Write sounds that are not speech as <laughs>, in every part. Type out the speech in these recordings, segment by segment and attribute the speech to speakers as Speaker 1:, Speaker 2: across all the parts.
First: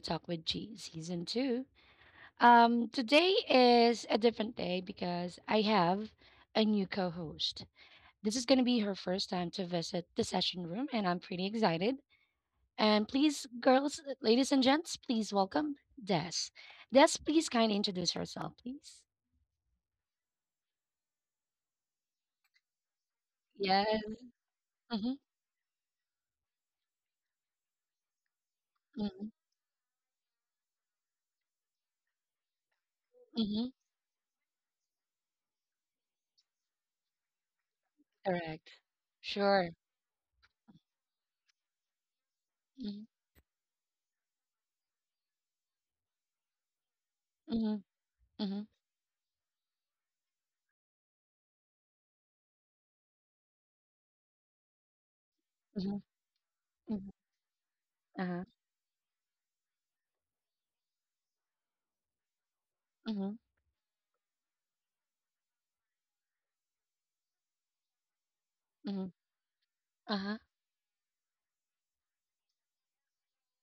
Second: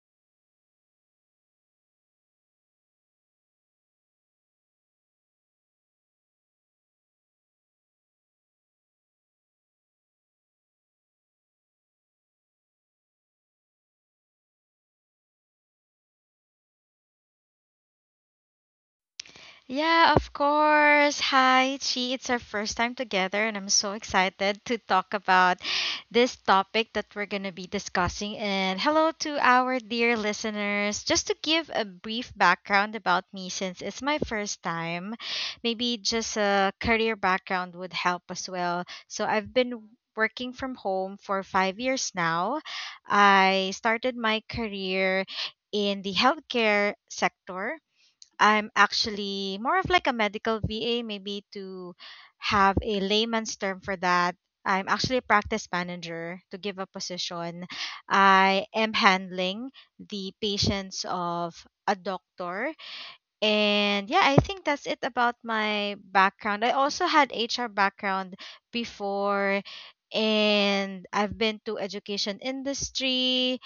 Speaker 1: Talk with G Season 2. Today is a different day because I have a new co host. This is going to be her first time to visit the session room, and I'm pretty excited. And please, girls, ladies, and gents, please welcome Des. Des, please kindly introduce yourself, please.
Speaker 2: Yeah, of course. Hi, Chi. It's our first time together, and I'm so
Speaker 1: Yes.
Speaker 2: excited to talk
Speaker 1: Mm-hmm,
Speaker 2: about this topic that we're going to be discussing. And hello
Speaker 1: mm-hmm,
Speaker 2: to our dear listeners. Just to give a brief background about me,
Speaker 1: mm-hmm,
Speaker 2: since it's my first time, maybe just a career background would help as
Speaker 1: correct.
Speaker 2: well. So I've
Speaker 1: Sure.
Speaker 2: been working from home for 5 years now.
Speaker 1: Mm-hmm,
Speaker 2: I started my career in the healthcare sector.
Speaker 1: mm-hmm,
Speaker 2: I'm actually more of like a medical VA, maybe to have a layman's term for that. I'm actually a practice
Speaker 1: mm-hmm,
Speaker 2: manager to give a
Speaker 1: mm-hmm,
Speaker 2: position.
Speaker 1: uh-huh,
Speaker 2: I am handling the patients of a doctor,
Speaker 1: mm-hmm,
Speaker 2: and yeah, I think that's it about my background. I also had HR background
Speaker 1: mm-hmm,
Speaker 2: before,
Speaker 1: uh-huh.
Speaker 2: and I've been to education industry,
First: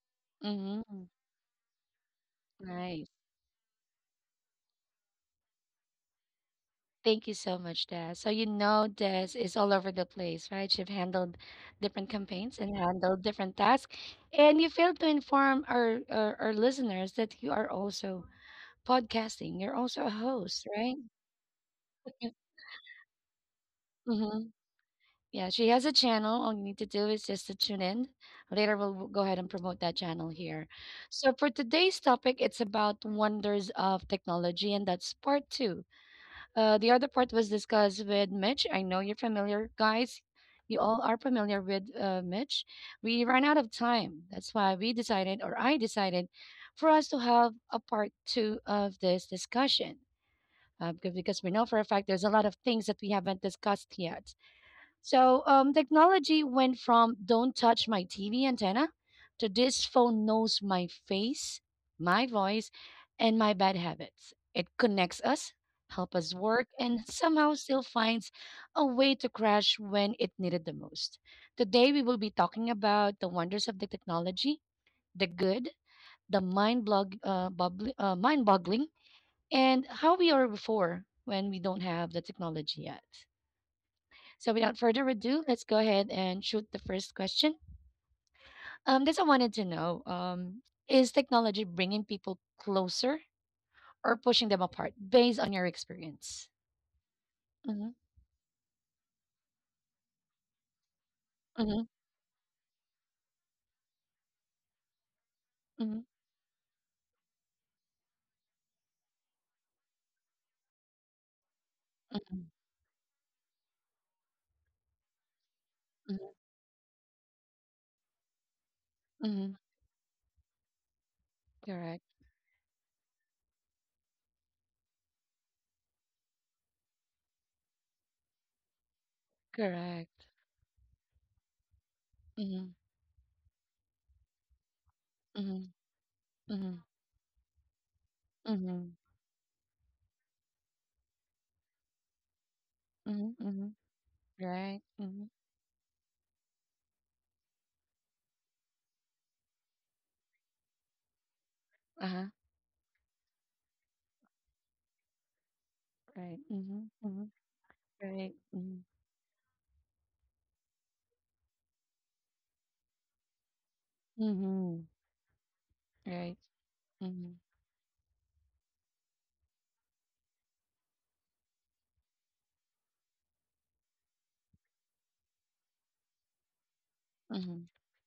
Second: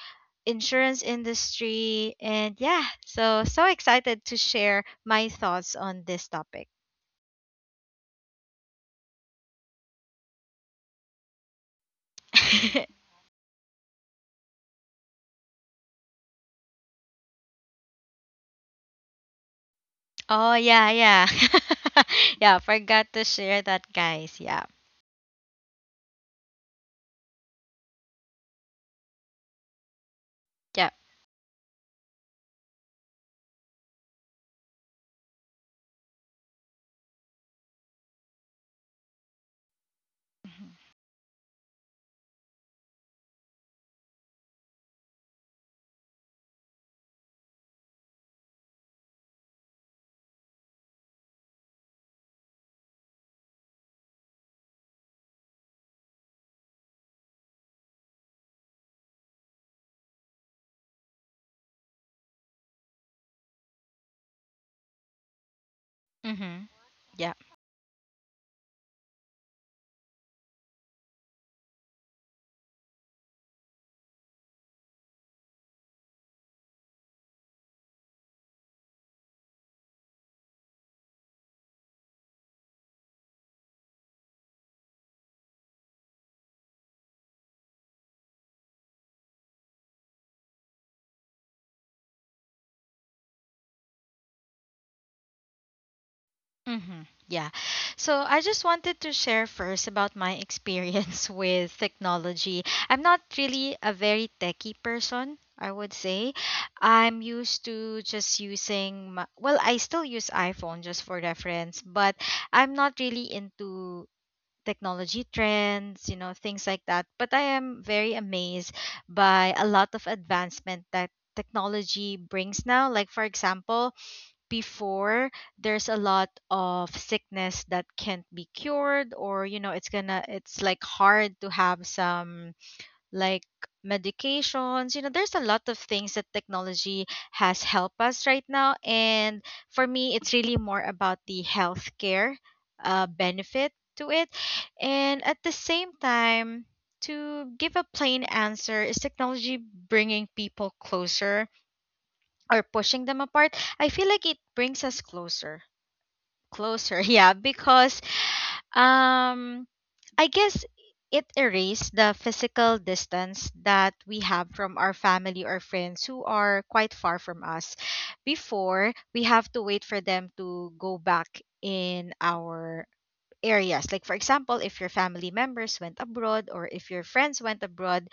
Speaker 2: insurance
Speaker 1: Mhm.
Speaker 2: industry, and yeah,
Speaker 1: Nice.
Speaker 2: so excited to share my thoughts on this topic.
Speaker 1: Thank you so much, Des. So you know Des is all over the place, right? She have handled different campaigns and
Speaker 2: <laughs>
Speaker 1: handled different tasks. And you failed to inform our listeners that you are also podcasting. You're also a
Speaker 2: Oh
Speaker 1: host,
Speaker 2: yeah,
Speaker 1: right?
Speaker 2: yeah. <laughs>
Speaker 1: <laughs>
Speaker 2: Yeah, forgot to share that, guys.
Speaker 1: Mm-hmm.
Speaker 2: Yeah.
Speaker 1: Yeah, she has a channel. All you need to do is just to tune in. Later, we'll go ahead and promote that channel here.
Speaker 2: Yeah.
Speaker 1: So, for today's topic, it's about wonders of technology, and that's part two. The other part was discussed with Mitch. I know you're familiar, guys.
Speaker 2: Mhm.
Speaker 1: You all are familiar with Mitch. We ran out of time. That's why we decided, or I decided, for us to have a part two of this discussion. Because we know for a fact there's a lot of things that we haven't discussed yet. So technology went from don't touch my TV antenna to this phone knows my face, my voice, and my bad habits. It connects us, helps us work,
Speaker 2: Mhm.
Speaker 1: and
Speaker 2: Yeah.
Speaker 1: somehow still finds a way to crash when it needed the most. Today, we will be talking about the wonders of the technology, the good, the mind boggling, and how we are before when we don't have the technology yet. So without further ado, let's go ahead and shoot the first question. This I wanted to know. Is technology bringing people closer or pushing them apart based on your experience?
Speaker 2: Mm-hmm. Yeah.
Speaker 1: Mm-hmm,
Speaker 2: So I just wanted to share first about my experience <laughs> with
Speaker 1: mm-hmm,
Speaker 2: technology. I'm not really a very techie person, I would
Speaker 1: mm-hmm,
Speaker 2: say. I'm used to just using, my, well, I still use iPhone just for reference, but
Speaker 1: mm-hmm,
Speaker 2: I'm not really into technology trends, you
Speaker 1: mm-hmm,
Speaker 2: know, things like that. But I am very amazed
Speaker 1: mm-hmm.
Speaker 2: by a lot of advancement that
Speaker 1: Correct,
Speaker 2: technology brings now. Like, for example, before, there's a lot of sickness that can't be cured, or you know, it's gonna
Speaker 1: correct.
Speaker 2: it's like hard to have some
Speaker 1: Mm-hmm,
Speaker 2: like medications. You know, there's a
Speaker 1: mm-hmm,
Speaker 2: lot of things that
Speaker 1: mm-hmm,
Speaker 2: technology has helped us right now,
Speaker 1: mm-hmm,
Speaker 2: and for me, it's really more about the healthcare
Speaker 1: mm-hmm,
Speaker 2: benefit
Speaker 1: mm-hmm.
Speaker 2: to it.
Speaker 1: Right.
Speaker 2: And
Speaker 1: Mm-hmm.
Speaker 2: at the same time, to give a plain answer, is technology bringing people closer
Speaker 1: Uh-huh.
Speaker 2: or pushing them apart? I feel like it brings us closer,
Speaker 1: Right. Mm-hmm,
Speaker 2: closer. <laughs>
Speaker 1: mm-hmm.
Speaker 2: Yeah, because
Speaker 1: Right. Mm-hmm.
Speaker 2: um I guess it erased the physical distance that we have from
Speaker 1: Mm-hmm.
Speaker 2: our family or friends who
Speaker 1: Right.
Speaker 2: are quite far
Speaker 1: Mm-hmm.
Speaker 2: from us. Before, we have to wait for them to go back in our areas. Like, for example, if your family members went abroad or if your friends went
Speaker 1: Mm-hmm.
Speaker 2: abroad,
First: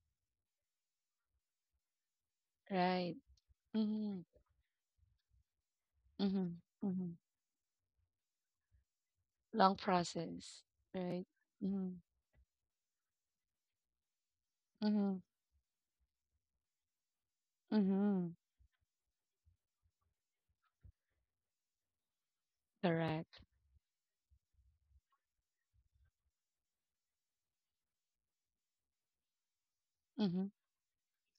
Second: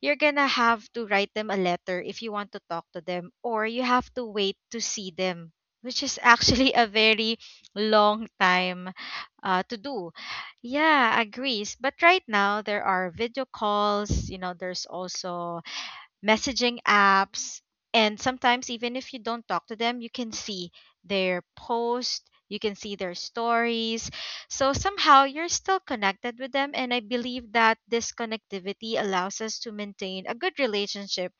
Speaker 2: you're gonna have to write them a letter if you want to talk to
Speaker 1: Right.
Speaker 2: them, or you have
Speaker 1: Mm-hmm.
Speaker 2: to wait to see them, which is <laughs> actually a
Speaker 1: Mm-hmm.
Speaker 2: very long time to
Speaker 1: Long
Speaker 2: do.
Speaker 1: process,
Speaker 2: Yeah,
Speaker 1: right?
Speaker 2: agrees. But
Speaker 1: Mm-hmm.
Speaker 2: right now, there are video calls, you know, there's
Speaker 1: Mm-hmm.
Speaker 2: also messaging apps, and
Speaker 1: Mm-hmm.
Speaker 2: sometimes even if you don't talk to them, you can see their post, you can see their
Speaker 1: Correct.
Speaker 2: stories, so somehow you're still connected with them. And I believe that this connectivity allows us to maintain a
Speaker 1: Mm-hmm.
Speaker 2: good relationship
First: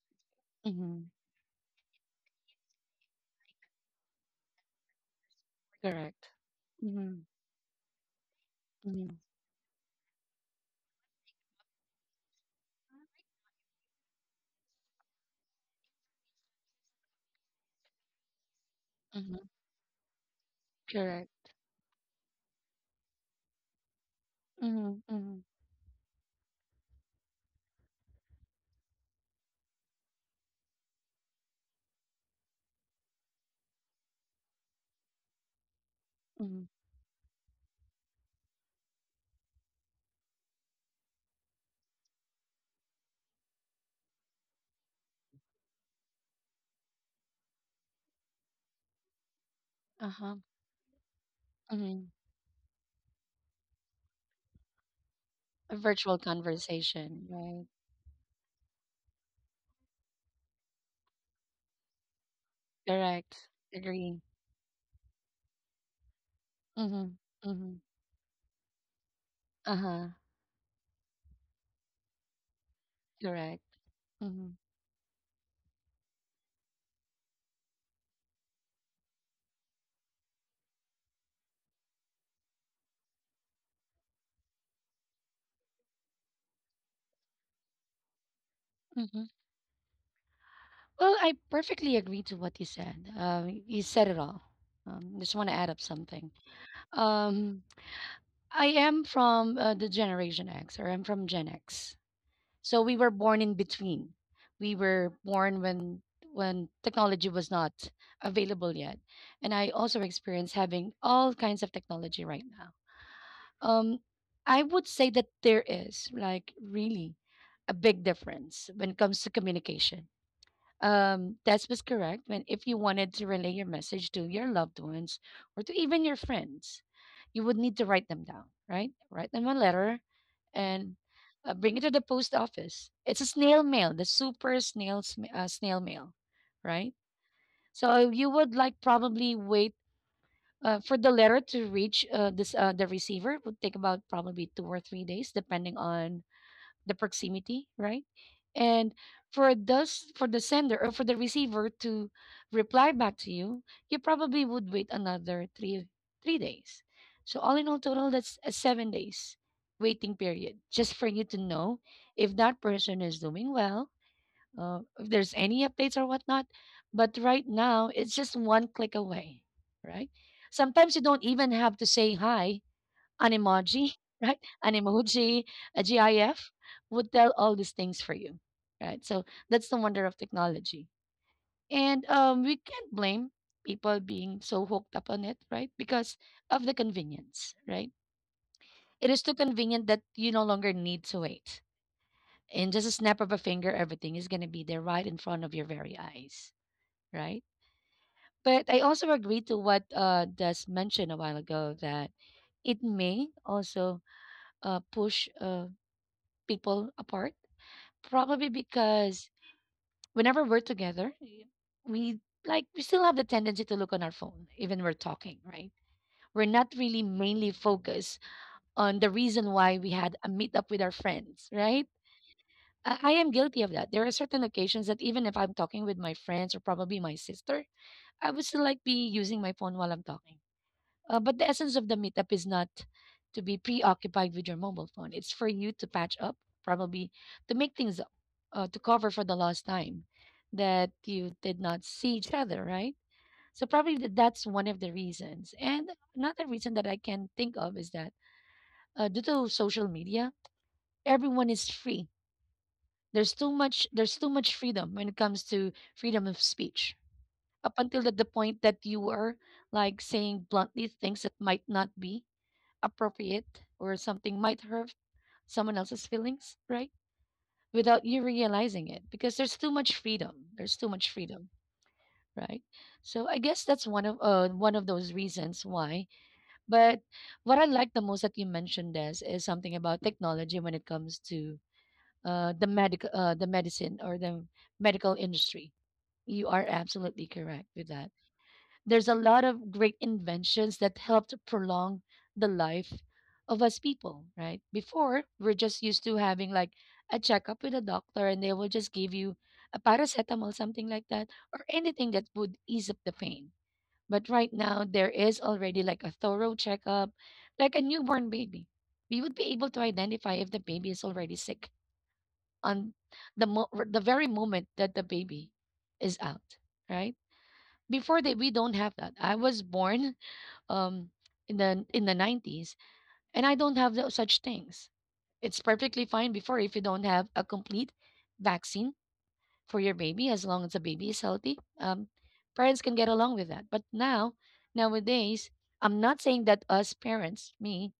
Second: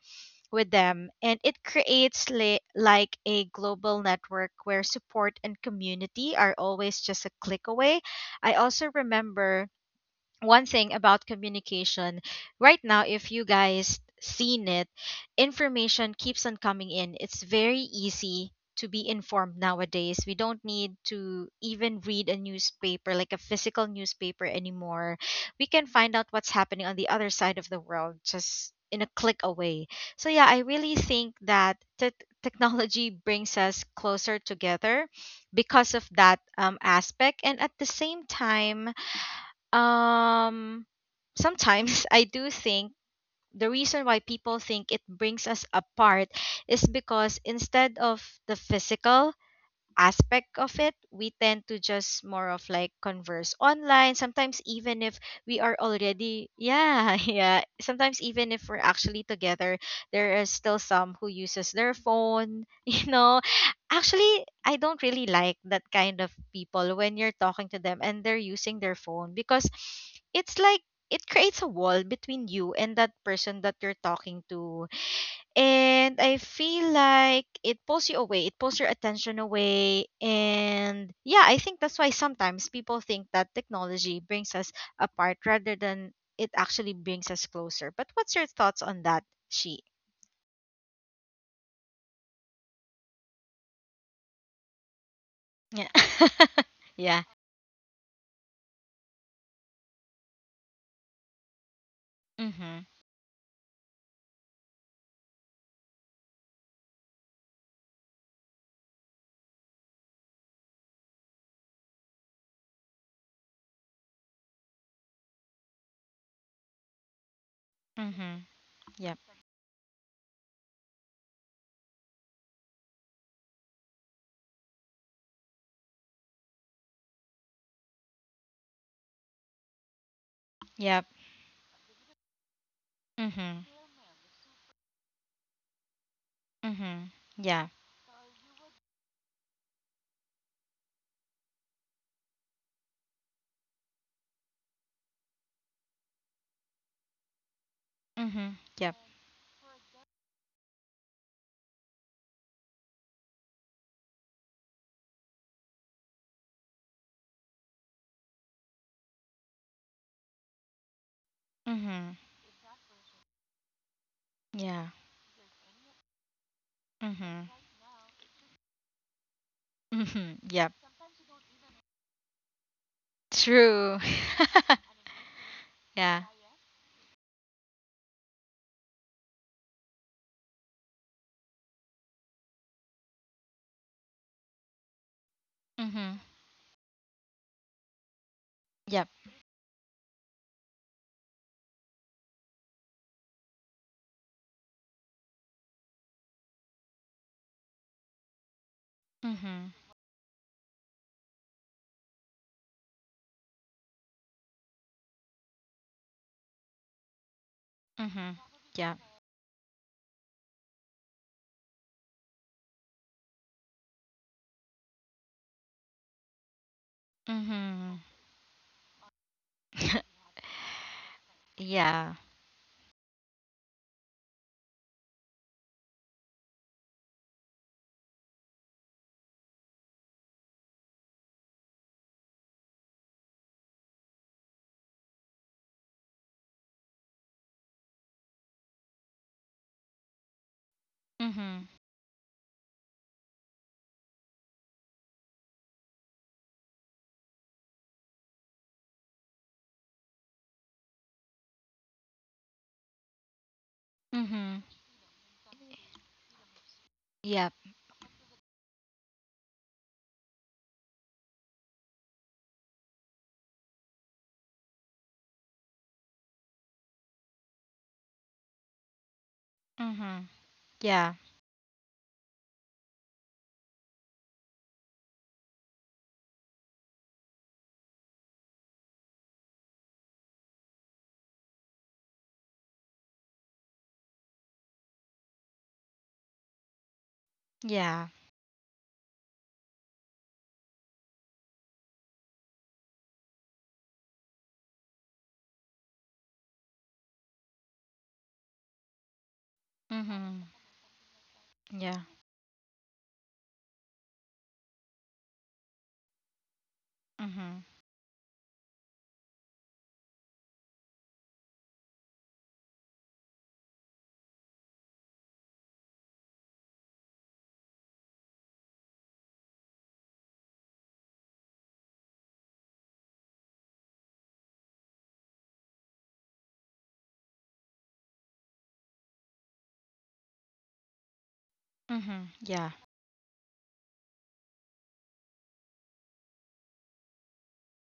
Speaker 2: with
Speaker 1: Mm-hmm.
Speaker 2: them, and it creates like a global network where support and
Speaker 1: Correct.
Speaker 2: community are always
Speaker 1: Mm-hmm.
Speaker 2: just a click away. I also
Speaker 1: Mm-hmm.
Speaker 2: remember one thing about communication right now, if you guys seen it. Information keeps on coming in. It's very easy to be
Speaker 1: Mm-hmm.
Speaker 2: informed nowadays. We don't need to
Speaker 1: Correct.
Speaker 2: even read a newspaper, like a physical newspaper,
Speaker 1: Mm-hmm.
Speaker 2: anymore.
Speaker 1: Mm-hmm.
Speaker 2: We can find out what's happening on the other side of the world just in a click away. So yeah, I really think that technology brings us closer together because of that
Speaker 1: Mm-hmm.
Speaker 2: aspect. And at the same time, um, sometimes <laughs> I do think the reason why people think it brings us apart is because instead of the physical
Speaker 1: Uh-huh.
Speaker 2: aspect of it, we tend to
Speaker 1: Mm-hmm.
Speaker 2: just more of like converse online sometimes, even if we are
Speaker 1: A virtual
Speaker 2: already, yeah. <laughs>
Speaker 1: conversation,
Speaker 2: Yeah,
Speaker 1: right?
Speaker 2: sometimes even if we're actually together, there is still some who uses their phone. <laughs> You
Speaker 1: Correct.
Speaker 2: know,
Speaker 1: Agree.
Speaker 2: actually, I don't really like that kind of people
Speaker 1: Mm-hmm.
Speaker 2: when you're talking
Speaker 1: Mm-hmm.
Speaker 2: to them and they're using their phone, because
Speaker 1: Uh-huh.
Speaker 2: it's like it creates a wall between you and that person
Speaker 1: Correct.
Speaker 2: that you're talking
Speaker 1: Mm-hmm.
Speaker 2: to, and I feel like it pulls you away, it pulls your attention away. And yeah, I think that's why sometimes people think that technology brings us apart rather than it actually brings us closer. But what's your thoughts on that,
Speaker 1: Mm-hmm.
Speaker 2: She?
Speaker 1: Well, I perfectly agree to what you said. You said it all. Just want to add up
Speaker 2: Yeah.
Speaker 1: something.
Speaker 2: <laughs> Yeah.
Speaker 1: Um, I am from the Generation X, or I'm from Gen X. So
Speaker 2: Mhm.
Speaker 1: we were born in between. We were born when technology was not available yet. And I also experience having all kinds of technology right now. Um I would say that there is like really a big
Speaker 2: Mhm.
Speaker 1: difference when it
Speaker 2: Yep.
Speaker 1: comes to communication. That was correct. When if you wanted to relay your message to your loved ones or to even your friends, you would need to write them down, right? Write them a letter and
Speaker 2: Yep.
Speaker 1: bring it to the post office. It's a snail
Speaker 2: Mhm.
Speaker 1: mail, the super snail mail, right?
Speaker 2: Mhm. Yeah.
Speaker 1: So you would like probably wait for the letter to reach this the receiver. It would take about probably 2 or 3 days, depending on the proximity, right?
Speaker 2: Mhm.
Speaker 1: And
Speaker 2: Yep.
Speaker 1: for the sender or for the receiver to reply back to you, you probably would wait another three days. So all in all total that's a 7 days waiting period just for you to know
Speaker 2: Mhm.
Speaker 1: if that person is doing well,
Speaker 2: Yeah.
Speaker 1: if there's any updates or whatnot. But right
Speaker 2: Mhm.
Speaker 1: now it's just one click away, right?
Speaker 2: Mhm. Yep.
Speaker 1: Sometimes you don't even have to say hi an emoji,
Speaker 2: True. <laughs>
Speaker 1: <laughs> right? An emoji, a
Speaker 2: Yeah.
Speaker 1: GIF would tell all these things for you, right? So that's the wonder of technology. And we can't blame people being so hooked up on it, right? Because
Speaker 2: Mhm.
Speaker 1: of the convenience, right? It
Speaker 2: Yep.
Speaker 1: is too convenient that you no longer need to wait. In just a snap of a finger, everything is going to be there right in front of your very eyes, right? But I also agree to
Speaker 2: Mhm.
Speaker 1: what Des mentioned a while ago that it may also push people apart.
Speaker 2: Mm-hmm.
Speaker 1: Probably
Speaker 2: Yeah.
Speaker 1: because whenever we're together, y- we like we still have the tendency to look on our phone, even we're talking, right? We're not really mainly
Speaker 2: Mm-hmm.
Speaker 1: focused on the reason why we had a meetup with our friends,
Speaker 2: <laughs>
Speaker 1: right?
Speaker 2: Yeah.
Speaker 1: I am guilty of that. There are certain occasions that even if I'm talking with my friends or probably my sister, I would still like be using my phone while I'm talking. But the essence of the meetup is not to be preoccupied with your mobile phone. It's for you to patch up, probably to make things up, to cover for the last time that you did
Speaker 2: Mm-hmm.
Speaker 1: not see each other, right? So probably that's one of the reasons. And another reason that I can think of is that due to social media, everyone is free. There's too much. There's too much
Speaker 2: Mm-hmm.
Speaker 1: freedom when it comes to freedom of speech.
Speaker 2: Yep.
Speaker 1: Up until the point that you were like saying bluntly things that might not be appropriate or something might hurt someone else's feelings, right? Without you realizing it, because there's too much
Speaker 2: Mm-hmm.
Speaker 1: freedom. There's too much
Speaker 2: Yeah.
Speaker 1: freedom, right? So I guess that's one of those reasons why. But what I like the most that you mentioned as is something about technology when it comes to the medicine or the medical industry. You are absolutely correct with that.
Speaker 2: Yeah.
Speaker 1: There's a lot of great inventions that helped prolong the life of us people, right? Before, we're just used to having like a checkup with a doctor and they will just give you a
Speaker 2: Mm-hmm.
Speaker 1: paracetamol, something like that, or
Speaker 2: Yeah.
Speaker 1: anything that would ease up the pain. But right now, there is already like a thorough checkup,
Speaker 2: Mm-hmm.
Speaker 1: like a newborn baby. We would be able to identify if the baby is already sick on the very moment that the baby is out, right? Before that, we don't have that. I was born um, in the 90s, and I don't have those such things. It's perfectly fine before if you don't have a complete vaccine for your baby, as long as the baby is healthy.
Speaker 2: Mm-hmm. Yeah.
Speaker 1: Parents can get along with that. But nowadays, I'm not saying that us parents, me,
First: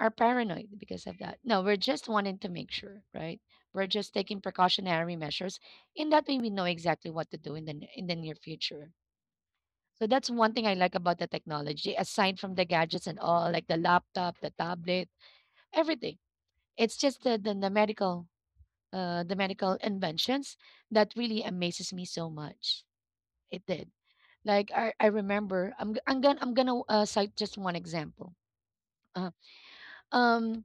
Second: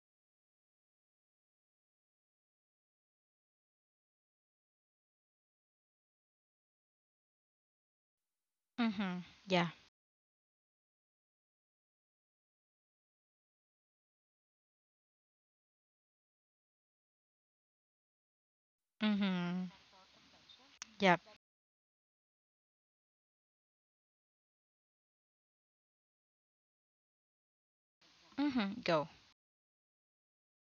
Speaker 1: are paranoid because of that. No, we're just wanting to make sure, right? We're just taking precautionary measures in that way we know exactly what to do in in the near future.
Speaker 2: Mm-hmm. Yeah.
Speaker 1: So that's one thing I like about the technology, aside from the gadgets and all, like the laptop, the tablet, everything. It's just the the
Speaker 2: Mm-hmm.
Speaker 1: medical inventions that
Speaker 2: Yep.
Speaker 1: really amazes me so much. It did. Like I remember, I'm gonna cite just one example.
Speaker 2: Mm-hmm. Go.
Speaker 1: Uh, um,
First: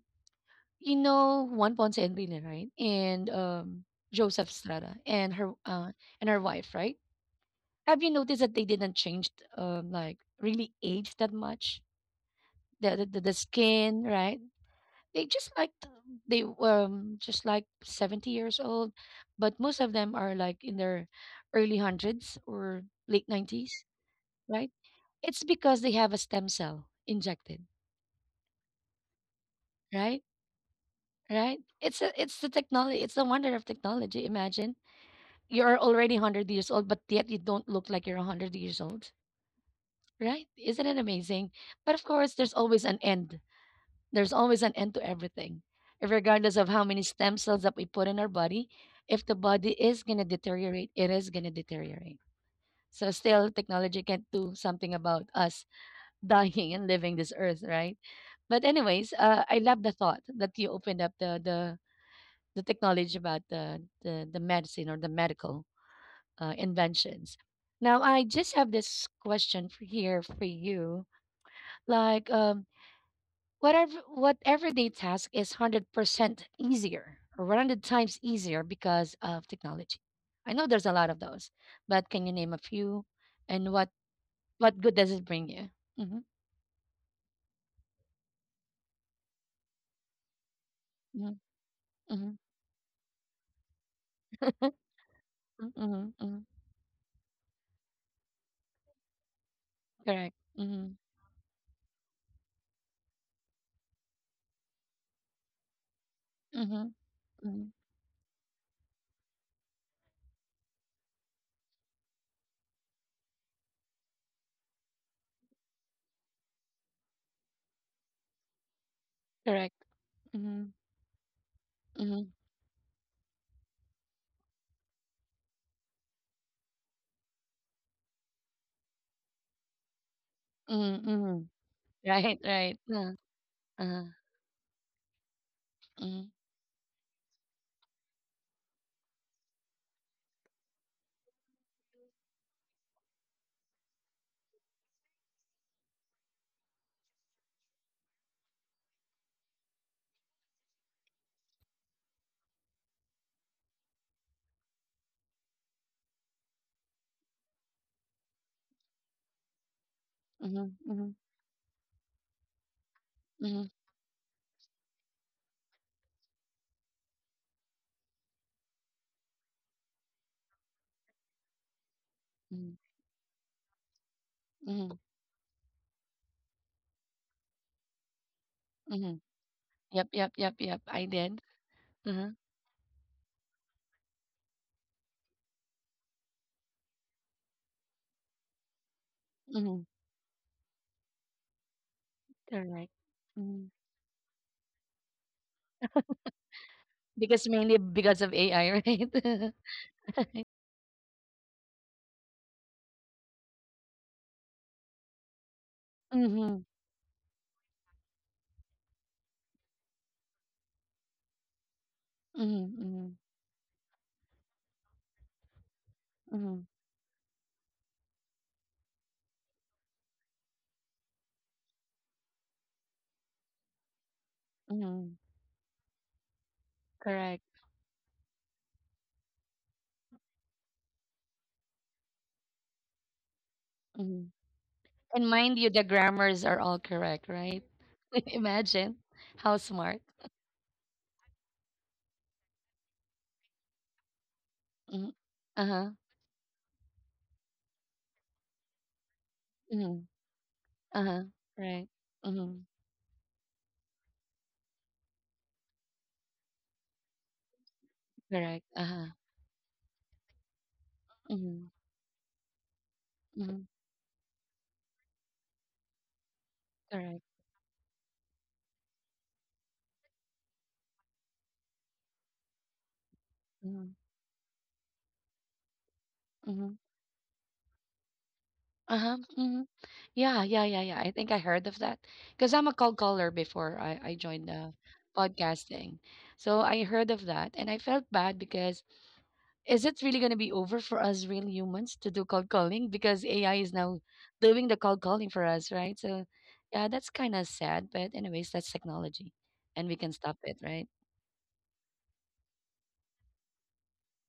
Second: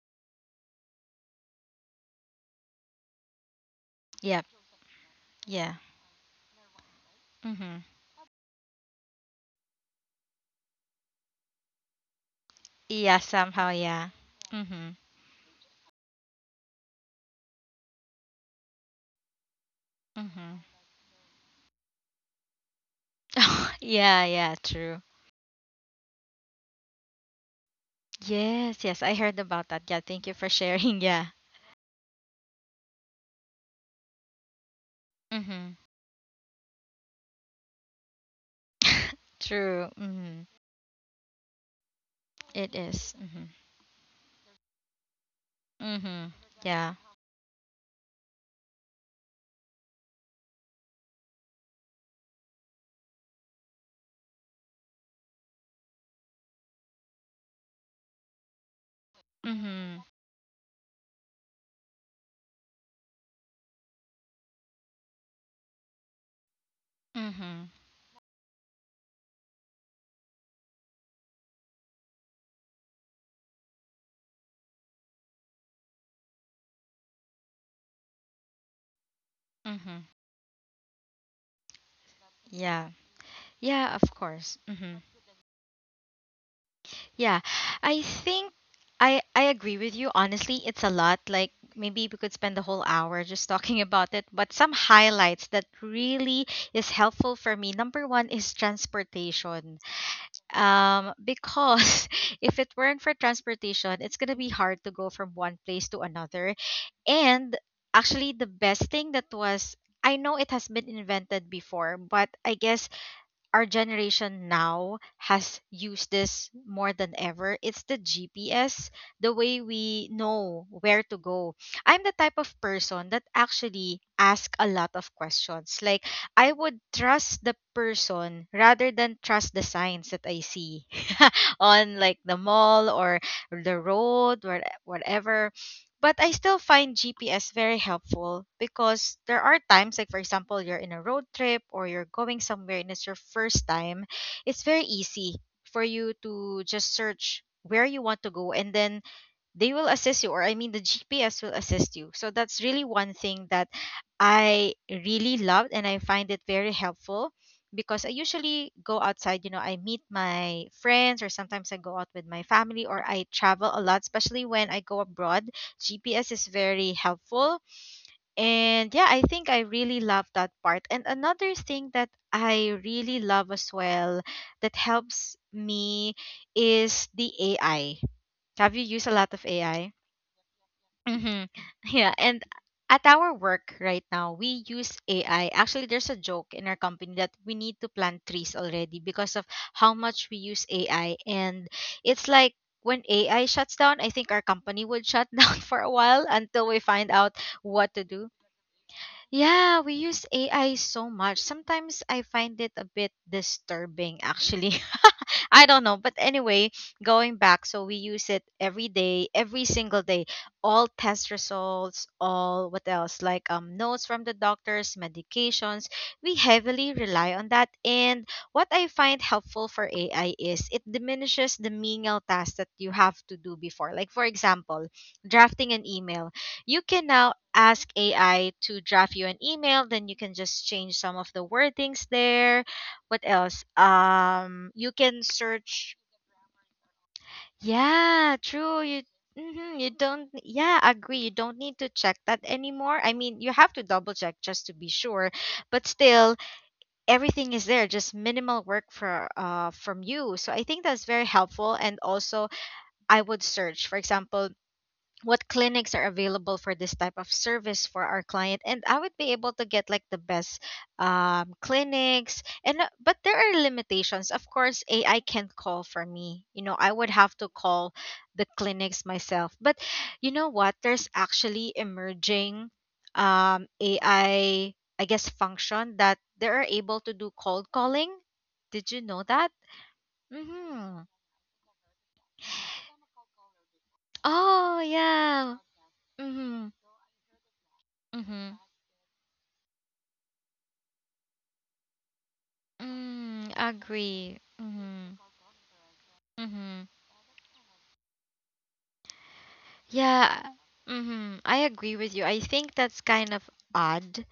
Speaker 1: you know Juan Ponce Enrile, right? And
Speaker 2: Yep.
Speaker 1: Joseph Estrada and
Speaker 2: Yeah.
Speaker 1: her wife, right?
Speaker 2: Mm-hmm.
Speaker 1: Have you noticed that they didn't change, like really age that much? the the,
Speaker 2: Yeah,
Speaker 1: the the
Speaker 2: somehow,
Speaker 1: skin,
Speaker 2: yeah.
Speaker 1: right?
Speaker 2: Mm-hmm.
Speaker 1: They just like they just like 70 years old, but most of them are like
Speaker 2: Mm-hmm.
Speaker 1: in their early hundreds or late 90s,
Speaker 2: <laughs> Yeah, yeah,
Speaker 1: right?
Speaker 2: true.
Speaker 1: It's because they have a stem cell injected,
Speaker 2: Yes, yes, I heard about that. Yeah,
Speaker 1: right?
Speaker 2: thank you for sharing. <laughs> Yeah.
Speaker 1: Right? It's the technology. It's the wonder of technology. Imagine
Speaker 2: Mm-hmm.
Speaker 1: you're already 100 years old, but yet you don't look like you're 100 years old,
Speaker 2: True. Mm-hmm.
Speaker 1: right? Isn't it amazing? But of course, there's
Speaker 2: It
Speaker 1: always an
Speaker 2: is.
Speaker 1: end.
Speaker 2: Mm-hmm.
Speaker 1: There's always an end to everything,
Speaker 2: Mm-hmm.
Speaker 1: regardless of how
Speaker 2: Yeah.
Speaker 1: many stem cells that we put in our body. If the body is going to deteriorate, it is going to deteriorate. So, still, technology can't do something about us <laughs> dying and leaving this earth, right? But, anyways, I love the
Speaker 2: Mm-hmm.
Speaker 1: thought that you opened up the technology about the medicine or the medical inventions.
Speaker 2: Mm-hmm.
Speaker 1: Now, I just have this question for here for you. Like, Whatever what everyday task is 100% easier or 100 times easier because of technology.
Speaker 2: Mm-hmm.
Speaker 1: I know there's a lot of those, but can you name a
Speaker 2: Yeah.
Speaker 1: few? And what
Speaker 2: Yeah, of course.
Speaker 1: what good
Speaker 2: Mm-hmm.
Speaker 1: does it bring you? Mm-hmm,
Speaker 2: Yeah. I think I agree with you. Honestly, it's a lot.
Speaker 1: mm-hmm,
Speaker 2: Like, maybe we could
Speaker 1: mm-hmm,
Speaker 2: spend the whole hour just <laughs> talking about it, but some highlights that
Speaker 1: mm-hmm, mm-hmm.
Speaker 2: really is helpful for me. Number one is transportation.
Speaker 1: Correct. Mm-hmm,
Speaker 2: Because <laughs> if it weren't for transportation, it's gonna be hard to go from one place to another.
Speaker 1: mm-hmm,
Speaker 2: And
Speaker 1: mm-hmm.
Speaker 2: actually, the best thing that was, I know it has been invented before, but I guess our generation now has used this more than ever. It's the GPS, the way
Speaker 1: Correct.
Speaker 2: we know
Speaker 1: Mm-hmm,
Speaker 2: where to go. I'm the
Speaker 1: mm-hmm,
Speaker 2: type of person that actually ask a lot of questions. Like, I would trust the person rather than trust the signs that I see
Speaker 1: mm-hmm, mm-hmm.
Speaker 2: <laughs> on
Speaker 1: <laughs>
Speaker 2: like the
Speaker 1: Right. Right.
Speaker 2: mall or the
Speaker 1: Uh,
Speaker 2: road or whatever, but
Speaker 1: mm-hmm,
Speaker 2: I still find GPS very helpful, because there are times, like for example, you're in a road trip or you're going somewhere and it's your first time. It's very easy for you to just search where you want to go, and then they will assist you, or I mean the GPS will assist you. So that's really one thing that I really loved, and I find it very helpful because I usually go outside, you know, I meet my
Speaker 1: mm-hmm, mm-hmm,
Speaker 2: friends, or sometimes I go out with my family, or I travel
Speaker 1: mm-hmm,
Speaker 2: a lot, especially when I go abroad. GPS is very helpful. And yeah, I think I really love that part. And another thing that I
Speaker 1: mm-hmm,
Speaker 2: really love as well that
Speaker 1: mm-hmm.
Speaker 2: helps me is the AI. Have you used a
Speaker 1: mm-hmm,
Speaker 2: lot of AI?
Speaker 1: Yep. Yep. Yep. Yep. I
Speaker 2: Mm-hmm.
Speaker 1: did.
Speaker 2: Yeah,
Speaker 1: Uh-huh.
Speaker 2: and at our work right now, we use AI. Actually, there's a joke in our company that we need to plant trees already because of
Speaker 1: Mm-hmm.
Speaker 2: how much we use AI. And it's like
Speaker 1: Correct.
Speaker 2: when AI
Speaker 1: Mm-hmm,
Speaker 2: shuts down, I think our company would shut <laughs> down for a while until we find out
Speaker 1: Because mainly
Speaker 2: what to
Speaker 1: because
Speaker 2: do.
Speaker 1: of AI, right? <laughs>
Speaker 2: Yeah, we use AI so much. Sometimes I find it a bit disturbing, actually. I don't know. But
Speaker 1: Mhm,
Speaker 2: anyway, going back, so we use it every day, every single day. All test results,
Speaker 1: mhm,
Speaker 2: all what else?
Speaker 1: mhm,
Speaker 2: Like, um, notes from the doctors, medications. We
Speaker 1: mhm,
Speaker 2: heavily rely on that. And what I find helpful for AI is it diminishes the menial tasks that you have to do before. Like, for example,
Speaker 1: mhm.
Speaker 2: drafting an email. You can now
Speaker 1: Correct.
Speaker 2: ask AI to draft you an email, then you can just change some of the wordings there. What else?
Speaker 1: Mhm.
Speaker 2: You can
Speaker 1: And mind you, the
Speaker 2: search.
Speaker 1: grammars are all correct, right? <laughs>
Speaker 2: Yeah, true.
Speaker 1: Imagine
Speaker 2: You
Speaker 1: how
Speaker 2: hmm, you
Speaker 1: smart.
Speaker 2: don't. Yeah, agree. You don't need to check that anymore. I mean, you have to double check just to be
Speaker 1: Mhm.
Speaker 2: sure, but
Speaker 1: Uh-huh.
Speaker 2: still, everything is there. Just minimal work for from
Speaker 1: Mm-hmm.
Speaker 2: you. So I think that's very
Speaker 1: Uh-huh.
Speaker 2: helpful.
Speaker 1: Right.
Speaker 2: And also,
Speaker 1: Mm-hmm.
Speaker 2: I would search. For example, what clinics are available for this type of service for our client,
Speaker 1: Correct.
Speaker 2: and I
Speaker 1: Uh-huh.
Speaker 2: would be able to get like the best
Speaker 1: Mm-hmm.
Speaker 2: clinics. And but there are
Speaker 1: Mm-hmm.
Speaker 2: limitations, of course. AI can't call for me, you know, I would
Speaker 1: Correct.
Speaker 2: have to call the clinics myself. But you know what, there's actually emerging
Speaker 1: Mm-hmm.
Speaker 2: AI, I guess, function that they are
Speaker 1: Mm-hmm.
Speaker 2: able to do cold calling. Did you
Speaker 1: Uh-huh.
Speaker 2: know that?
Speaker 1: Mm-hmm. Yeah, yeah, yeah,
Speaker 2: Mm-hmm.
Speaker 1: yeah. I think I heard of that because I'm a cold caller before I joined the
Speaker 2: Oh yeah.
Speaker 1: podcasting. So
Speaker 2: Mm-hmm.
Speaker 1: I heard of that and I felt bad
Speaker 2: Mm-hmm.
Speaker 1: because is it really going to be over for us real humans to do cold calling because
Speaker 2: Mm,
Speaker 1: AI is now
Speaker 2: agree.
Speaker 1: doing the cold
Speaker 2: Mm-hmm.
Speaker 1: calling for us, right? So,
Speaker 2: Mm-hmm.
Speaker 1: yeah, that's kind of sad, but anyways, that's technology, and we can stop
Speaker 2: Yeah.
Speaker 1: it, right?
Speaker 2: Mm-hmm. I agree with you. I think that's kind of odd,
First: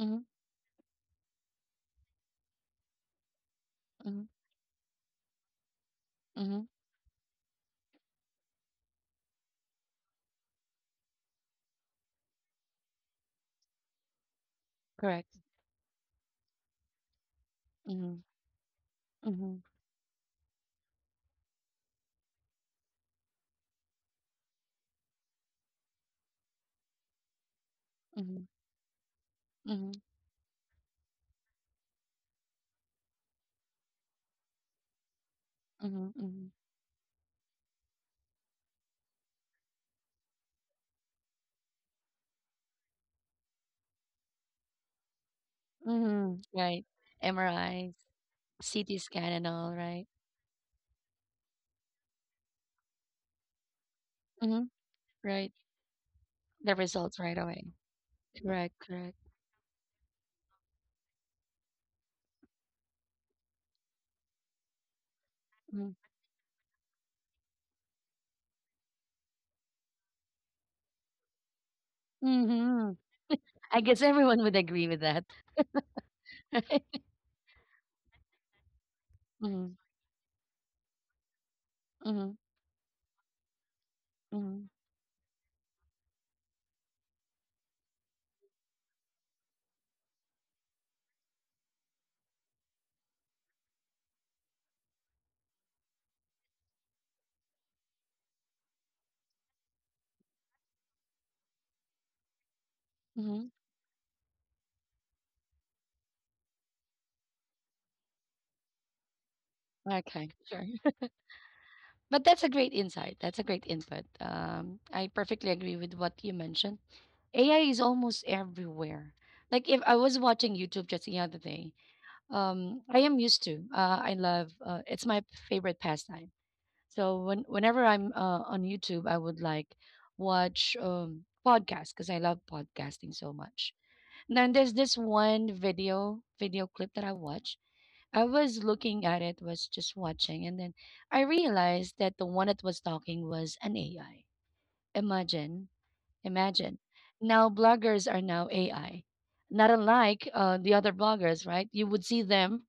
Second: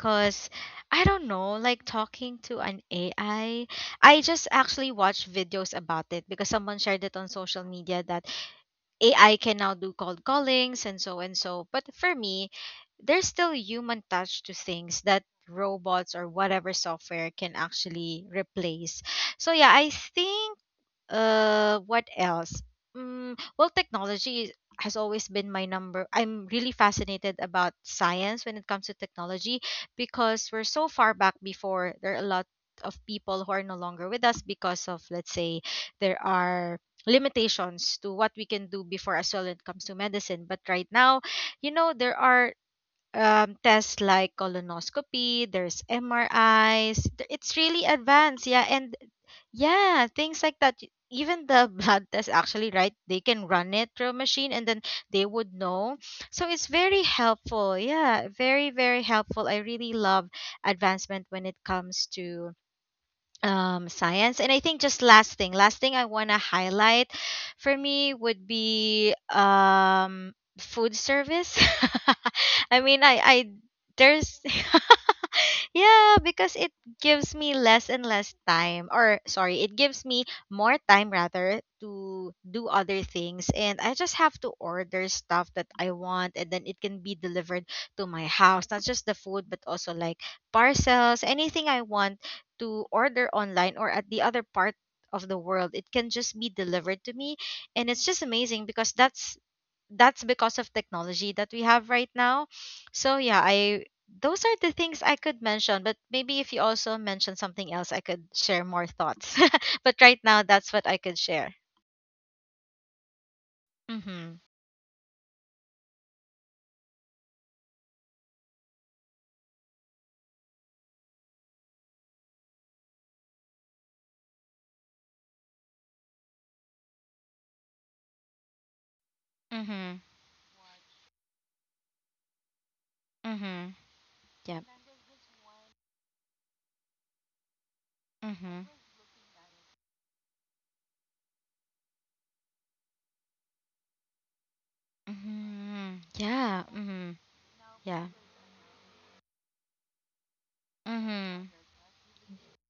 Speaker 1: Mm-hmm,
Speaker 2: I don't know, like talking to an AI. I I
Speaker 1: mm-hmm,
Speaker 2: just actually watched videos about it, because
Speaker 1: mm-hmm,
Speaker 2: someone shared it on social media that AI can now do cold callings and so and so. But for me, there's still human touch to things that
Speaker 1: correct.
Speaker 2: robots or whatever software can
Speaker 1: Mm-hmm,
Speaker 2: actually replace. So
Speaker 1: mm-hmm,
Speaker 2: yeah, I think. What else? Mm, well, technology has always been my number. I'm really fascinated about
Speaker 1: mm-hmm,
Speaker 2: science when it comes to technology,
Speaker 1: mm-hmm,
Speaker 2: because we're so far back before. There are a lot of people who are no longer with us because of, let's say,
Speaker 1: mm-hmm,
Speaker 2: there
Speaker 1: mm-hmm,
Speaker 2: are limitations to what we can do before as well when it comes to medicine. But right now, you know, there are tests like colonoscopy, there's
Speaker 1: mm-hmm, right.
Speaker 2: MRIs. It's really
Speaker 1: MRIs,
Speaker 2: advanced, yeah. And
Speaker 1: CT scan, and all,
Speaker 2: yeah,
Speaker 1: right?
Speaker 2: things like that. Even the <laughs> blood test, actually, right? They can run it through a machine, and
Speaker 1: Mm-hmm,
Speaker 2: then they would
Speaker 1: right.
Speaker 2: know. So it's
Speaker 1: The
Speaker 2: very
Speaker 1: results right away.
Speaker 2: helpful, yeah, very
Speaker 1: Correct,
Speaker 2: very
Speaker 1: correct.
Speaker 2: helpful. I really love advancement when it comes to science. And I think just last thing, last
Speaker 1: Mm-hmm,
Speaker 2: thing I want to highlight for me would be food service. <laughs> I
Speaker 1: mm-hmm.
Speaker 2: mean, I, I
Speaker 1: I guess
Speaker 2: there's
Speaker 1: everyone
Speaker 2: <laughs>
Speaker 1: would agree with that,
Speaker 2: Yeah, because it
Speaker 1: <laughs> right?
Speaker 2: gives me less and less time, or sorry, it
Speaker 1: Mm-hmm,
Speaker 2: gives me more time rather to
Speaker 1: mm-hmm,
Speaker 2: do other things. And I just have to
Speaker 1: mm-hmm,
Speaker 2: order stuff that I want, and then it can be delivered to my house. Not just the food, but also like parcels, anything I want to order online or at the other part of the world. It can just be delivered to me. And it's just amazing because that's because of technology that we have right now. So yeah,
Speaker 1: mm-hmm.
Speaker 2: I those are the things I could mention, but maybe if you also mention something else, I could share more thoughts. <laughs> But right
Speaker 1: Okay,
Speaker 2: now,
Speaker 1: sure.
Speaker 2: that's what I could share.
Speaker 1: But that's a great insight. That's a great input.
Speaker 2: Mhm.
Speaker 1: I perfectly agree with what you mentioned. AI is almost everywhere. Like if I was watching YouTube just the other day, I am used to. I love. It's my favorite pastime. So whenever I'm on YouTube, I would like
Speaker 2: Mhm.
Speaker 1: watch podcasts because I love podcasting so
Speaker 2: Mhm.
Speaker 1: much. And then
Speaker 2: Yeah.
Speaker 1: there's this one video clip that I watched. I
Speaker 2: Mhm.
Speaker 1: was looking at it, was just watching, and then I realized that the one that was talking was an AI. Imagine,
Speaker 2: Mhm. Yeah.
Speaker 1: imagine.
Speaker 2: Mhm.
Speaker 1: Now bloggers
Speaker 2: Yeah.
Speaker 1: are now AI. Not unlike the other
Speaker 2: Mhm.
Speaker 1: bloggers, right? You would see them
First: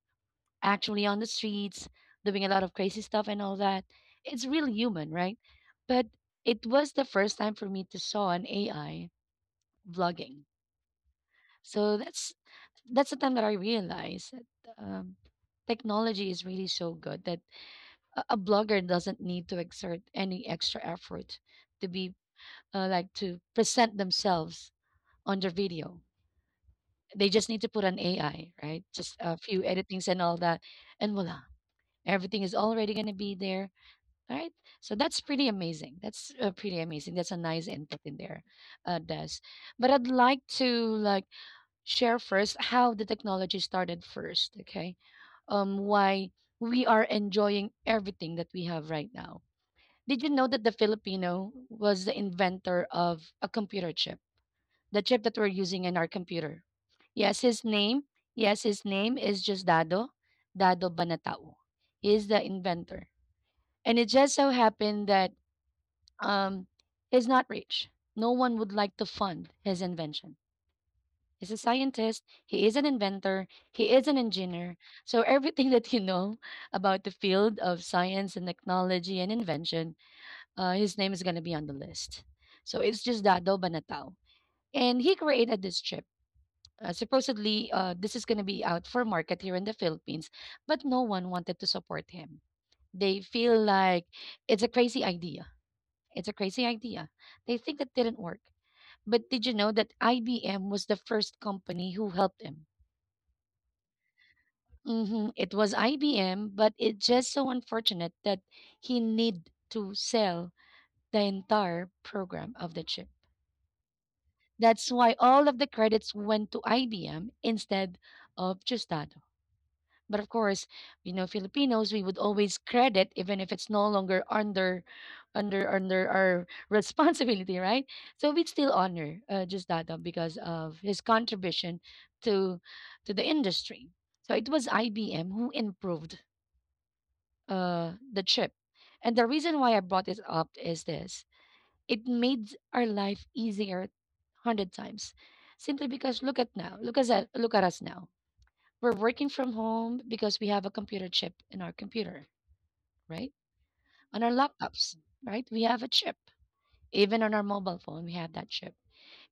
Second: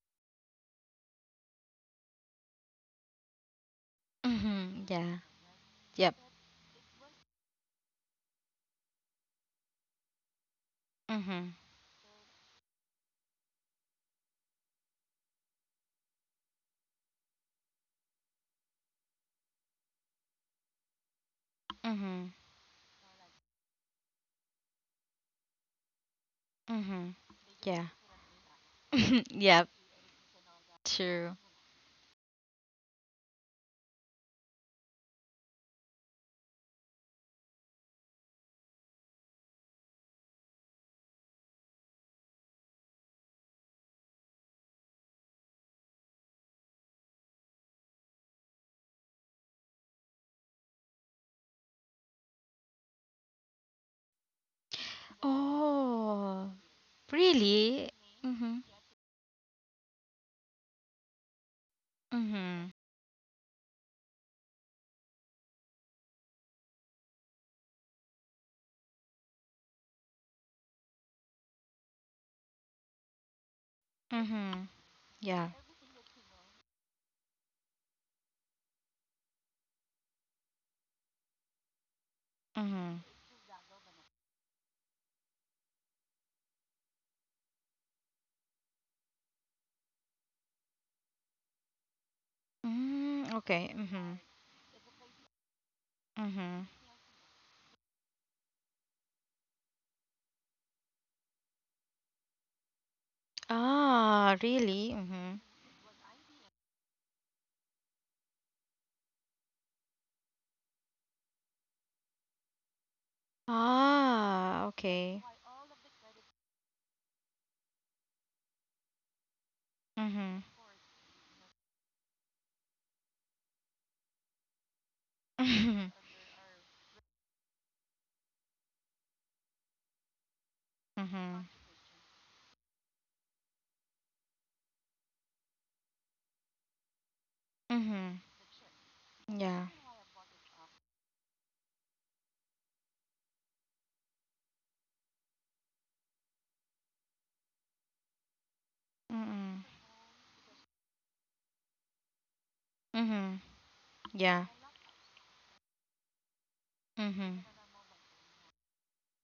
Speaker 1: actually on the streets doing a lot of crazy stuff and all that. It's really
Speaker 2: Mhm.
Speaker 1: human,
Speaker 2: Yeah.
Speaker 1: right? But
Speaker 2: Yep.
Speaker 1: it was the first time for me to saw an AI vlogging.
Speaker 2: Mhm.
Speaker 1: So that's the time that I realized that technology is really so good that a blogger doesn't need to exert any extra effort to be
Speaker 2: Mhm.
Speaker 1: like to present themselves on their video.
Speaker 2: Mhm.
Speaker 1: They just need to put
Speaker 2: Yeah.
Speaker 1: an AI, right? Just a few
Speaker 2: <laughs> Yep.
Speaker 1: editings and all that, and
Speaker 2: True.
Speaker 1: voila, everything is already gonna be there, right? So that's pretty amazing. That's pretty amazing. That's a nice input in there, Des. But I'd like to like share first how the technology started first, okay? Why we are enjoying everything that we have right now, did you know that the Filipino was the inventor of a computer chip? The chip that we're using in our
Speaker 2: Oh,
Speaker 1: computer. Yes, his
Speaker 2: really?
Speaker 1: name. Yes,
Speaker 2: Mhm.
Speaker 1: his name is just Dado, Dado Banatao. He is the
Speaker 2: Mhm.
Speaker 1: inventor. And it just so happened that um, he's not rich. No one would like to fund his invention. He's a scientist. He is an inventor. He is an
Speaker 2: Mm-hmm.
Speaker 1: engineer. So
Speaker 2: Yeah.
Speaker 1: everything <laughs> that you know about the field of science and technology and invention, his name is going to be on the list. So
Speaker 2: Mm-hmm.
Speaker 1: it's just Dado Banatao. And he created this chip. Supposedly, this is going to be out for market here in the Philippines, but no one wanted to support him. They
Speaker 2: Mm,
Speaker 1: feel
Speaker 2: okay.
Speaker 1: like
Speaker 2: Mm-hmm.
Speaker 1: it's a crazy idea. It's a crazy
Speaker 2: Mm-hmm.
Speaker 1: idea. They think that didn't work. But did you know that IBM was the first company who helped him?
Speaker 2: Ah, really?
Speaker 1: Mm-hmm.
Speaker 2: Mm-hmm.
Speaker 1: It was IBM, but it's just so unfortunate that he need to sell the entire program of the chip.
Speaker 2: Ah,
Speaker 1: That's why
Speaker 2: okay.
Speaker 1: all of the credits went to IBM instead of Justado. But of
Speaker 2: Mm-hmm.
Speaker 1: course, you know, Filipinos, we would always credit even if it's no longer under under
Speaker 2: <laughs>
Speaker 1: our <laughs> responsibility, right? So we'd still honor Justado because of his
Speaker 2: Mm-hmm.
Speaker 1: contribution to to the industry. So it was IBM who improved the
Speaker 2: Mm-hmm.
Speaker 1: chip. And the
Speaker 2: Mm-hmm.
Speaker 1: reason why
Speaker 2: Yeah.
Speaker 1: I brought this up is this: it made our life easier a hundred times. Simply because look at now, look at that, look at us now. We're working from
Speaker 2: Mm-hmm.
Speaker 1: home because we have a computer chip in our computer, right?
Speaker 2: Mm-hmm.
Speaker 1: On our
Speaker 2: Yeah.
Speaker 1: laptops, right? We have a chip. Even on our
Speaker 2: Mm-hmm.
Speaker 1: mobile phone, we have that chip.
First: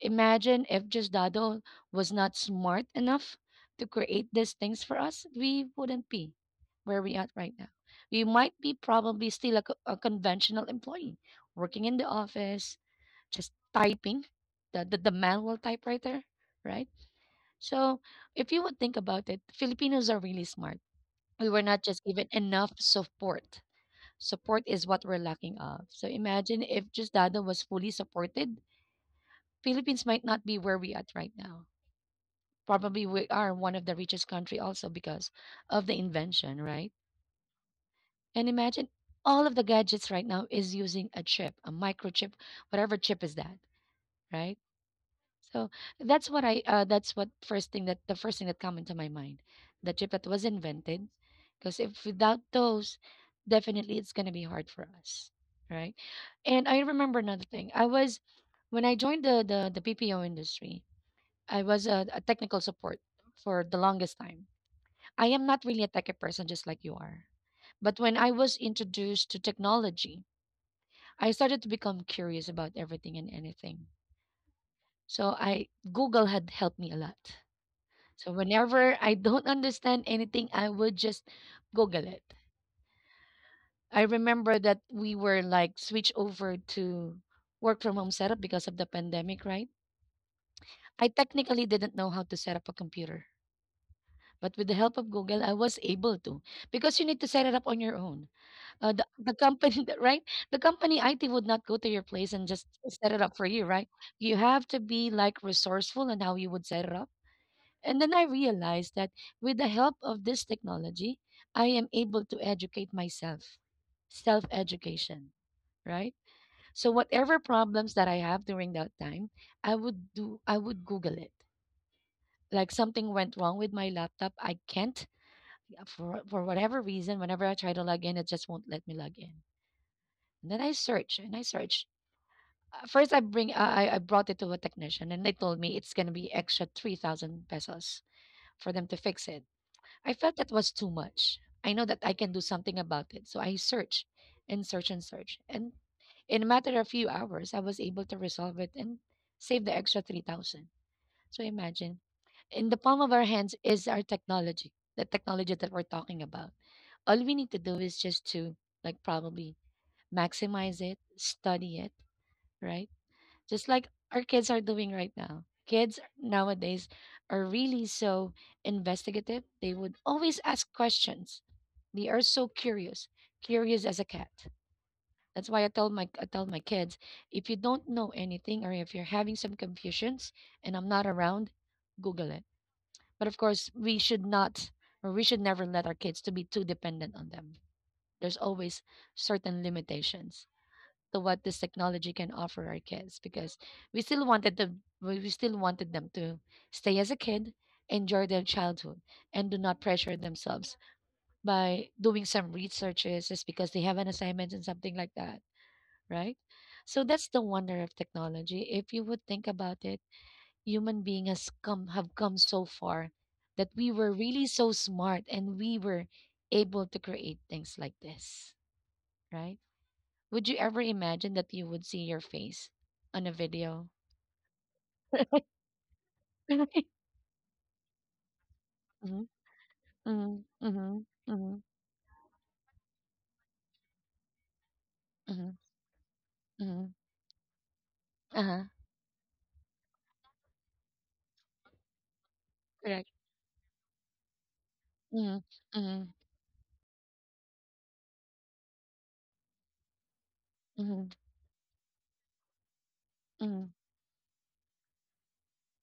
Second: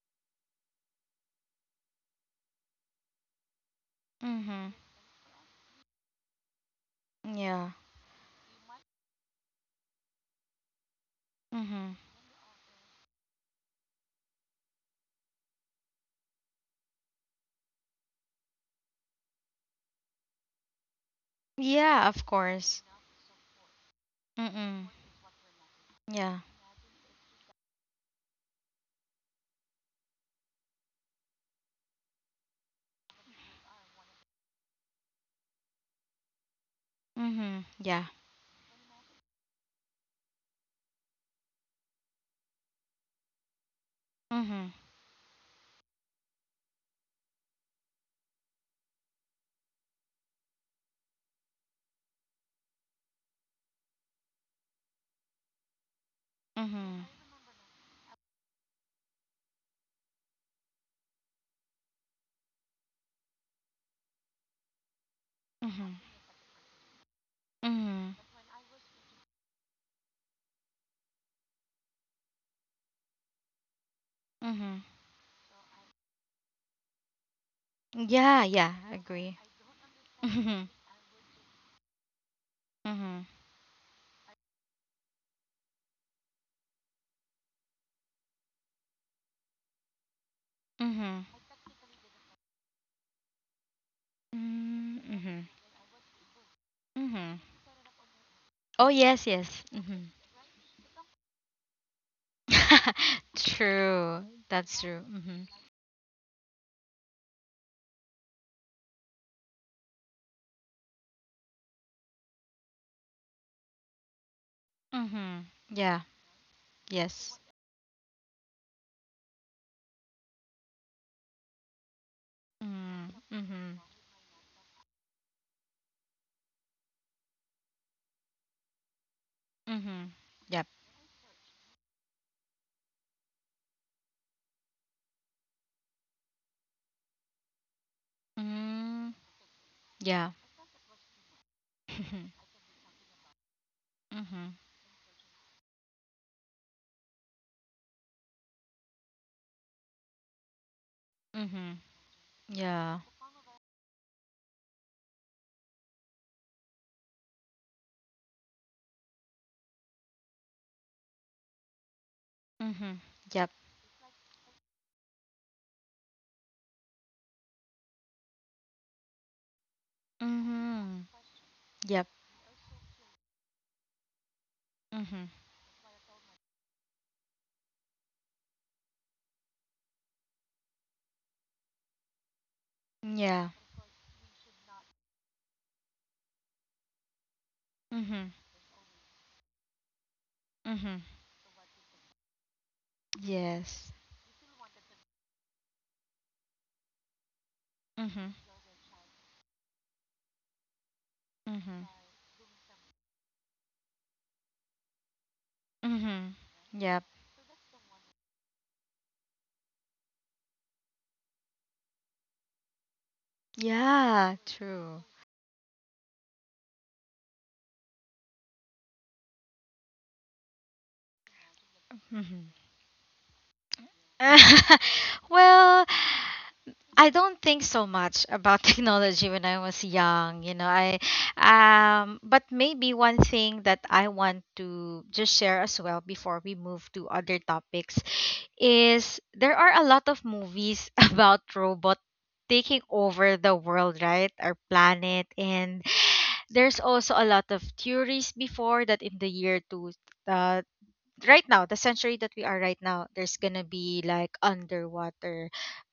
Speaker 1: Imagine if just Dado was not smart enough to create these
Speaker 2: Mm-hmm.
Speaker 1: things for us, we wouldn't be where we are right
Speaker 2: Yeah.
Speaker 1: now. We might be probably still a conventional employee working
Speaker 2: Mm-hmm.
Speaker 1: in the office, just typing the manual typewriter, right? So if you would think about it, Filipinos are really smart. We were not just
Speaker 2: Yeah, of
Speaker 1: given enough
Speaker 2: course.
Speaker 1: support. Support
Speaker 2: Mm-hmm.
Speaker 1: is what we're lacking of. So
Speaker 2: Yeah.
Speaker 1: imagine if just Dada was fully supported, Philippines might not be where we at right now. Probably we are one of the richest country also because of the invention, right?
Speaker 2: Mm-hmm. Yeah.
Speaker 1: And imagine all of the gadgets right now is using a chip, a microchip, whatever chip is that, right?
Speaker 2: Mm-hmm.
Speaker 1: So that's what I that's what first thing that the first thing that come into my mind. The chip that was invented, because if without those, definitely it's gonna be hard for us, right? And I
Speaker 2: Mm-hmm.
Speaker 1: remember another thing. I was when I joined the PPO industry, I was a technical support for the longest time. I am not really a
Speaker 2: Mm-hmm.
Speaker 1: techie person, just like you are. But when I
Speaker 2: Mm-hmm.
Speaker 1: was introduced to technology, I started to become curious about everything and anything.
Speaker 2: Mm-hmm.
Speaker 1: So I Google had helped me a lot. So
Speaker 2: Yeah, yeah,
Speaker 1: whenever I
Speaker 2: agree.
Speaker 1: don't understand anything,
Speaker 2: Mm-hmm.
Speaker 1: I would just Google it.
Speaker 2: Mm-hmm.
Speaker 1: I remember that we were like switched over to work from home setup because of the pandemic, right? I
Speaker 2: Mm-hmm.
Speaker 1: technically didn't know how to set up a computer. But with the help
Speaker 2: Mm,
Speaker 1: of Google,
Speaker 2: mhm.
Speaker 1: I was able to, because you need to
Speaker 2: Mhm.
Speaker 1: set it up on your own.
Speaker 2: Oh
Speaker 1: The,
Speaker 2: yes,
Speaker 1: the
Speaker 2: yes.
Speaker 1: company, <laughs> the-
Speaker 2: Mhm.
Speaker 1: right? The company IT would not go to your place and just set it
Speaker 2: <laughs>
Speaker 1: up for you, right?
Speaker 2: True.
Speaker 1: You have
Speaker 2: That's
Speaker 1: to
Speaker 2: true.
Speaker 1: be like
Speaker 2: Mhm.
Speaker 1: resourceful in how you would set it up. And then I realized that with the help of this technology, I am able to educate myself, self education,
Speaker 2: Mhm. Yeah.
Speaker 1: right? So
Speaker 2: Yes.
Speaker 1: whatever problems that I have during that time, I would Google it. Like
Speaker 2: Mm,
Speaker 1: something went wrong
Speaker 2: mhm.
Speaker 1: with my laptop, I can't, yeah, for whatever reason. Whenever I try to log in, it just won't let me log in.
Speaker 2: Mhm.
Speaker 1: And
Speaker 2: Yep.
Speaker 1: then I search and I search. First, I bring I brought it to a technician, and they told me it's gonna be extra 3,000 pesos for them to
Speaker 2: Mm,
Speaker 1: fix it. I
Speaker 2: yeah.
Speaker 1: felt that was too much. I know that I can do
Speaker 2: <laughs>
Speaker 1: something about it. So I searched
Speaker 2: Mhm.
Speaker 1: and searched and searched. And in a matter of few hours, I was able to resolve it and save the extra 3,000.
Speaker 2: Mhm.
Speaker 1: So
Speaker 2: Mhm.
Speaker 1: imagine in the
Speaker 2: Yeah.
Speaker 1: palm of our hands is our technology, the technology that we're talking about. All we need to do is just to like probably maximize it, study it, right?
Speaker 2: Mhm. Yep.
Speaker 1: Just like our kids are doing right now. Kids nowadays are really so investigative. They would always ask
Speaker 2: Mhm.
Speaker 1: questions.
Speaker 2: Yep.
Speaker 1: They are so curious, curious as a cat.
Speaker 2: Mhm.
Speaker 1: That's why I tell my kids, if you don't know anything or if you're having some confusions and I'm not around, Google it. But of
Speaker 2: Yeah.
Speaker 1: course, we should not or we should never let our kids to be too dependent on them.
Speaker 2: Mhm.
Speaker 1: There's always certain limitations
Speaker 2: Mhm.
Speaker 1: to what this technology can offer our kids because
Speaker 2: Yes.
Speaker 1: we still wanted them to stay as a kid, enjoy
Speaker 2: Mhm.
Speaker 1: their childhood and do not pressure themselves
Speaker 2: Mhm.
Speaker 1: by doing some researches just because they have an assignment and something like that,
Speaker 2: Mhm.
Speaker 1: right?
Speaker 2: Yep.
Speaker 1: So that's the wonder of technology. If you would think about it, human being has come have come so far that we were
Speaker 2: Yeah.
Speaker 1: really so
Speaker 2: True.
Speaker 1: smart and we were able to create things like this, right? Would you ever imagine that you would see your
Speaker 2: Mhm.
Speaker 1: face on a video?
Speaker 2: <laughs> Well, I don't think so much about <laughs> technology
Speaker 1: Mhm,
Speaker 2: when I was young, you
Speaker 1: mhm,
Speaker 2: know. I
Speaker 1: mhm, mhm,
Speaker 2: But maybe one thing that I want to just share
Speaker 1: mhm,
Speaker 2: as well before we move
Speaker 1: mhm.
Speaker 2: to other topics
Speaker 1: Uh-huh.
Speaker 2: is there are a lot of movies <laughs> about robot taking
Speaker 1: Correct.
Speaker 2: over the world, right? Our planet
Speaker 1: Mhm,
Speaker 2: and
Speaker 1: mhm,
Speaker 2: there's also a lot of theories before that in the year two, uh,
Speaker 1: mhm,
Speaker 2: right now, the century that we are right now, there's gonna
Speaker 1: mhm.
Speaker 2: be like underwater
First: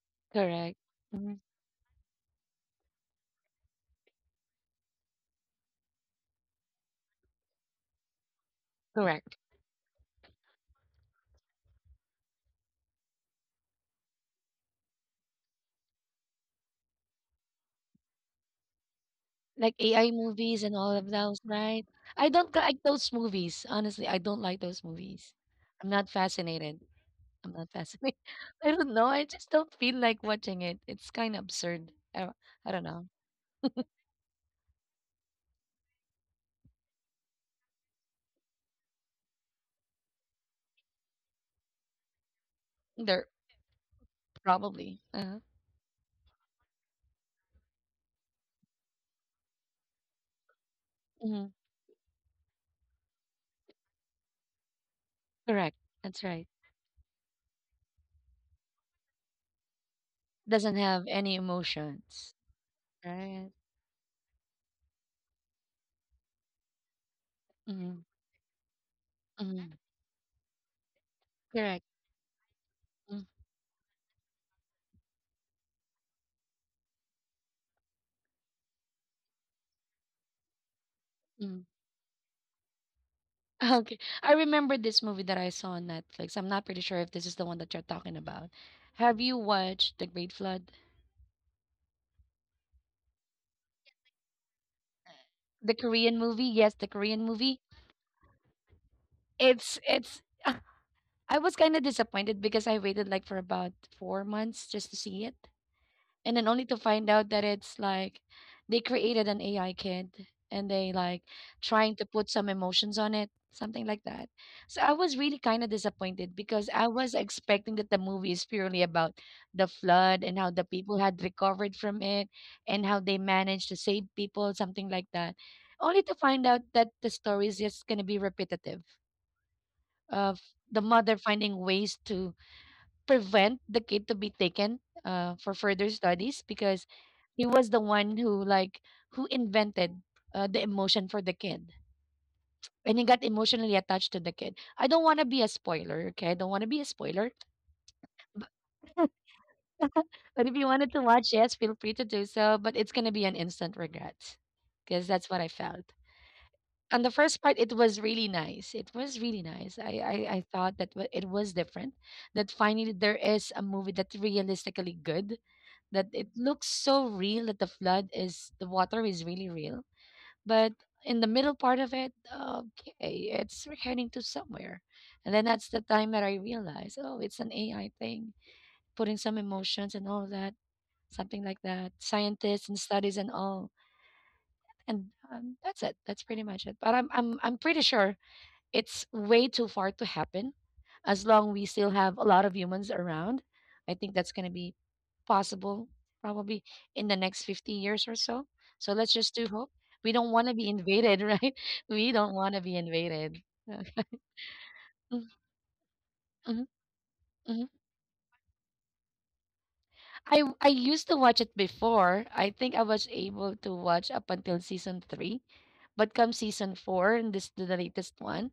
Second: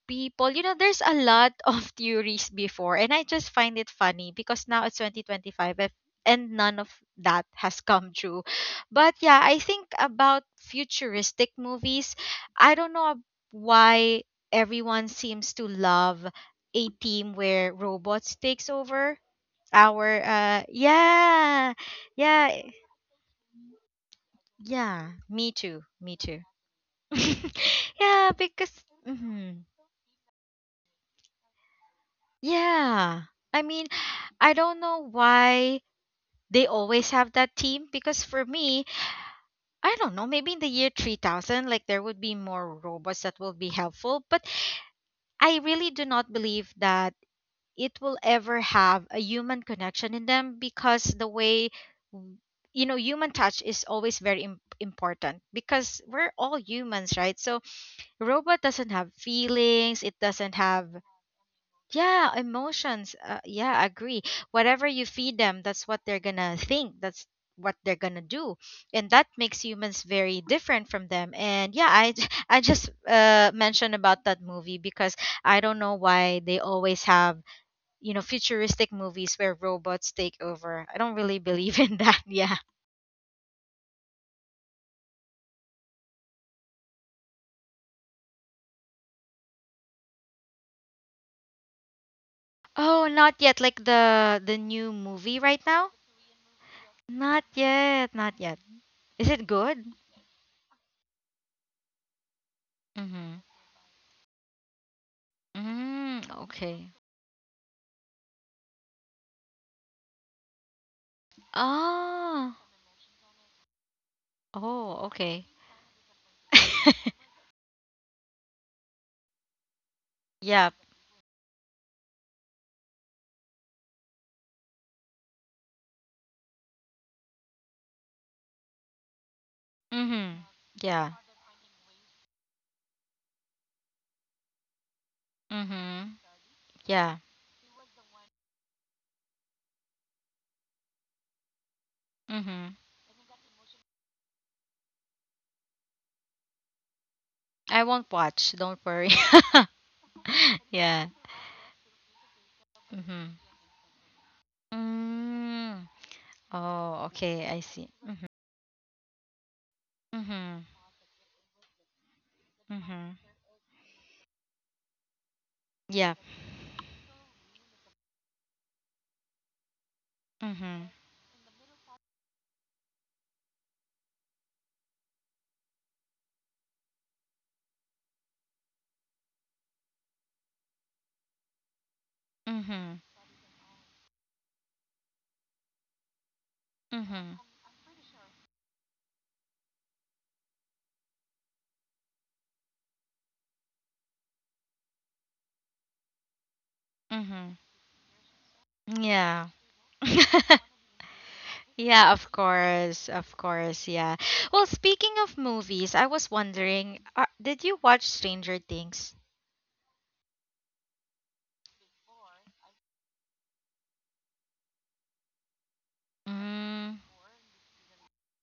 Speaker 2: people. You know,
Speaker 1: Correct.
Speaker 2: there's a
Speaker 1: Mhm.
Speaker 2: lot <laughs> of theories before, and I just find it funny because now it's 2025 and none of that has come true. But
Speaker 1: Correct.
Speaker 2: yeah, I think about futuristic movies. I don't know ab- Why everyone seems to love a team where robots takes over
Speaker 1: Like AI
Speaker 2: our
Speaker 1: movies and all of those,
Speaker 2: yeah.
Speaker 1: right? I don't
Speaker 2: Yeah.
Speaker 1: like those movies. Honestly, I don't like those
Speaker 2: Yeah,
Speaker 1: movies.
Speaker 2: me too,
Speaker 1: I'm not
Speaker 2: me too.
Speaker 1: fascinated. I'm not
Speaker 2: <laughs>
Speaker 1: fascinated.
Speaker 2: Yeah,
Speaker 1: <laughs> I
Speaker 2: because
Speaker 1: don't know. I just
Speaker 2: mhm.
Speaker 1: don't feel like watching it. It's kind of absurd. I, I don't know.
Speaker 2: Yeah. I mean, I don't know why they always have that team because for me, I don't know, maybe in the year 3000 like there would be more robots
Speaker 1: They're
Speaker 2: that will be helpful, but
Speaker 1: probably. Uh-huh.
Speaker 2: I really do not believe that it will ever have a human connection in them because
Speaker 1: Mhm.
Speaker 2: w- you know human touch is always very important
Speaker 1: Correct.
Speaker 2: because
Speaker 1: That's
Speaker 2: we're
Speaker 1: right.
Speaker 2: all humans, right? So robot doesn't have feelings, it doesn't
Speaker 1: Doesn't
Speaker 2: have
Speaker 1: have any emotions,
Speaker 2: Yeah, emotions.
Speaker 1: right?
Speaker 2: Yeah, agree. Whatever you feed them, that's what they're gonna think. That's what they're
Speaker 1: Mm-hmm.
Speaker 2: gonna do, and that makes
Speaker 1: Hmm.
Speaker 2: humans very different from them. And
Speaker 1: Correct.
Speaker 2: yeah, <laughs> I just mentioned about that movie because I don't know why they always have, you know, futuristic movies where robots take over. I don't really
Speaker 1: Mm-hmm.
Speaker 2: believe <laughs> in that. Yeah.
Speaker 1: <laughs> Okay. I remember this movie that I saw on Netflix. I'm not pretty sure if this is the one that you're talking about. Have you watched The Great Flood?
Speaker 2: Oh, not yet. Like the new movie right
Speaker 1: The
Speaker 2: now.
Speaker 1: Korean movie? Yes, the Korean
Speaker 2: Not
Speaker 1: movie.
Speaker 2: yet. Not yet. Is it
Speaker 1: It's
Speaker 2: good?
Speaker 1: it's <laughs> I was kind of disappointed because I waited like for
Speaker 2: Mm-hmm.
Speaker 1: about 4 months just to see it,
Speaker 2: Mm,
Speaker 1: and then only to
Speaker 2: okay.
Speaker 1: find out that it's like they created an AI kid and they like trying to put some
Speaker 2: Ah.
Speaker 1: emotions on it, something like that. So I
Speaker 2: Oh,
Speaker 1: was really
Speaker 2: okay.
Speaker 1: kind of disappointed because I was
Speaker 2: <laughs>
Speaker 1: expecting that the movie is purely about the flood and how the
Speaker 2: Yeah.
Speaker 1: people had recovered from it and how they managed to save people, something like that. Only to find out that the story is just going to be repetitive of
Speaker 2: Mhm.
Speaker 1: the mother
Speaker 2: Yeah.
Speaker 1: finding ways to prevent the kid to be taken for further
Speaker 2: Mhm.
Speaker 1: studies because
Speaker 2: Yeah.
Speaker 1: he was the one who like who invented the emotion for the kid,
Speaker 2: Mhm.
Speaker 1: and he got emotionally attached to the kid. I don't want to be a spoiler. Okay, I don't want to be a spoiler,
Speaker 2: I won't watch, don't worry. <laughs>
Speaker 1: but if you wanted to
Speaker 2: Yeah.
Speaker 1: watch, yes, feel free to do so, but it's going to be
Speaker 2: Mhm.
Speaker 1: an instant regret because that's what I felt.
Speaker 2: Mm.
Speaker 1: On the
Speaker 2: Oh,
Speaker 1: first
Speaker 2: okay.
Speaker 1: part,
Speaker 2: I
Speaker 1: it
Speaker 2: see.
Speaker 1: was really
Speaker 2: Mhm.
Speaker 1: nice. It was really nice. I i,
Speaker 2: Mhm.
Speaker 1: thought that it was different, that finally there
Speaker 2: Mhm.
Speaker 1: is a movie that's realistically good, that
Speaker 2: Yeah.
Speaker 1: it looks so real, that the water is really real. But
Speaker 2: Mhm.
Speaker 1: in the middle part of it, okay, it's heading to somewhere, and then that's the time that I realized, oh, it's an AI thing, putting some emotions and all that, something like that, scientists and
Speaker 2: Mhm.
Speaker 1: studies and all. And that's it, that's pretty much it, but
Speaker 2: Mhm.
Speaker 1: I'm pretty sure it's way too far to happen. As long we still have a lot of humans around, I think that's going to be possible, probably in the next
Speaker 2: Mhm.
Speaker 1: 50 years or so. So let's just do
Speaker 2: Yeah.
Speaker 1: hope. We don't want to be
Speaker 2: <laughs>
Speaker 1: invaded, <laughs> right? We
Speaker 2: Yeah,
Speaker 1: don't
Speaker 2: of
Speaker 1: want to be
Speaker 2: course.
Speaker 1: invaded.
Speaker 2: Of course.
Speaker 1: Uh,
Speaker 2: Yeah. Well,
Speaker 1: mm,
Speaker 2: speaking of movies, I was
Speaker 1: mhm,
Speaker 2: wondering,
Speaker 1: mhm.
Speaker 2: did you watch Stranger Things?
Speaker 1: I used to watch it before. I think I was able to watch up until season three, but come season
Speaker 2: Mm,
Speaker 1: four, and this the latest one,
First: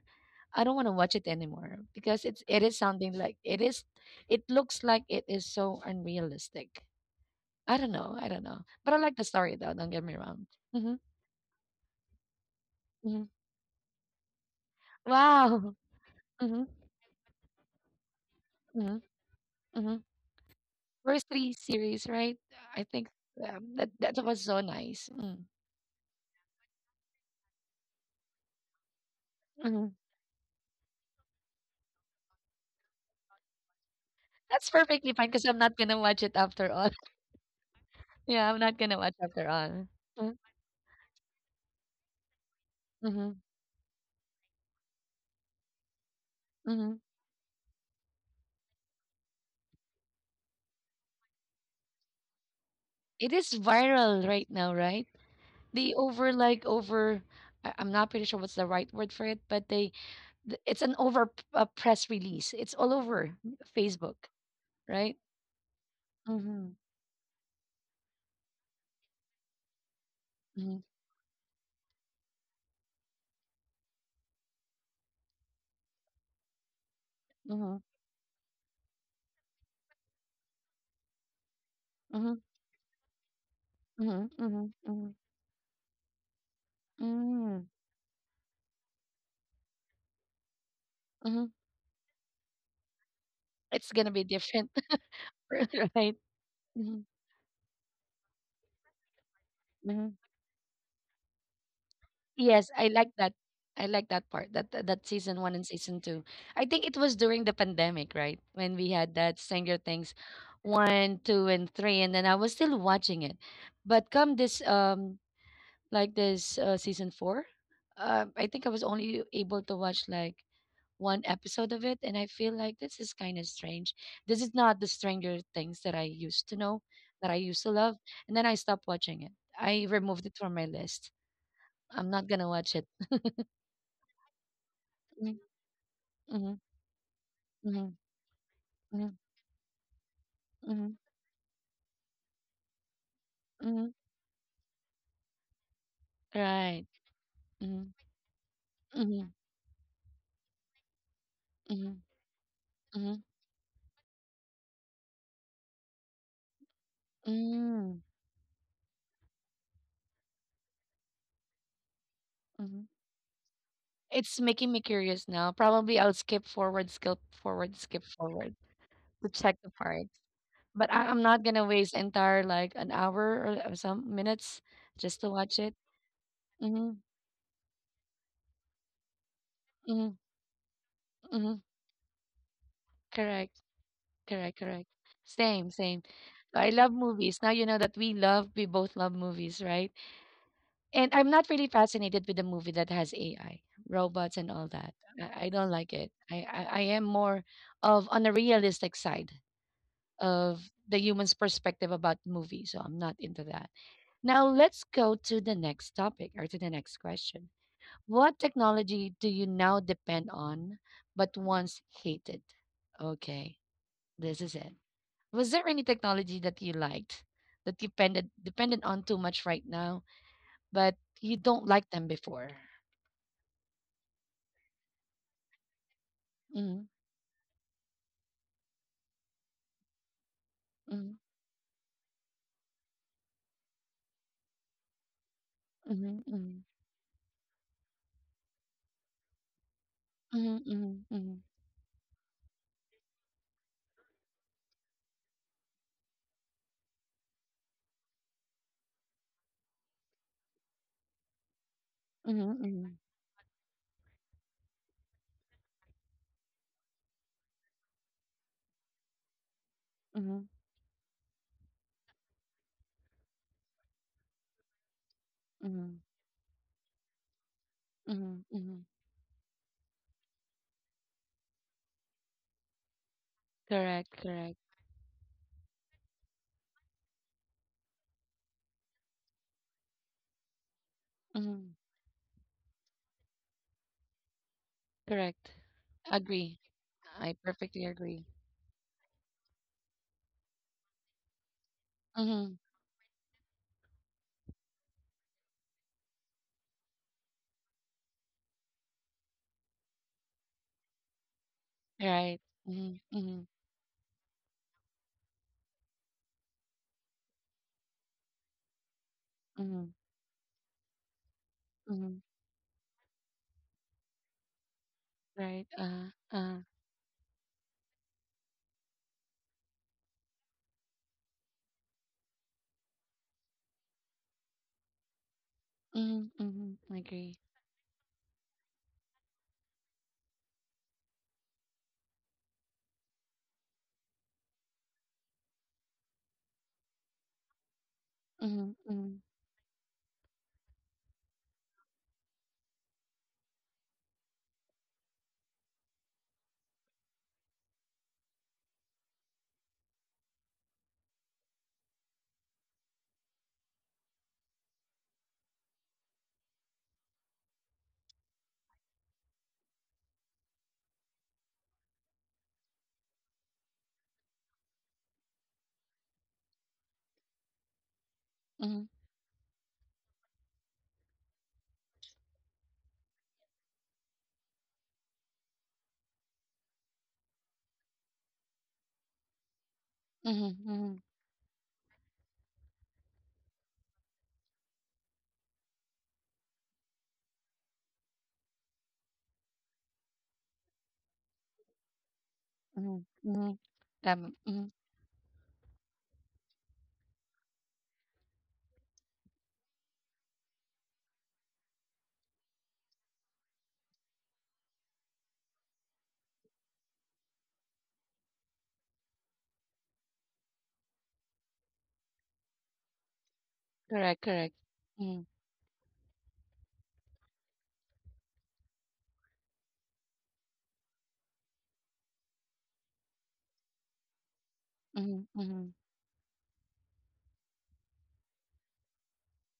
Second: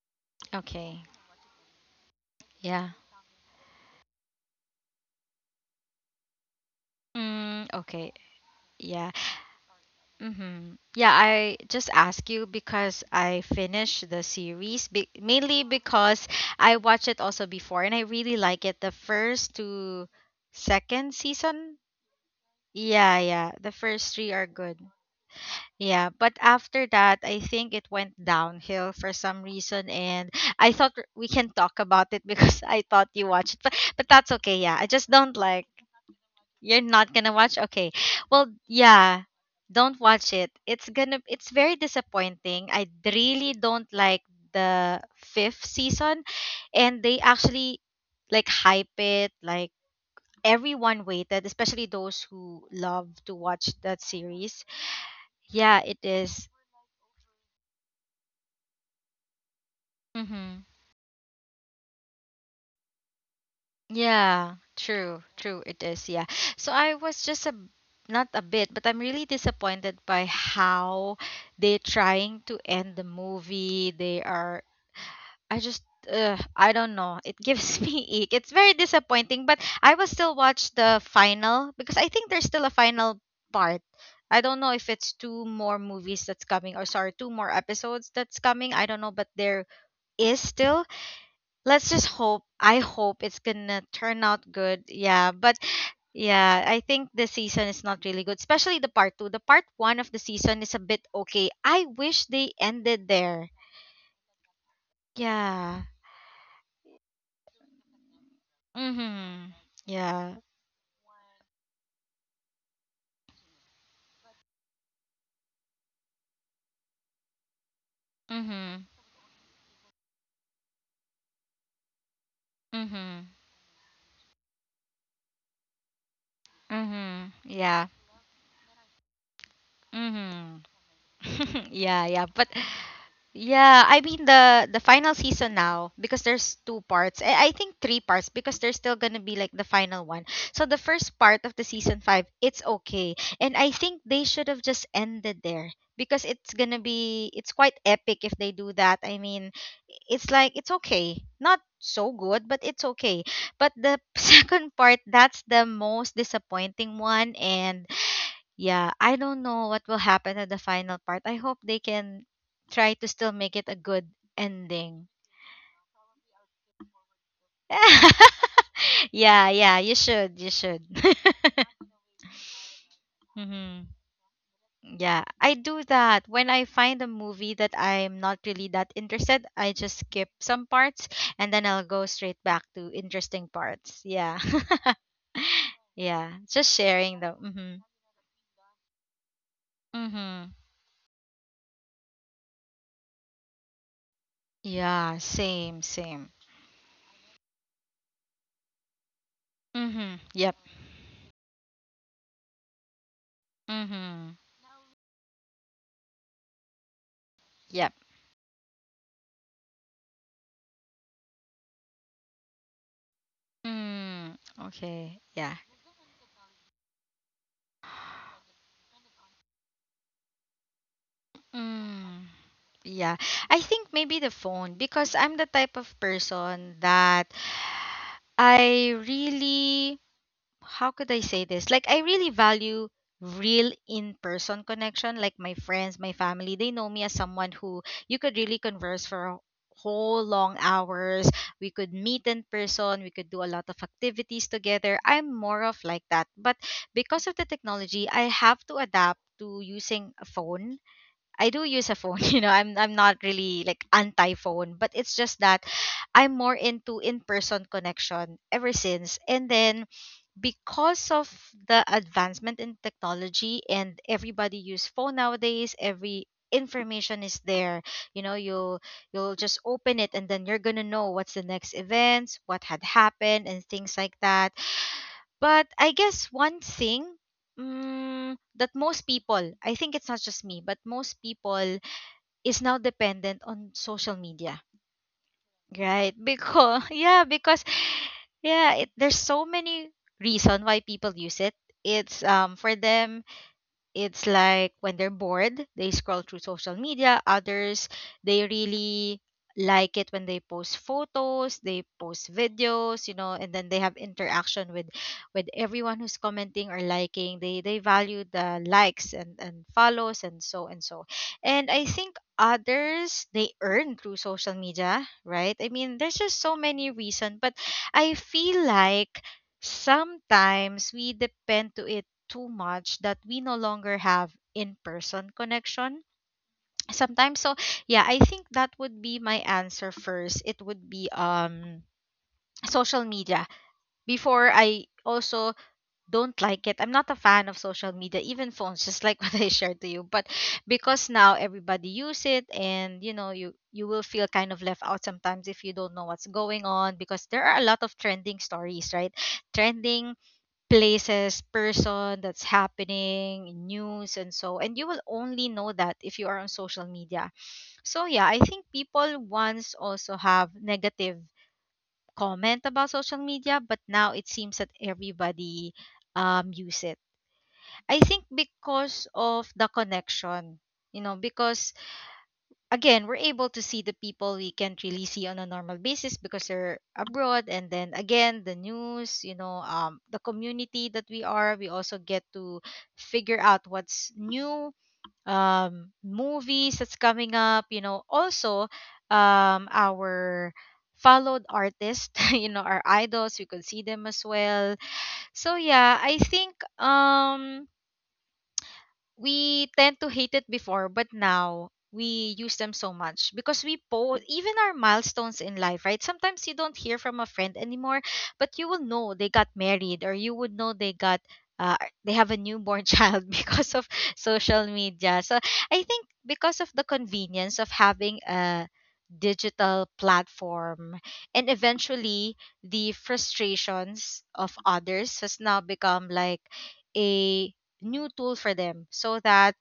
Speaker 1: I don't want to
Speaker 2: okay.
Speaker 1: watch it anymore because it is
Speaker 2: Yeah.
Speaker 1: sounding like it is, it looks like it is so unrealistic.
Speaker 2: Mm, okay.
Speaker 1: I don't know, but I
Speaker 2: Yeah.
Speaker 1: like the story though. Don't get me wrong.
Speaker 2: Mm-hmm.
Speaker 1: hmm
Speaker 2: Yeah, I just ask you because
Speaker 1: hmm
Speaker 2: I finished the series mainly
Speaker 1: Wow.
Speaker 2: because
Speaker 1: hmm
Speaker 2: I watched it also before and I really like it. The
Speaker 1: hmm
Speaker 2: first
Speaker 1: hmm
Speaker 2: to second
Speaker 1: First three
Speaker 2: season.
Speaker 1: series, right? I think
Speaker 2: Yeah, yeah. The
Speaker 1: that
Speaker 2: first three
Speaker 1: was
Speaker 2: are
Speaker 1: so
Speaker 2: good.
Speaker 1: nice. Mm,
Speaker 2: Yeah, but after that, I think it went downhill for some
Speaker 1: mm-hmm.
Speaker 2: reason, and I thought we can talk about it because <laughs> I thought you watched it, but that's okay.
Speaker 1: That's
Speaker 2: Yeah, I just
Speaker 1: perfectly fine
Speaker 2: don't
Speaker 1: because I'm
Speaker 2: like
Speaker 1: not gonna watch it after
Speaker 2: You're
Speaker 1: all.
Speaker 2: not
Speaker 1: <laughs>
Speaker 2: gonna watch? Okay. Well,
Speaker 1: Yeah, I'm not gonna watch
Speaker 2: yeah.
Speaker 1: after all.
Speaker 2: Don't watch it. It's very disappointing.
Speaker 1: Mm-hmm.
Speaker 2: Really don't like the fifth season and
Speaker 1: hmm
Speaker 2: they actually like hype it, like everyone waited, especially those who love to
Speaker 1: It is
Speaker 2: watch that
Speaker 1: viral right
Speaker 2: series.
Speaker 1: now, right?
Speaker 2: Yeah,
Speaker 1: They
Speaker 2: it
Speaker 1: over
Speaker 2: is.
Speaker 1: like over, I'm not pretty sure what's the right word for it, but they,
Speaker 2: Mhm.
Speaker 1: it's an over press release. It's all over Facebook,
Speaker 2: Yeah,
Speaker 1: right?
Speaker 2: true, true. It is, yeah.
Speaker 1: Mm-hmm.
Speaker 2: So I was just a not a bit, but I'm really disappointed by
Speaker 1: Mm-hmm.
Speaker 2: how they're trying to end the movie. They are, I just, I don't know. It
Speaker 1: Mm-hmm.
Speaker 2: gives <laughs> me ick. It's very disappointing, but I will still watch the final because I think there's still a final part.
Speaker 1: Mm-hmm.
Speaker 2: I don't know if
Speaker 1: Mm-hmm.
Speaker 2: it's two more
Speaker 1: Mm-hmm.
Speaker 2: episodes that's coming. I don't know, but there is still
Speaker 1: Mm-hmm.
Speaker 2: let's just hope, I hope it's gonna
Speaker 1: It's gonna
Speaker 2: turn
Speaker 1: be
Speaker 2: out
Speaker 1: different,
Speaker 2: good. Yeah, but
Speaker 1: <laughs> right?
Speaker 2: yeah, I think the season is not really good, especially the part two. The part one
Speaker 1: Mm-hmm.
Speaker 2: of the season is a bit okay, I wish they
Speaker 1: Yes, I
Speaker 2: ended
Speaker 1: like that.
Speaker 2: there.
Speaker 1: I like that part. That season one and
Speaker 2: Yeah.
Speaker 1: season two. I think it was during the pandemic, right? When we had that
Speaker 2: Mm-hmm.
Speaker 1: Stranger Things
Speaker 2: Yeah.
Speaker 1: one, two, and three, and then I was still watching it. But come this like this season four, I think I
Speaker 2: Mm-hmm.
Speaker 1: was only able to watch like one episode of it, and I feel like this is
Speaker 2: Mm-hmm.
Speaker 1: kind of strange. This is not the Stranger Things that I used to know, that
Speaker 2: Mm-hmm.
Speaker 1: I used to
Speaker 2: Yeah.
Speaker 1: love, and then I stopped watching it. I removed it from
Speaker 2: Mm-hmm.
Speaker 1: my list.
Speaker 2: <laughs> Yeah,
Speaker 1: I'm
Speaker 2: yeah,
Speaker 1: not
Speaker 2: but
Speaker 1: gonna watch
Speaker 2: Yeah, I mean the final
Speaker 1: it.
Speaker 2: season now because
Speaker 1: Mhm,
Speaker 2: there's two parts. I think
Speaker 1: mhm,
Speaker 2: three parts because there's still
Speaker 1: mhm,
Speaker 2: gonna be like the final one. So the
Speaker 1: mhm,
Speaker 2: first part of the season five, it's okay, and I
Speaker 1: mhm.
Speaker 2: think they should have just ended there because it's gonna
Speaker 1: Right.
Speaker 2: be it's quite
Speaker 1: Mhm,
Speaker 2: epic if they do that. I
Speaker 1: mhm,
Speaker 2: mean, it's like it's okay, not
Speaker 1: mhm,
Speaker 2: so good, but it's okay.
Speaker 1: mhm,
Speaker 2: But the <laughs> second part, that's the most disappointing one, and
Speaker 1: mm,
Speaker 2: yeah, I don't know what will happen at the final part. I hope they can
Speaker 1: mhm.
Speaker 2: try to still make it a good
Speaker 1: It's making me
Speaker 2: ending.
Speaker 1: curious now. Probably I'll skip forward, skip forward, skip forward
Speaker 2: <laughs>
Speaker 1: to
Speaker 2: Yeah,
Speaker 1: check the
Speaker 2: yeah, you
Speaker 1: part.
Speaker 2: should, you should.
Speaker 1: But
Speaker 2: <laughs>
Speaker 1: I'm not gonna waste entire like an hour or
Speaker 2: Hmm.
Speaker 1: some minutes
Speaker 2: Yeah,
Speaker 1: just to
Speaker 2: I
Speaker 1: watch it.
Speaker 2: do that. When I
Speaker 1: Mm-hmm,
Speaker 2: find a movie that I'm not really that interested, I just
Speaker 1: mm-hmm,
Speaker 2: skip some parts and
Speaker 1: mm-hmm.
Speaker 2: then I'll go straight back to interesting
Speaker 1: Correct,
Speaker 2: parts. Yeah.
Speaker 1: correct, correct.
Speaker 2: <laughs>
Speaker 1: Same, same.
Speaker 2: Yeah, just
Speaker 1: I love
Speaker 2: sharing though.
Speaker 1: movies. Now you
Speaker 2: Mhm.
Speaker 1: know that we love, we both love movies, right?
Speaker 2: Mhm.
Speaker 1: And I'm not really fascinated with a movie that has AI, robots and all that.
Speaker 2: Yeah,
Speaker 1: I don't
Speaker 2: same,
Speaker 1: like it.
Speaker 2: same.
Speaker 1: I am more of on a realistic side
Speaker 2: Mhm. Yep.
Speaker 1: of the human's perspective about movies. So I'm not into that.
Speaker 2: Mhm.
Speaker 1: Now let's go to the next topic or to the next question.
Speaker 2: Yep.
Speaker 1: What technology do you now depend on but once hated? Okay,
Speaker 2: Mm,
Speaker 1: this is it.
Speaker 2: okay.
Speaker 1: Was
Speaker 2: Yeah.
Speaker 1: there any technology that you liked, that you depended dependent on too much right now, but you don't like them
Speaker 2: Mm,
Speaker 1: before?
Speaker 2: yeah. I think maybe the phone because I'm the type of person
Speaker 1: Mhm,
Speaker 2: that I really how could I
Speaker 1: mhm,
Speaker 2: say this? Like I really value real in-person connection. Like my friends, my
Speaker 1: mhm,
Speaker 2: family,
Speaker 1: mhm.
Speaker 2: they know me as someone who you could really converse for whole long
Speaker 1: Mhm, mhm,
Speaker 2: hours.
Speaker 1: mhm.
Speaker 2: We could meet in person, we could do a lot of activities together. I'm more of like that. But because of the technology, I have to adapt to using a phone. I do use a phone, <laughs> you know.
Speaker 1: Mhm,
Speaker 2: I'm
Speaker 1: mhm,
Speaker 2: not really like anti phone, but it's just that I'm more into in person connection ever since. And then
Speaker 1: mhm,
Speaker 2: because of the advancement in technology and everybody use phone nowadays,
Speaker 1: mhm,
Speaker 2: every information is there. You know,
Speaker 1: mhm, mhm.
Speaker 2: you'll just open it and then you're gonna know what's the next events, what had happened and things like
Speaker 1: Correct,
Speaker 2: that.
Speaker 1: correct.
Speaker 2: But I guess one thing that most people, I think it's not just me, but most people
Speaker 1: Mhm,
Speaker 2: is now dependent on social media,
Speaker 1: correct.
Speaker 2: right?
Speaker 1: Agree.
Speaker 2: Because <laughs> yeah,
Speaker 1: I
Speaker 2: because
Speaker 1: perfectly agree.
Speaker 2: yeah, there's so many reason why people use it. It's
Speaker 1: Mhm,
Speaker 2: for them it's like when they're bored, they scroll through social media. Others, they really like it when they post photos, they post
Speaker 1: right. Mhm,
Speaker 2: videos, you know,
Speaker 1: mhm,
Speaker 2: and then they have interaction with everyone who's commenting or liking. They value the likes and
Speaker 1: mhm,
Speaker 2: follows and so and so. And I think
Speaker 1: mhm.
Speaker 2: others they earn through social media, right? I
Speaker 1: Right.
Speaker 2: mean, there's just so many reasons, but I feel like sometimes we depend to it too much that we no longer have in-person connection
Speaker 1: Mhm, mhm. I agree.
Speaker 2: sometimes. So yeah, I think that would be my answer. First it would be social media. Before I also don't like it, I'm not a fan of social media even
Speaker 1: Mhm,
Speaker 2: phones, just like <laughs>
Speaker 1: mhm,
Speaker 2: what I shared to you. But because now everybody use it and you know you will feel kind of left out sometimes if you don't know what's going on because there are a lot of trending stories, right? Trending places, person that's happening, news, and so. And you will only know that if you are on social media. So yeah, I think people once also have negative comment about social media, but now it seems that everybody use it. I think
Speaker 1: mhm,
Speaker 2: because of the connection, you know, because again, we're able to see the people we can't really see on a normal basis because they're abroad. And then again, the news, you know, the
Speaker 1: mhm,
Speaker 2: community
Speaker 1: mhm,
Speaker 2: that we are, we also get to figure out what's new, movies that's coming up, you know, also our followed artists, <laughs> you know, our
Speaker 1: mhm,
Speaker 2: idols, we
Speaker 1: mhm.
Speaker 2: could see them as
Speaker 1: Mhm.
Speaker 2: well. So yeah, I think we tend to hate it before, but now we use them so much because we post even our milestones in life, right? Sometimes you don't hear from a friend anymore, but you will know they got married or you would know they got uh, they have a newborn <laughs> child because of
Speaker 1: Correct, correct.
Speaker 2: social media.
Speaker 1: Mhm,
Speaker 2: So I think because of the convenience of having a digital platform and eventually the frustrations of others
Speaker 1: mhm,
Speaker 2: has now
Speaker 1: mhm.
Speaker 2: become like a new tool for them so that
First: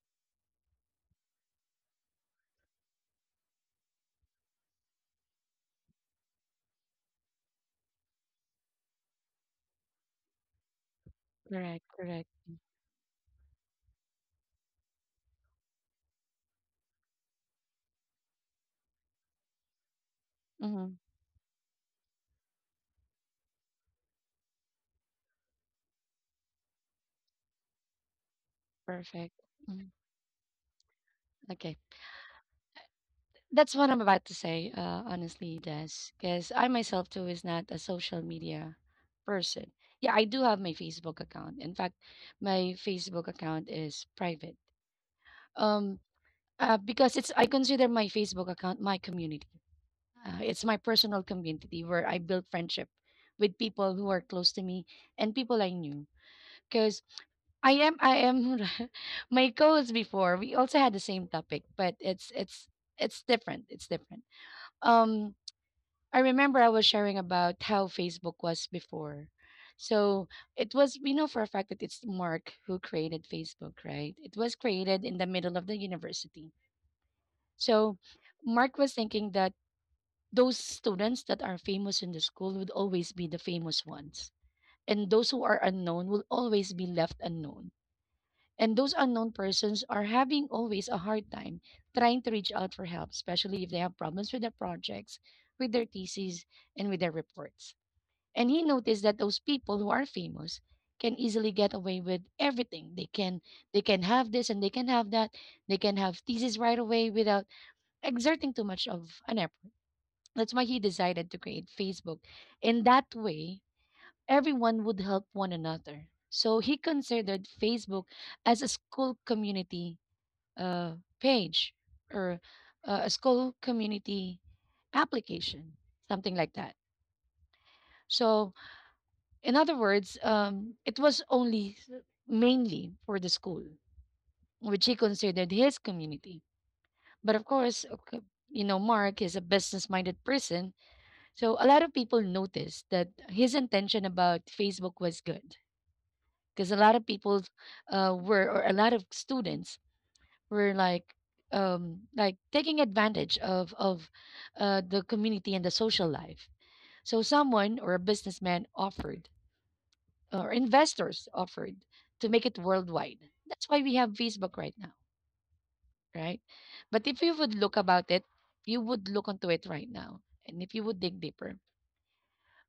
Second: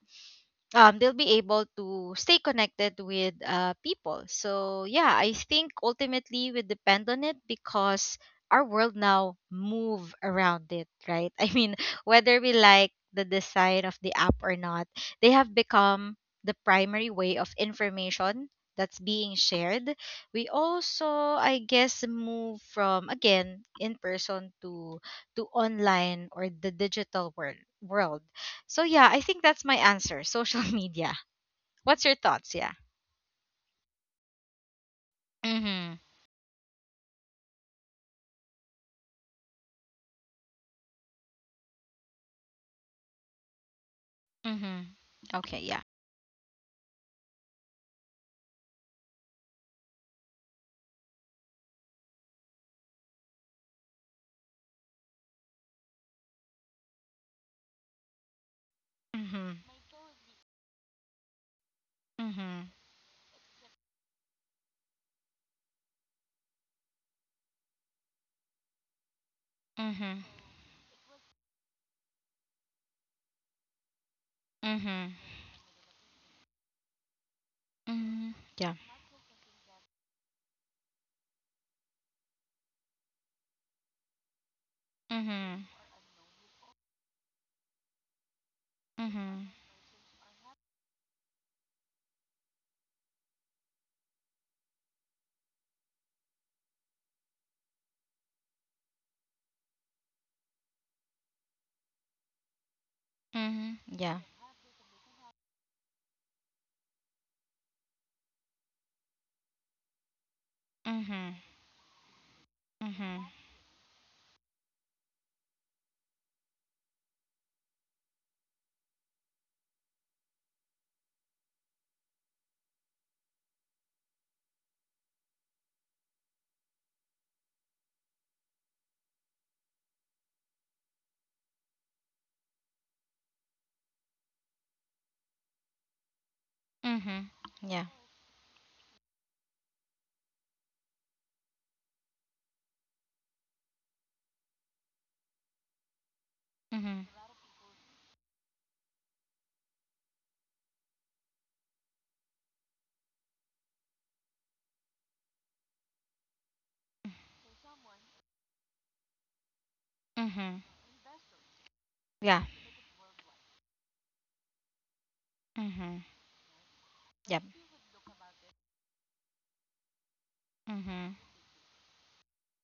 Speaker 2: they'll be able to stay connected with people. So, yeah, I think ultimately we depend on it because our world now move around it, right? <laughs> I mean,
Speaker 1: Correct, correct.
Speaker 2: whether we like the design of the app or not, they have become the primary way of information that's being shared. We
Speaker 1: Mhm,
Speaker 2: also, I guess, move from again in person to online or the digital world, so yeah, I
Speaker 1: perfect.
Speaker 2: think that's my
Speaker 1: Mhm.
Speaker 2: answer. Social <laughs> media.
Speaker 1: Okay.
Speaker 2: What's your thoughts? Yeah.
Speaker 1: That's what I'm about to say, honestly, Des,
Speaker 2: Mhm.
Speaker 1: because I myself too is not a social media person. Yeah, I do have my Facebook account. In fact, my Facebook account is private.
Speaker 2: Mhm. Okay, yeah.
Speaker 1: Um, because it's, I consider my Facebook account my community. It's my personal community where I build friendship with people who are close to me and people I knew. Because I am <laughs> my
Speaker 2: Mhm.
Speaker 1: co-host before. We also had the same topic, but
Speaker 2: Mhm.
Speaker 1: it's different. It's different. Um. I remember I was sharing about how Facebook was before.
Speaker 2: Mhm.
Speaker 1: So it was, we know for a fact that it's Mark who created Facebook, right? It was created
Speaker 2: Mhm.
Speaker 1: in the middle of the university. So
Speaker 2: Mhm. Yeah.
Speaker 1: Mark was thinking that those students that are famous in the school would always be the famous ones. And those who are
Speaker 2: Mhm.
Speaker 1: unknown will always be left unknown. And those unknown
Speaker 2: Mhm.
Speaker 1: persons are having always a hard time trying to reach out for help, especially if they have problems with their projects, with their theses, and with their reports. And he noticed that those people who are famous can easily get away with everything. They can they
Speaker 2: Mhm.
Speaker 1: can
Speaker 2: Yeah.
Speaker 1: have this and they can have that. They can have thesis right away without exerting too much of an effort. That's why he decided
Speaker 2: Mhm.
Speaker 1: to create Facebook. In that
Speaker 2: Mhm.
Speaker 1: way, everyone would help one another. So he considered Facebook as a school community uh, page or a school community application, something like that. So in other words, it was only mainly for the school, which he considered his community.
Speaker 2: Mhm.
Speaker 1: But of course,
Speaker 2: Yeah.
Speaker 1: okay, you know, Mark is a business minded person. So a lot of people noticed that his intention about Facebook was good because a lot of
Speaker 2: Mhm.
Speaker 1: people were, or a lot of students were like taking advantage of the community and the social life. So someone or a businessman offered or
Speaker 2: Mhm.
Speaker 1: investors offered to make
Speaker 2: Yeah.
Speaker 1: it worldwide. That's why we have Facebook right now,
Speaker 2: Mhm.
Speaker 1: right? But if you
Speaker 2: Yep.
Speaker 1: would look about it, you would look onto it right now. And if you would dig
Speaker 2: Mhm.
Speaker 1: deeper,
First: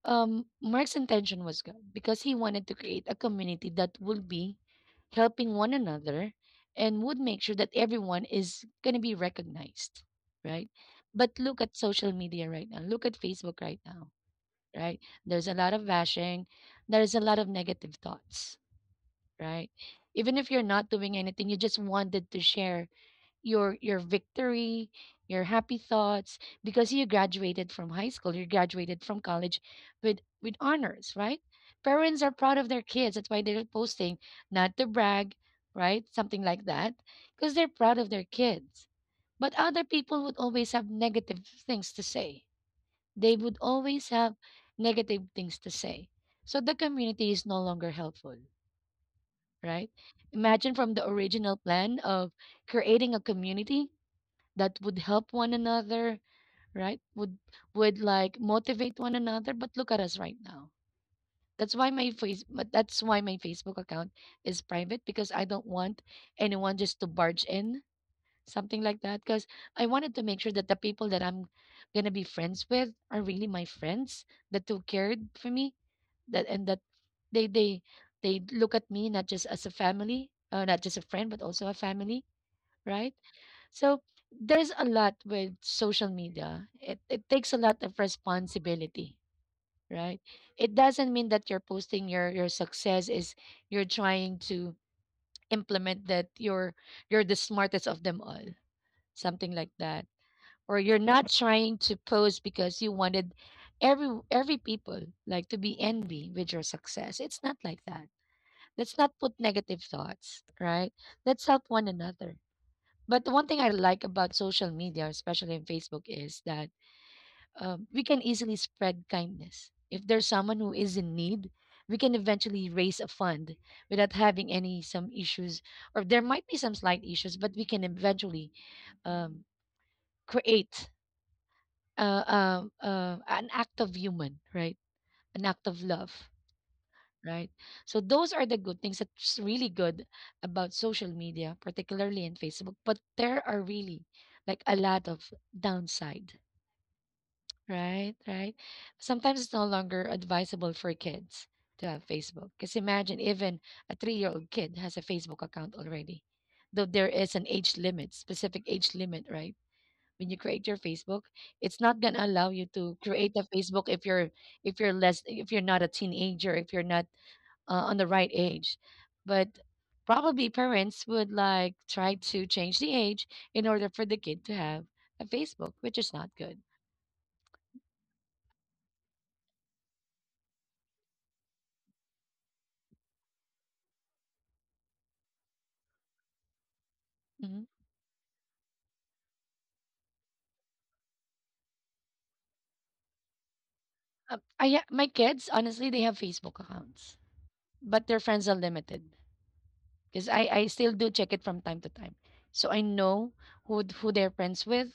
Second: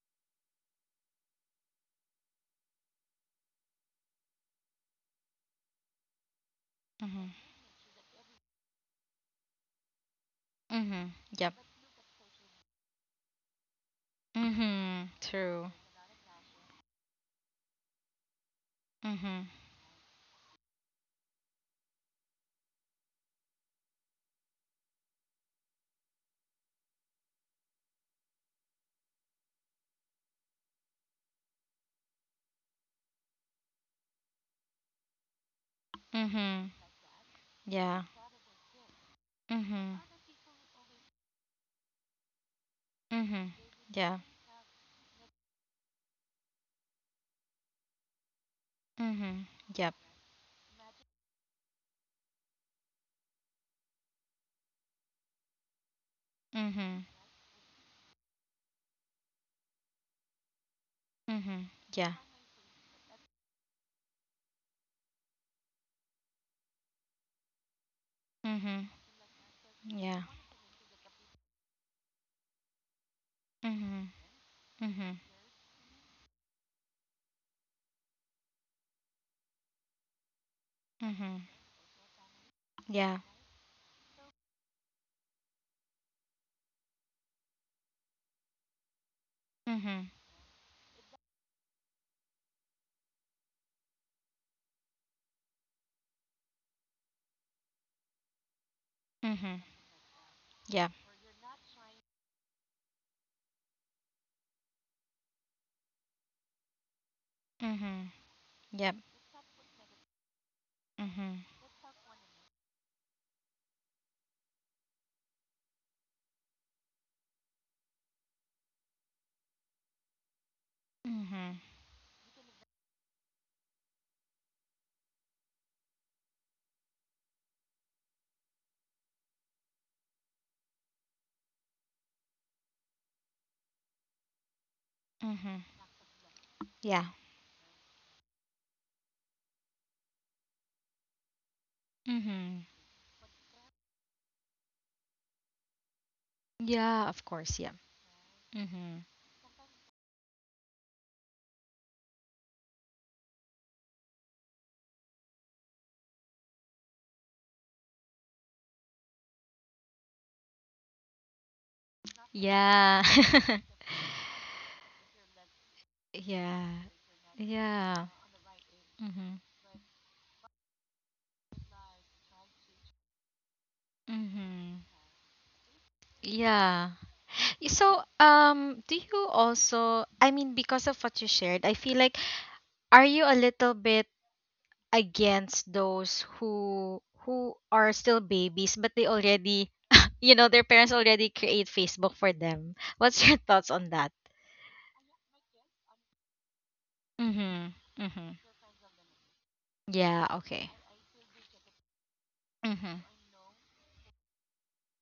Speaker 1: Mark's intention was good because he wanted to create a community that would be helping one another and would
Speaker 2: Mhm.
Speaker 1: make sure that everyone is going to be recognized, right?
Speaker 2: Mhm.
Speaker 1: But
Speaker 2: Yep.
Speaker 1: look at social media right now. Look at Facebook right now, right?
Speaker 2: Mhm.
Speaker 1: There's a
Speaker 2: True.
Speaker 1: lot of bashing. There's a lot of negative thoughts,
Speaker 2: Mhm.
Speaker 1: right? Even if you're not doing anything, you just wanted to share your victory, your happy thoughts, because you graduated from high school, you graduated from college with honors, right? Parents are proud of their kids. That's why they're posting, not to brag, right? Something like
Speaker 2: Mhm.
Speaker 1: that, because they're proud
Speaker 2: Yeah.
Speaker 1: of their kids. But other
Speaker 2: Mhm.
Speaker 1: people would always have negative things to say. They
Speaker 2: Mhm.
Speaker 1: would always
Speaker 2: Yeah.
Speaker 1: have negative things to say. So the community is no longer helpful,
Speaker 2: Mhm.
Speaker 1: right?
Speaker 2: Yep.
Speaker 1: Imagine from the original plan of creating a community that would help one another, right?
Speaker 2: Mhm.
Speaker 1: Would like motivate one another, but look at us right now.
Speaker 2: Mhm. Yeah.
Speaker 1: That's why my Facebook account is private, because I don't want anyone just to barge in, something
Speaker 2: Mhm.
Speaker 1: like that, because I wanted
Speaker 2: Yeah.
Speaker 1: to make sure that the people that I'm gonna be friends with are really my
Speaker 2: Mhm.
Speaker 1: friends, that took
Speaker 2: Mhm.
Speaker 1: cared for me, that and that they they they look at me not just as a family, not just a friend, but
Speaker 2: Mhm.
Speaker 1: also a family,
Speaker 2: Yeah.
Speaker 1: right? So there's a lot with social media, it takes a lot of responsibility,
Speaker 2: Mhm.
Speaker 1: right? It doesn't mean that you're posting your success is you're trying to implement that you're the smartest of them all, something
Speaker 2: Mhm.
Speaker 1: like that, or
Speaker 2: Yeah.
Speaker 1: you're not trying to pose because you wanted every people like to be envy with your success. It's not like that.
Speaker 2: Mhm. Yep.
Speaker 1: Let's not put negative thoughts, right?
Speaker 2: Mhm.
Speaker 1: Let's help one another. But the one thing I like about social media, especially in Facebook, is that we can easily spread kindness. If there's someone who is in need,
Speaker 2: Mhm.
Speaker 1: we can eventually raise a fund without having any some issues, or there might be some slight issues, but we can eventually um, create an act of human, right? An
Speaker 2: Mhm.
Speaker 1: act of love,
Speaker 2: Yeah.
Speaker 1: right? So those are the good things that's really good about social media, particularly in
Speaker 2: Mhm.
Speaker 1: Facebook. But there are really like a lot of downside,
Speaker 2: Yeah, of course, yeah.
Speaker 1: right? Right?
Speaker 2: Mhm.
Speaker 1: Sometimes it's no longer advisable for kids to have Facebook. Because imagine even a three-year-old kid has a Facebook account already, though there is an age limit, specific age limit, right? When you create your Facebook, it's not gonna allow you to
Speaker 2: Yeah.
Speaker 1: create a
Speaker 2: <laughs>
Speaker 1: Facebook if you're less if you're not a teenager,
Speaker 2: Yeah.
Speaker 1: if you're not on
Speaker 2: Yeah.
Speaker 1: the right age.
Speaker 2: Mhm.
Speaker 1: But probably parents would like try to change the age in order for the kid to
Speaker 2: Mhm.
Speaker 1: have a Facebook, which is not good.
Speaker 2: Yeah. So, do you also, I mean, because of what you shared, I feel like, are you a little bit against those who
Speaker 1: hmm
Speaker 2: are still babies but they already <laughs> you know their parents already create Facebook for them. What's your <laughs> thoughts on that?
Speaker 1: My kids honestly they have Facebook accounts,
Speaker 2: Mhm.
Speaker 1: but their
Speaker 2: Mhm.
Speaker 1: friends are limited
Speaker 2: Yeah,
Speaker 1: because I
Speaker 2: okay.
Speaker 1: still do check it from time to time. So I
Speaker 2: Mhm.
Speaker 1: know who they're friends with.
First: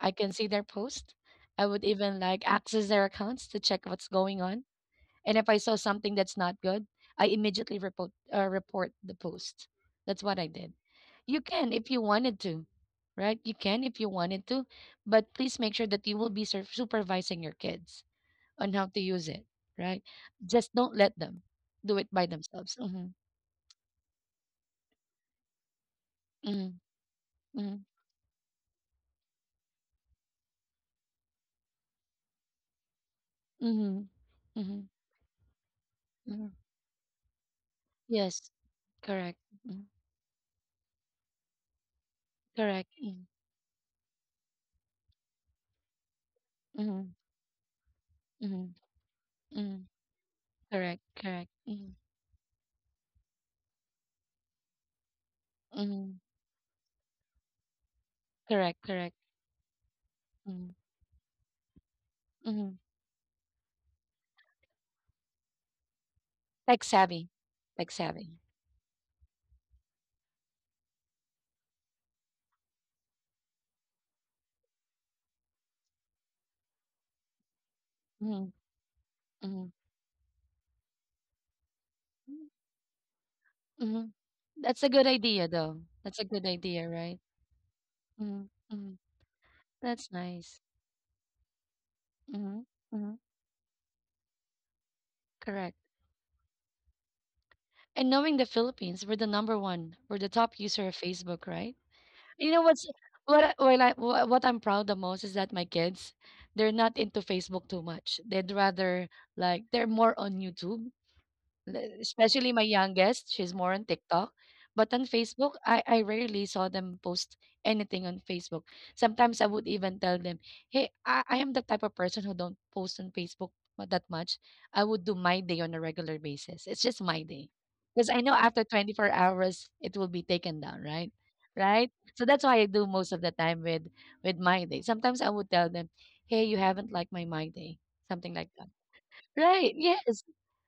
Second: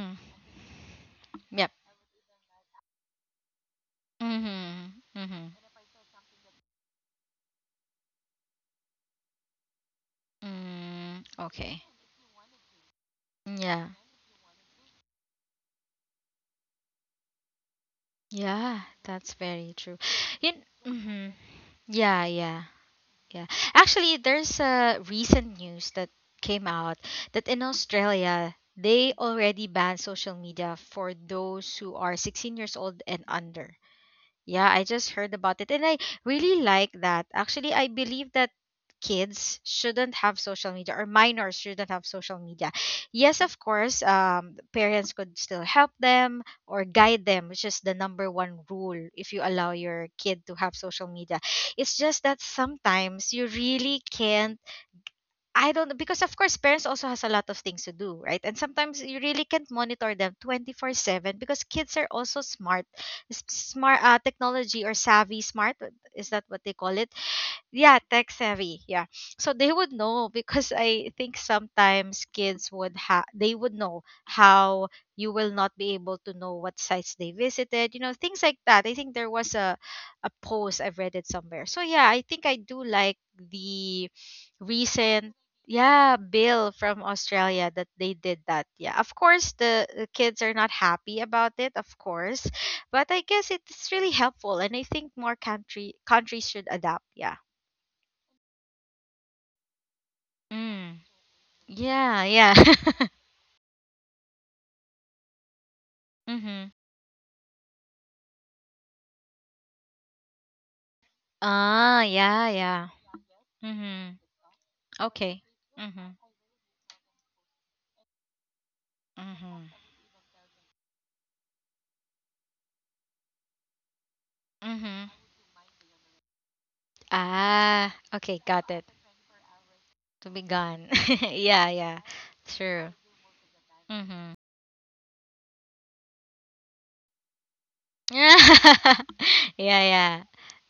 Speaker 1: I can see their post. I
Speaker 2: Yep.
Speaker 1: would even like access their accounts to check what's going on.
Speaker 2: Mhm.
Speaker 1: And if I
Speaker 2: Mhm.
Speaker 1: saw something that's not good, I immediately report the post. That's what I did.
Speaker 2: Mm,
Speaker 1: You can
Speaker 2: okay.
Speaker 1: if you wanted to, right? You can
Speaker 2: Yeah.
Speaker 1: if you wanted to, but please make sure that you will be supervising your kids on
Speaker 2: Yeah,
Speaker 1: how to use
Speaker 2: that's
Speaker 1: it,
Speaker 2: very true.
Speaker 1: right?
Speaker 2: You,
Speaker 1: Just don't let
Speaker 2: mhm.
Speaker 1: them do it by
Speaker 2: Yeah, yeah.
Speaker 1: themselves.
Speaker 2: Yeah. Actually, there's a recent news that came out that in
Speaker 1: Mhm.
Speaker 2: Australia, they already ban social media for those who are 16 years old and under.
Speaker 1: Mhm.
Speaker 2: Yeah, I
Speaker 1: Mhm.
Speaker 2: just heard about it and I
Speaker 1: Mhm.
Speaker 2: really like that. Actually, I believe
Speaker 1: Yes,
Speaker 2: that
Speaker 1: correct.
Speaker 2: kids
Speaker 1: Mhm.
Speaker 2: shouldn't have social media or minors shouldn't have social media.
Speaker 1: Correct. Mhm.
Speaker 2: Yes, of course, parents could still help them or
Speaker 1: Mhm.
Speaker 2: guide them, which is the number one
Speaker 1: Mhm.
Speaker 2: rule if you allow
Speaker 1: Mhm.
Speaker 2: your kid to have
Speaker 1: Correct.
Speaker 2: social media.
Speaker 1: Correct. Mhm.
Speaker 2: It's just that sometimes you really can't I don't
Speaker 1: Mhm.
Speaker 2: because of course parents also has a lot of things to do, right? And
Speaker 1: Correct.
Speaker 2: sometimes
Speaker 1: Correct.
Speaker 2: you really can't monitor them
Speaker 1: Mhm.
Speaker 2: 24/7 because kids are also
Speaker 1: Mhm.
Speaker 2: smart. Smart technology or savvy smart, is that what they
Speaker 1: Tech
Speaker 2: call it?
Speaker 1: savvy. Tech
Speaker 2: Yeah, tech
Speaker 1: savvy.
Speaker 2: savvy, yeah. So they would know because I think sometimes kids would have they would know how you will not be able to know what sites they visited, you know, things
Speaker 1: Mhm.
Speaker 2: like that. I think there was
Speaker 1: Mhm.
Speaker 2: a post I've read it somewhere, so yeah, I think I do like the
Speaker 1: Mhm. That's a good
Speaker 2: recent
Speaker 1: idea, though.
Speaker 2: yeah
Speaker 1: That's a good
Speaker 2: bill
Speaker 1: idea,
Speaker 2: from
Speaker 1: right?
Speaker 2: Australia that they did
Speaker 1: Mhm.
Speaker 2: that.
Speaker 1: Mhm.
Speaker 2: Yeah, of course the
Speaker 1: That's
Speaker 2: kids are
Speaker 1: nice.
Speaker 2: not happy about it, of course,
Speaker 1: Mhm.
Speaker 2: but
Speaker 1: Mhm.
Speaker 2: I guess it's really helpful, and I think more
Speaker 1: Correct.
Speaker 2: country countries should adapt. Yeah.
Speaker 1: And knowing the Philippines, we're the number one. We're the top user of
Speaker 2: Mm.
Speaker 1: Facebook, right?
Speaker 2: Yeah,
Speaker 1: You
Speaker 2: yeah.
Speaker 1: know what's what I- well, I, wha- what I'm proud the most is that my kids,
Speaker 2: <laughs> mhm.
Speaker 1: they're not into Facebook too much. They'd rather like they're more on YouTube N
Speaker 2: Ah, yeah,
Speaker 1: especially my
Speaker 2: yeah.
Speaker 1: youngest, she's more on
Speaker 2: Mhm.
Speaker 1: TikTok, but on
Speaker 2: Okay.
Speaker 1: Facebook, I
Speaker 2: Mhm.
Speaker 1: rarely saw them post anything on Facebook. Sometimes I would
Speaker 2: Mhm.
Speaker 1: even tell them, "Hey, I am the type of person who don't post on Facebook mu that much. I would
Speaker 2: Mhm.
Speaker 1: do my day on a regular basis. It's just my Day,
Speaker 2: Ah,
Speaker 1: because I know
Speaker 2: okay,
Speaker 1: after
Speaker 2: got it.
Speaker 1: 24 hours, it will be
Speaker 2: To be
Speaker 1: taken down,
Speaker 2: gone. <laughs>
Speaker 1: right?
Speaker 2: yeah,
Speaker 1: Right?
Speaker 2: yeah.
Speaker 1: So that's why I do
Speaker 2: True.
Speaker 1: most of the time
Speaker 2: Mhm.
Speaker 1: with my day. Sometimes I would tell them, "Hey, you haven't liked my day,"
Speaker 2: <laughs>
Speaker 1: something like that.
Speaker 2: yeah,
Speaker 1: Right, yes.
Speaker 2: yeah.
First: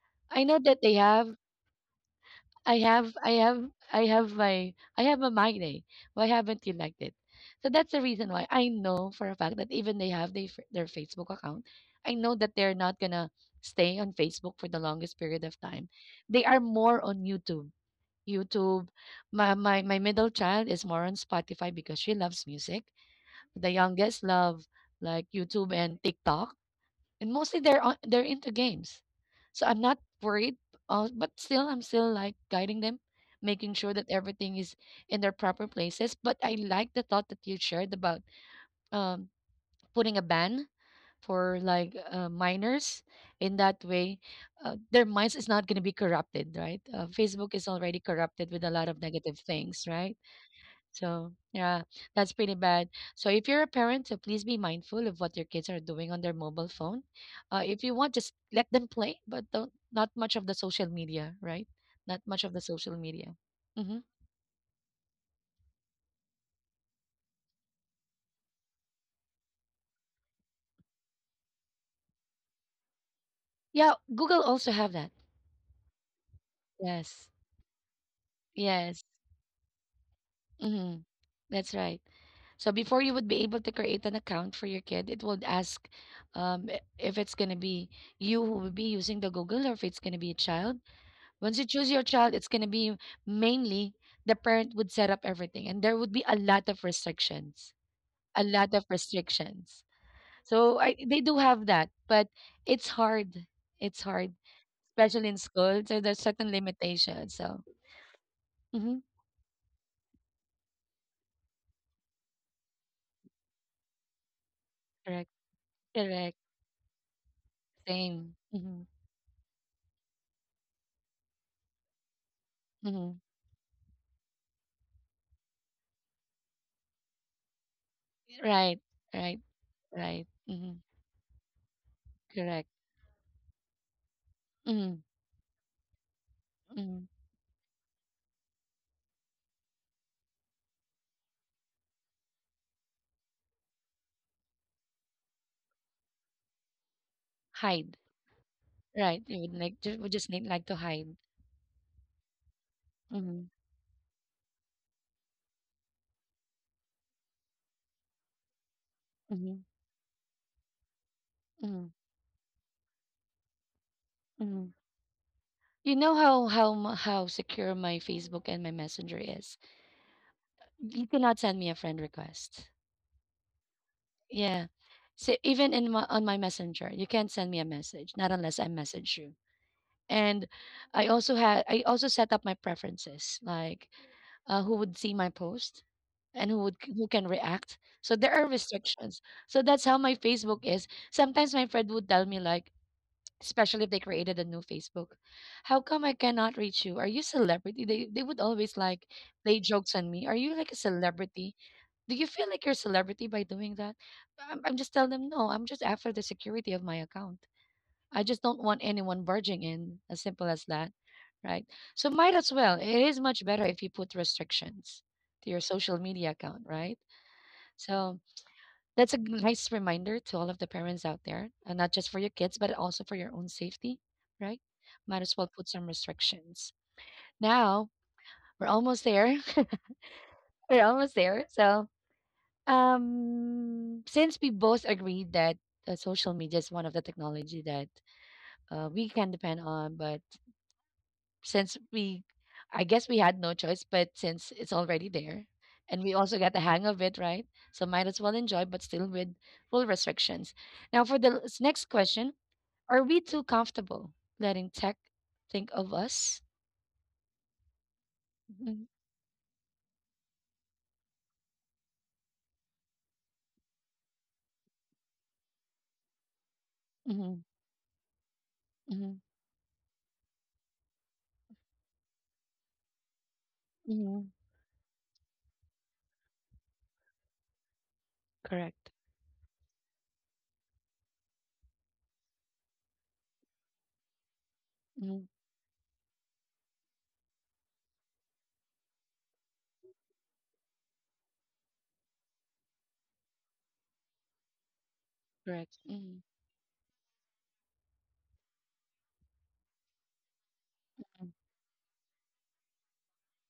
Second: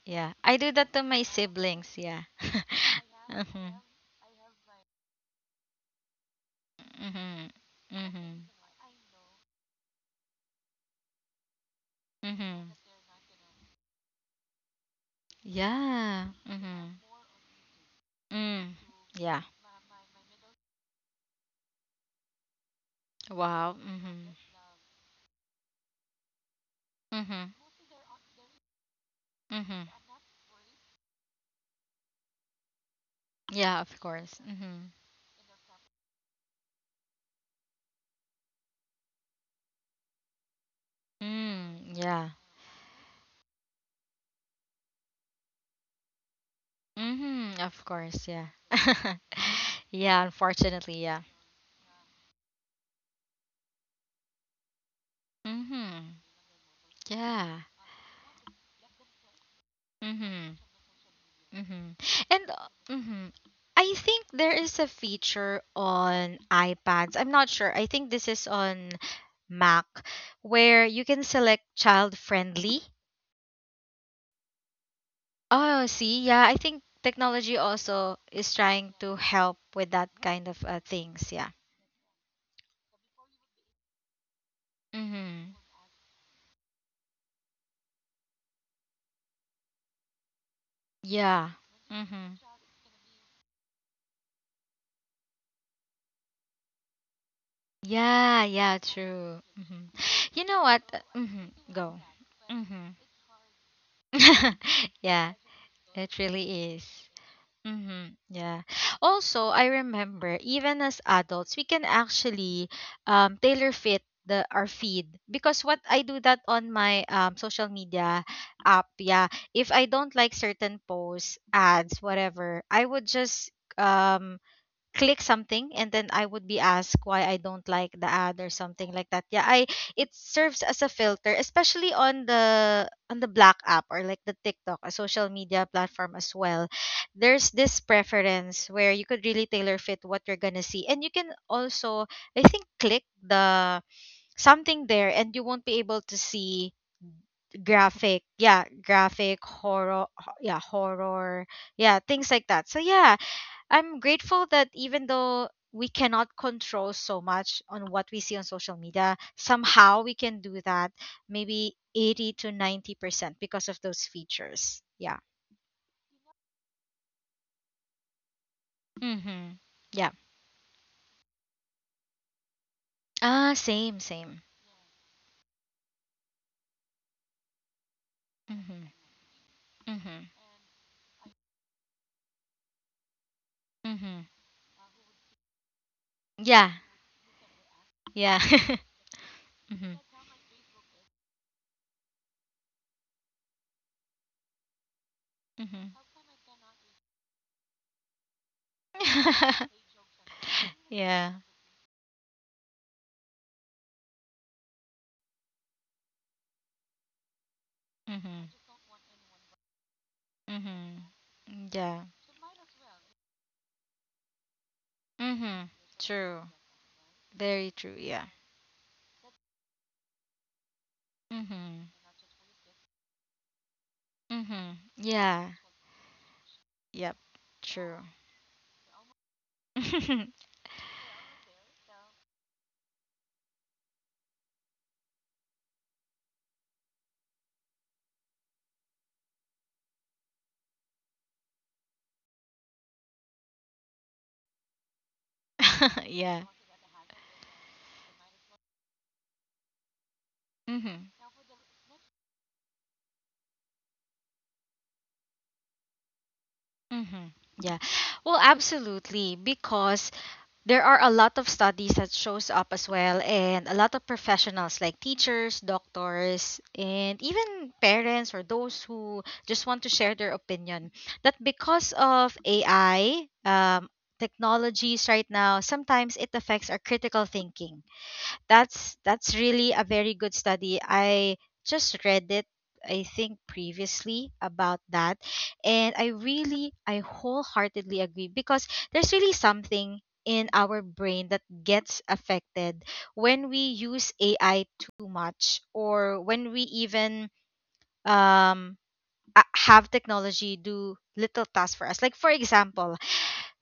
Speaker 2: Yeah.
Speaker 1: I
Speaker 2: I
Speaker 1: know
Speaker 2: do
Speaker 1: that
Speaker 2: that
Speaker 1: they
Speaker 2: to my
Speaker 1: have
Speaker 2: siblings, yeah.
Speaker 1: I have I
Speaker 2: <laughs>
Speaker 1: have
Speaker 2: mhm.
Speaker 1: I have a migraine. Why haven't you liked it?
Speaker 2: Mhm.
Speaker 1: So that's the reason why
Speaker 2: Mhm.
Speaker 1: I know for a fact that even they have their their Facebook account, I know that
Speaker 2: Mhm.
Speaker 1: they're not gonna stay on Facebook for the longest period of time.
Speaker 2: Yeah.
Speaker 1: They are
Speaker 2: Mhm.
Speaker 1: more on YouTube.
Speaker 2: Mm.
Speaker 1: YouTube.
Speaker 2: Yeah.
Speaker 1: My middle child is more on Spotify because she loves music. The
Speaker 2: Wow.
Speaker 1: youngest
Speaker 2: Mhm.
Speaker 1: love like YouTube and TikTok, and
Speaker 2: Mhm.
Speaker 1: mostly they're into games, so I'm
Speaker 2: Mhm.
Speaker 1: not worried. But still I'm still like guiding them, making
Speaker 2: Yeah,
Speaker 1: sure
Speaker 2: of
Speaker 1: that
Speaker 2: course.
Speaker 1: everything is
Speaker 2: Mhm.
Speaker 1: in their proper places. But I like the thought that you shared about um, putting a ban for
Speaker 2: Mm,
Speaker 1: like
Speaker 2: yeah.
Speaker 1: minors, in that way their minds is not going to be corrupted, right? Facebook
Speaker 2: Mhm,
Speaker 1: is
Speaker 2: of
Speaker 1: already
Speaker 2: course, yeah.
Speaker 1: corrupted with a lot of
Speaker 2: <laughs>
Speaker 1: negative things, right?
Speaker 2: yeah, unfortunately, yeah.
Speaker 1: So, yeah, that's pretty bad. So, if you're a parent, so please be mindful of what your kids are doing
Speaker 2: Mhm.
Speaker 1: on their mobile phone.
Speaker 2: Yeah.
Speaker 1: If you want, just let them play, but don't not much of the
Speaker 2: Mhm.
Speaker 1: social media, right?
Speaker 2: Mhm.
Speaker 1: Not much
Speaker 2: And
Speaker 1: of the social
Speaker 2: mhm.
Speaker 1: media.
Speaker 2: I
Speaker 1: Mm-hmm.
Speaker 2: think there is a feature on iPads. I'm not sure. I think this is on Mac where you can select child friendly.
Speaker 1: Yeah, Google also have that.
Speaker 2: Oh, see, yeah, I think
Speaker 1: Yes,
Speaker 2: technology also is trying
Speaker 1: yes,
Speaker 2: to help with that kind of
Speaker 1: mm-hmm,
Speaker 2: things, yeah.
Speaker 1: that's right. So before you would be able to create an account for your kid, it would
Speaker 2: Mhm.
Speaker 1: ask if it's going to be you who will be using the Google or if it's going to be a child.
Speaker 2: Yeah.
Speaker 1: Once you choose your
Speaker 2: Mm-hmm.
Speaker 1: child, it's going to be mainly the parent would set up everything, and there would be a lot of restrictions,
Speaker 2: Yeah,
Speaker 1: a lot
Speaker 2: yeah,
Speaker 1: of
Speaker 2: true. Hmm.
Speaker 1: restrictions.
Speaker 2: You know what?
Speaker 1: They do have
Speaker 2: Mm-hmm.
Speaker 1: that,
Speaker 2: Go.
Speaker 1: but
Speaker 2: Mm-hmm.
Speaker 1: it's hard. It's hard,
Speaker 2: <laughs>
Speaker 1: especially
Speaker 2: yeah,
Speaker 1: in school. So
Speaker 2: it
Speaker 1: there's certain
Speaker 2: really is.
Speaker 1: limitations. So
Speaker 2: Mm-hmm. Yeah.
Speaker 1: mhm,
Speaker 2: Also, I remember even as adults, we can actually tailor fit the our feed
Speaker 1: correct,
Speaker 2: because what I do
Speaker 1: correct,
Speaker 2: that on my social media
Speaker 1: same,
Speaker 2: app. Yeah, if I don't like certain posts, ads, whatever, I would
Speaker 1: hmm
Speaker 2: just um click something and then I would be asked why I don't like the ad or
Speaker 1: right,
Speaker 2: something like that.
Speaker 1: right,
Speaker 2: Yeah, I it
Speaker 1: right,
Speaker 2: serves as a filter, especially
Speaker 1: correct,
Speaker 2: on the black app or like the TikTok, a
Speaker 1: hmm
Speaker 2: social media platform as well.
Speaker 1: hmm
Speaker 2: There's this preference where you could really tailor fit what you're gonna see. And you can also I think click the something there and you won't be able to see
Speaker 1: hide,
Speaker 2: graphic, yeah,
Speaker 1: right.
Speaker 2: graphic
Speaker 1: You would like just,
Speaker 2: horror,
Speaker 1: would just need
Speaker 2: yeah,
Speaker 1: like to hide.
Speaker 2: horror, yeah, things like that, so yeah,
Speaker 1: Mm-hmm,
Speaker 2: I'm grateful that even though we cannot control so much on what we see on social media,
Speaker 1: hmm
Speaker 2: somehow we can do that maybe 80 to 90% because of those
Speaker 1: hmm
Speaker 2: features. Yeah.
Speaker 1: You know how secure my Facebook and my Messenger is.
Speaker 2: Mm-hmm. Yeah.
Speaker 1: You cannot send me a friend request.
Speaker 2: Ah, same, same.
Speaker 1: Yeah. So even on my Messenger, you can't send me a message, not unless I
Speaker 2: Mm-hmm.
Speaker 1: message you.
Speaker 2: Mm-hmm.
Speaker 1: And I also set up my preferences, like
Speaker 2: Mm-hmm.
Speaker 1: who would see my post and
Speaker 2: Yeah.
Speaker 1: who can react. So there
Speaker 2: Yeah.
Speaker 1: are
Speaker 2: <laughs>
Speaker 1: restrictions. So that's
Speaker 2: mm-hmm.
Speaker 1: how my Facebook is. Sometimes my friend would tell me like, especially if they created a new Facebook, "How
Speaker 2: Mm-hmm.
Speaker 1: come I cannot reach you? Are you celebrity?" They would always like play jokes on me. "Are you like a
Speaker 2: <laughs> yeah.
Speaker 1: celebrity? Do you feel like you're a celebrity by doing that?" I'm just telling them no. I'm just after the security of my account. I just
Speaker 2: Mm-hmm.
Speaker 1: don't want anyone barging in. As simple as that, right?
Speaker 2: Mm-hmm. Yeah.
Speaker 1: So might as well. It is much better if you put restrictions to your
Speaker 2: Mm-hmm.
Speaker 1: social media
Speaker 2: True.
Speaker 1: account, right?
Speaker 2: Very true.
Speaker 1: So
Speaker 2: Yeah.
Speaker 1: that's a nice reminder to all of the parents out there, and not
Speaker 2: Mm-hmm.
Speaker 1: just for your kids, but also for your own safety, right?
Speaker 2: Mm-hmm.
Speaker 1: Might as well
Speaker 2: Yeah.
Speaker 1: put some restrictions.
Speaker 2: Yep.
Speaker 1: Now
Speaker 2: True.
Speaker 1: we're almost there. <laughs> We're almost there. So, since we both agreed that social media is one of the technology that we can depend on, but since we I guess we had no choice, but since it's already there and we
Speaker 2: <laughs>
Speaker 1: also
Speaker 2: yeah.
Speaker 1: got the hang of it, right? So might as well enjoy, but still with full restrictions. Now, for
Speaker 2: Mhm.
Speaker 1: the next question, are we too comfortable letting tech think of us?
Speaker 2: Mhm. Yeah. Well,
Speaker 1: Mhm,
Speaker 2: absolutely because there are a lot of studies that shows up as well and a lot of professionals like teachers, doctors, and
Speaker 1: mhm,
Speaker 2: even parents or those
Speaker 1: mhm,
Speaker 2: who just want to share their opinion that because of AI
Speaker 1: mhm.
Speaker 2: technologies right now, sometimes it affects our critical thinking.
Speaker 1: Correct.
Speaker 2: That's really a very good study. I just read it I think previously about that
Speaker 1: Mhm.
Speaker 2: and I really I wholeheartedly agree because there's really something in our brain that gets affected when we use AI too much
Speaker 1: Correct.
Speaker 2: or
Speaker 1: Mhm,
Speaker 2: when we even um have technology do little tasks for us. Like for example,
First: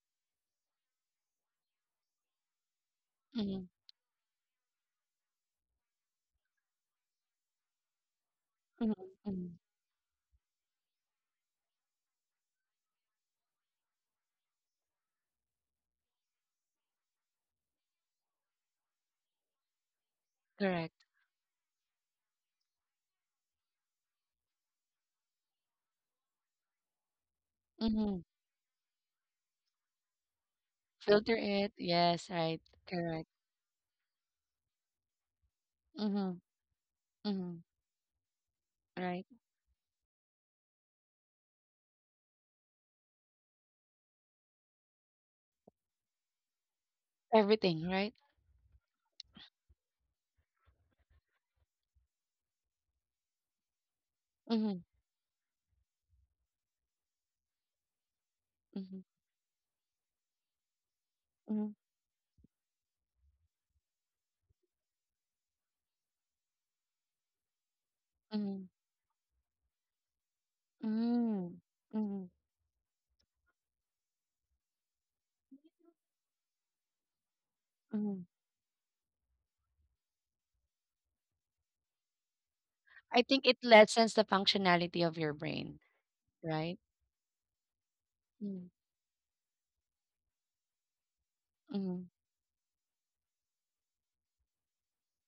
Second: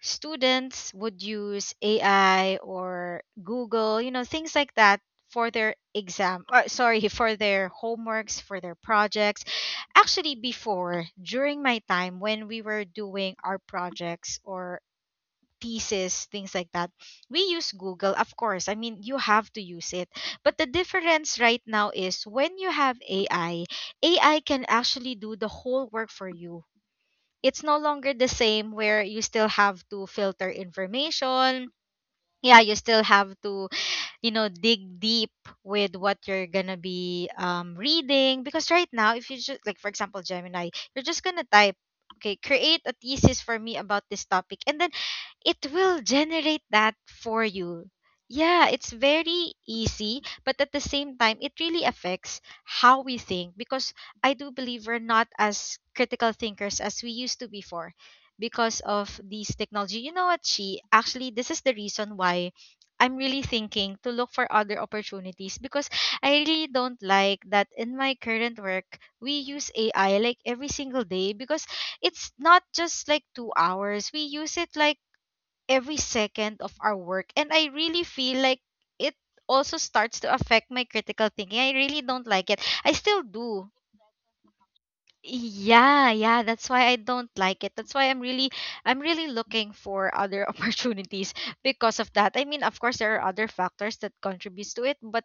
Speaker 2: students would use AI or
Speaker 1: mhm,
Speaker 2: Google, you know, things like that for their exam, or sorry, <laughs> for their homeworks, for their
Speaker 1: mhm,
Speaker 2: projects.
Speaker 1: mhm.
Speaker 2: Actually, before, during my time when we were doing our projects or thesis, things like that, we use Google, of course. I mean, you have to use it. But the
Speaker 1: Correct.
Speaker 2: difference right now is when you have AI, AI can actually do the whole work for you. It's no longer
Speaker 1: Mhm.
Speaker 2: the same where you still have to filter
Speaker 1: Filter
Speaker 2: information,
Speaker 1: it. Yes,
Speaker 2: yeah,
Speaker 1: right.
Speaker 2: you still
Speaker 1: Correct.
Speaker 2: have to, you know, dig deep with what
Speaker 1: Mm-hmm.
Speaker 2: you're gonna be
Speaker 1: Mm-hmm.
Speaker 2: reading because right now
Speaker 1: Right.
Speaker 2: if you just like for example Gemini you're just gonna type okay create a thesis for me about this topic and then it will generate that for
Speaker 1: Everything,
Speaker 2: you.
Speaker 1: right?
Speaker 2: Yeah, it's very easy, but at the same time, it really affects how we think because I do
Speaker 1: Mm-hmm.
Speaker 2: believe we're not as critical thinkers as we used to before because of these technology. You know what, Chi? Actually, this is the reason why I'm really thinking to look for other opportunities because I really don't like that in my current
Speaker 1: Mm-hmm.
Speaker 2: work, we use AI like every single day
Speaker 1: Mm.
Speaker 2: because
Speaker 1: Mm,
Speaker 2: it's not just like 2 hours. We use it like every second of our work. And I really
Speaker 1: mm.
Speaker 2: feel like it also starts to affect my critical thinking. I really don't like it. I
Speaker 1: I
Speaker 2: still
Speaker 1: think it
Speaker 2: do
Speaker 1: lessens the functionality of your brain,
Speaker 2: yeah, yeah, that's
Speaker 1: right?
Speaker 2: why I don't like it. That's why
Speaker 1: Mm,
Speaker 2: I'm really looking for other <laughs> opportunities because
Speaker 1: mm,
Speaker 2: of that. I mean, of course there are other factors that contributes to it, but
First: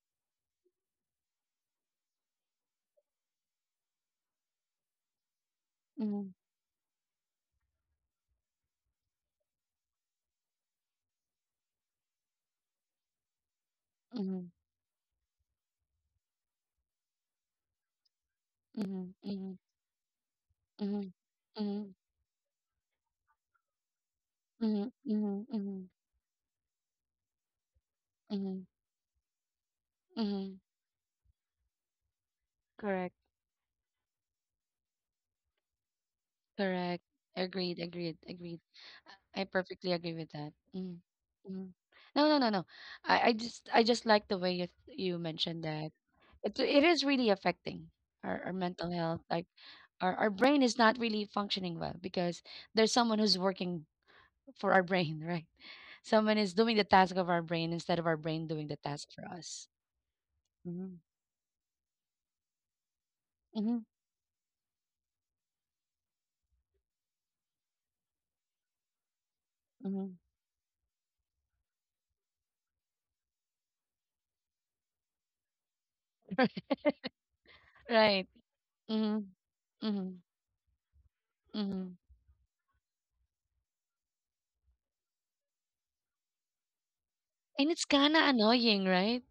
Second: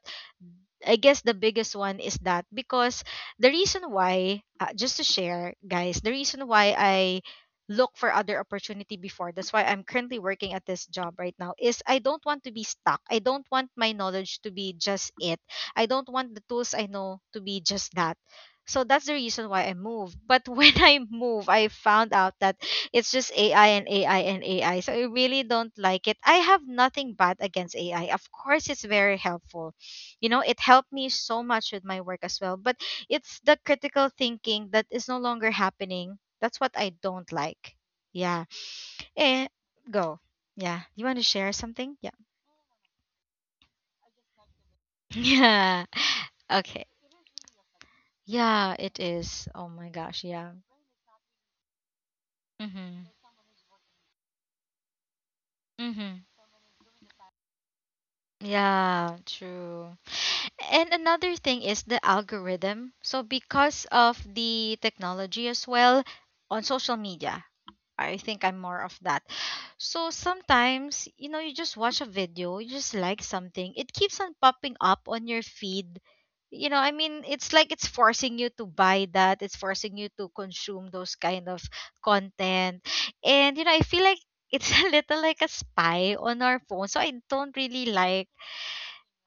Speaker 2: I guess the biggest one is that because the reason why just to share, guys, the
Speaker 1: mm,
Speaker 2: reason why I look for other opportunity before that's why I'm currently working at this job right now is I don't want to be stuck, I don't want my knowledge
Speaker 1: mm,
Speaker 2: to be just it, I don't want the tools I know to be just that, so that's
Speaker 1: mm,
Speaker 2: the reason
Speaker 1: mm,
Speaker 2: why I moved. But <laughs> when I
Speaker 1: mm,
Speaker 2: move, I
Speaker 1: mm,
Speaker 2: found out that it's just AI and AI and AI.
Speaker 1: mm,
Speaker 2: So I really
Speaker 1: mm,
Speaker 2: don't
Speaker 1: mm,
Speaker 2: like it. I have nothing bad against AI. Of
Speaker 1: mm,
Speaker 2: course, it's very helpful. You know,
Speaker 1: mm.
Speaker 2: it helped me so much with my work as well. But
Speaker 1: Correct,
Speaker 2: it's the critical thinking that is no longer happening. That's what I
Speaker 1: correct.
Speaker 2: don't like.
Speaker 1: Agreed, agreed,
Speaker 2: Yeah.
Speaker 1: agreed. I
Speaker 2: Eh,
Speaker 1: perfectly agree
Speaker 2: go.
Speaker 1: with that.
Speaker 2: Yeah.
Speaker 1: Mm,
Speaker 2: You want to share
Speaker 1: mm.
Speaker 2: something? Yeah.
Speaker 1: No, no,
Speaker 2: <laughs>
Speaker 1: no, no. I just like the way you mentioned
Speaker 2: Yeah.
Speaker 1: that it
Speaker 2: Okay.
Speaker 1: is really affecting our
Speaker 2: Yeah,
Speaker 1: mental
Speaker 2: it
Speaker 1: health, like
Speaker 2: is. Oh my gosh.
Speaker 1: our
Speaker 2: Yeah.
Speaker 1: brain is not really functioning well because there's
Speaker 2: Mm-hmm.
Speaker 1: someone who's working for our <laughs> brain, right?
Speaker 2: Mm-hmm.
Speaker 1: Someone is doing the task of our brain instead of our brain doing the task
Speaker 2: Yeah,
Speaker 1: for us.
Speaker 2: true.
Speaker 1: hmm
Speaker 2: And another thing is the algorithm. So
Speaker 1: hmm
Speaker 2: because of the technology as well on social media, I think I'm more of that.
Speaker 1: hmm
Speaker 2: So sometimes, you know, you just watch a video, you just like something, it keeps on popping up on your feed.
Speaker 1: <laughs>
Speaker 2: You know, I mean, it's like it's
Speaker 1: right
Speaker 2: forcing you to buy
Speaker 1: hmm
Speaker 2: that, it's forcing you
Speaker 1: hmm
Speaker 2: to consume those kind of
Speaker 1: hmm
Speaker 2: content. And, you know, I feel like it's <laughs> a little like a spy on our phone. So I don't
Speaker 1: and it's
Speaker 2: really
Speaker 1: kind of
Speaker 2: like
Speaker 1: annoying, right?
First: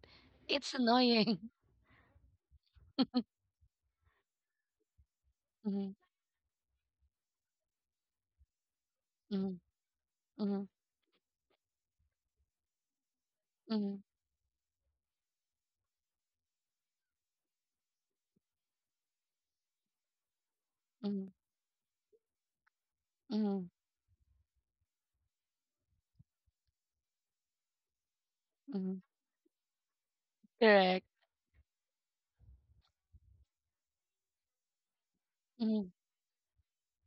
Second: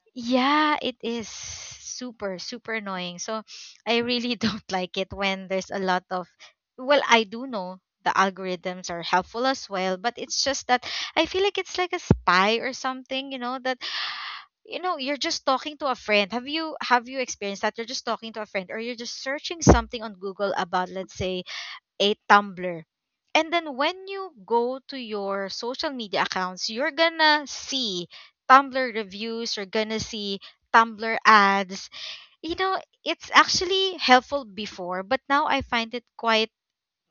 Speaker 1: It's
Speaker 2: yeah, it is
Speaker 1: annoying.
Speaker 2: super, super annoying. So I really <laughs> don't like it when
Speaker 1: <laughs>
Speaker 2: there's a
Speaker 1: hmm
Speaker 2: lot of, well, I do know the algorithms are helpful
Speaker 1: hmm
Speaker 2: as well, but it's
Speaker 1: hmm
Speaker 2: just that I feel like it's like a spy or something, you know, that
Speaker 1: hmm
Speaker 2: you know, you're just talking to a friend. Have you experienced that? You're just talking to a friend or you're just searching something on Google about let's
Speaker 1: hmm
Speaker 2: say a Tumblr. And
Speaker 1: hmm
Speaker 2: then when you go to your social media accounts, you're gonna see Tumblr
Speaker 1: hmm
Speaker 2: reviews, you're gonna see
Speaker 1: Correct.
Speaker 2: Tumblr ads. You know, it's actually helpful before, but now I find
Speaker 1: hmm
Speaker 2: it quite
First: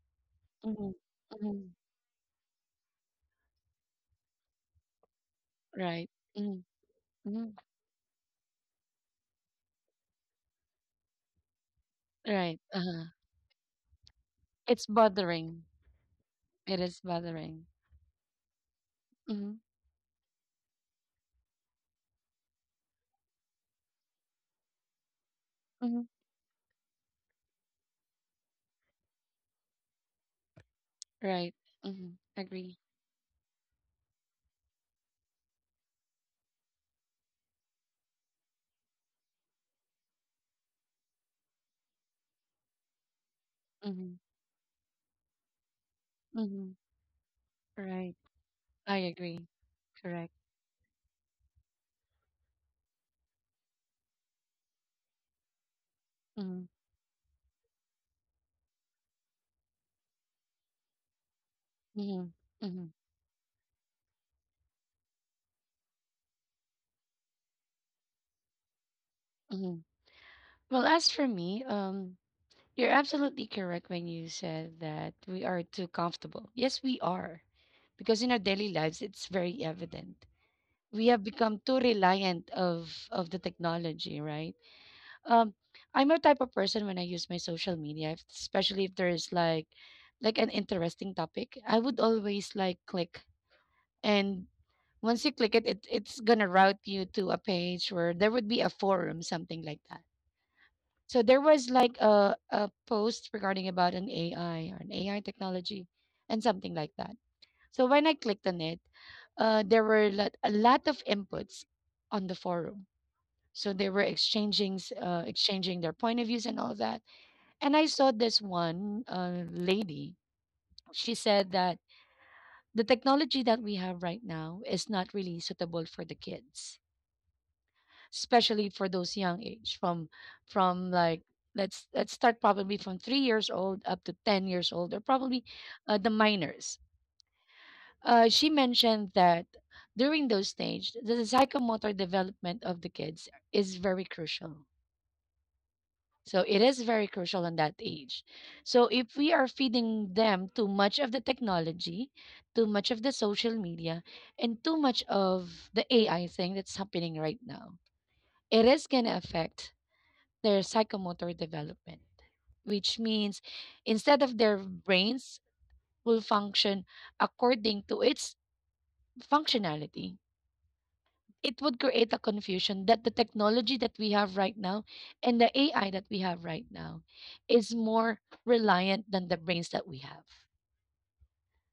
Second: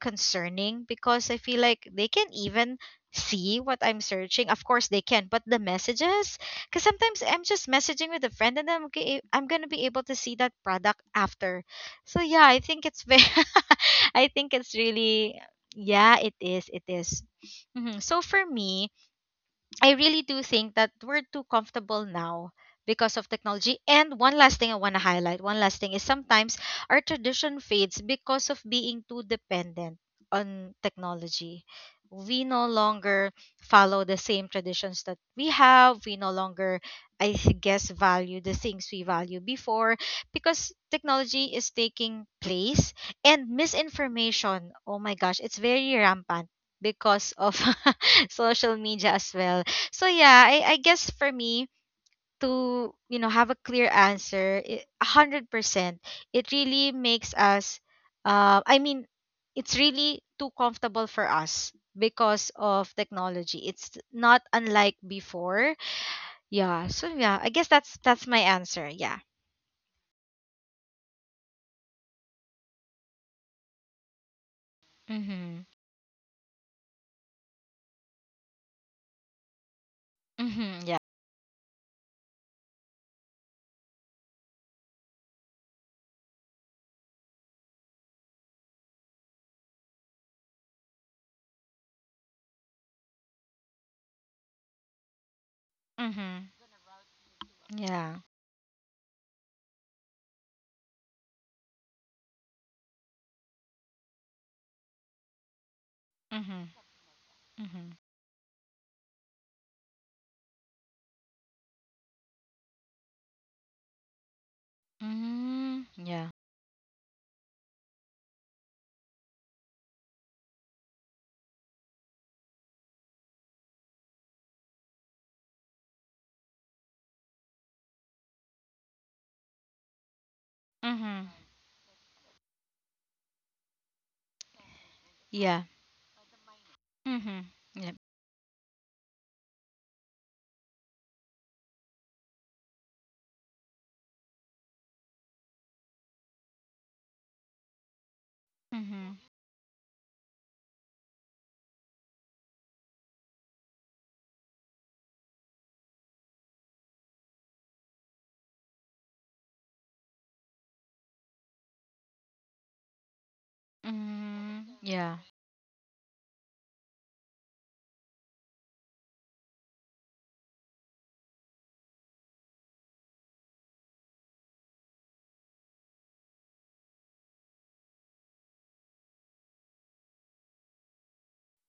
Speaker 2: concerning
Speaker 1: hmm
Speaker 2: because I
Speaker 1: hmm
Speaker 2: feel like they can even see what I'm searching. Of course they can, but the
Speaker 1: right.
Speaker 2: messages,
Speaker 1: hmm
Speaker 2: because sometimes I'm
Speaker 1: hmm
Speaker 2: just messaging with a friend and I'm okay, I'm gonna be able to see that product after. So yeah, I
Speaker 1: right.
Speaker 2: think it's
Speaker 1: Uh-huh.
Speaker 2: very, <laughs> I think it's
Speaker 1: It's
Speaker 2: really,
Speaker 1: bothering.
Speaker 2: yeah, it is,
Speaker 1: It
Speaker 2: it
Speaker 1: is
Speaker 2: is.
Speaker 1: bothering.
Speaker 2: Mhm. So for me,
Speaker 1: Mhm.
Speaker 2: I really do think that we're too comfortable now because of technology. And one last thing I want to highlight, one last thing is
Speaker 1: Mhm.
Speaker 2: sometimes our tradition fades because of being too dependent on
Speaker 1: Right.
Speaker 2: technology.
Speaker 1: Mhm.
Speaker 2: We no
Speaker 1: Agree.
Speaker 2: longer follow the same traditions that we have. We no longer, I guess, value the things we value before because technology is taking place and
Speaker 1: Mhm.
Speaker 2: misinformation. Oh my gosh, it's very rampant
Speaker 1: Mhm.
Speaker 2: because of
Speaker 1: Right.
Speaker 2: <laughs> social
Speaker 1: I
Speaker 2: media as
Speaker 1: agree.
Speaker 2: well, so
Speaker 1: Correct.
Speaker 2: yeah, I guess for me to you know have a clear answer, 100%, it
Speaker 1: Mhm.
Speaker 2: really makes us. I mean, it's really too comfortable for us
Speaker 1: Mhm.
Speaker 2: because of
Speaker 1: Mhm.
Speaker 2: technology. It's not unlike before. Yeah. So yeah, I guess that's my answer. Yeah.
Speaker 1: Mhm. Well, as for me, you're absolutely correct when you said that we
Speaker 2: Mhm.
Speaker 1: are too comfortable. Yes, we are, because in our daily lives, it's very evident.
Speaker 2: Mhm. Yeah.
Speaker 1: We have become too reliant of the technology, right? um I'm a type of person when I use my social media, if, especially if there is like an interesting topic, I would always like click, and once you click it, it it's gonna
Speaker 2: Mhm.
Speaker 1: route you to a page where
Speaker 2: Yeah.
Speaker 1: there would be a forum, something like that. So there was like a post regarding about an AI or an AI technology and
Speaker 2: Mhm.
Speaker 1: something like that. So
Speaker 2: Mhm.
Speaker 1: when I clicked on it, there were a lot of inputs on the forum. So they were exchanging exchanging
Speaker 2: Mhm.
Speaker 1: their point of
Speaker 2: Yeah.
Speaker 1: views and all that, and I saw this one lady. She said that the technology that we have right now is not really suitable for the kids, especially for those young age, from like
Speaker 2: Mhm.
Speaker 1: let's start probably from 3 years old up to 10 years old, or probably
Speaker 2: Yeah.
Speaker 1: the minors.
Speaker 2: Mhm. Yep.
Speaker 1: She mentioned that during those stage, the psychomotor development of the kids is very crucial. So it is very crucial in that age. So if
Speaker 2: Mhm.
Speaker 1: we are feeding them too much of the technology, too much of the social media, and too much of the AI thing that's happening right now, it is going to affect their psychomotor development, which means instead of their
Speaker 2: Mhm. Yeah.
Speaker 1: brains will function according to its functionality, it would create a confusion that the technology that we have right now and the AI that we have right now is more reliant than the brains that we have.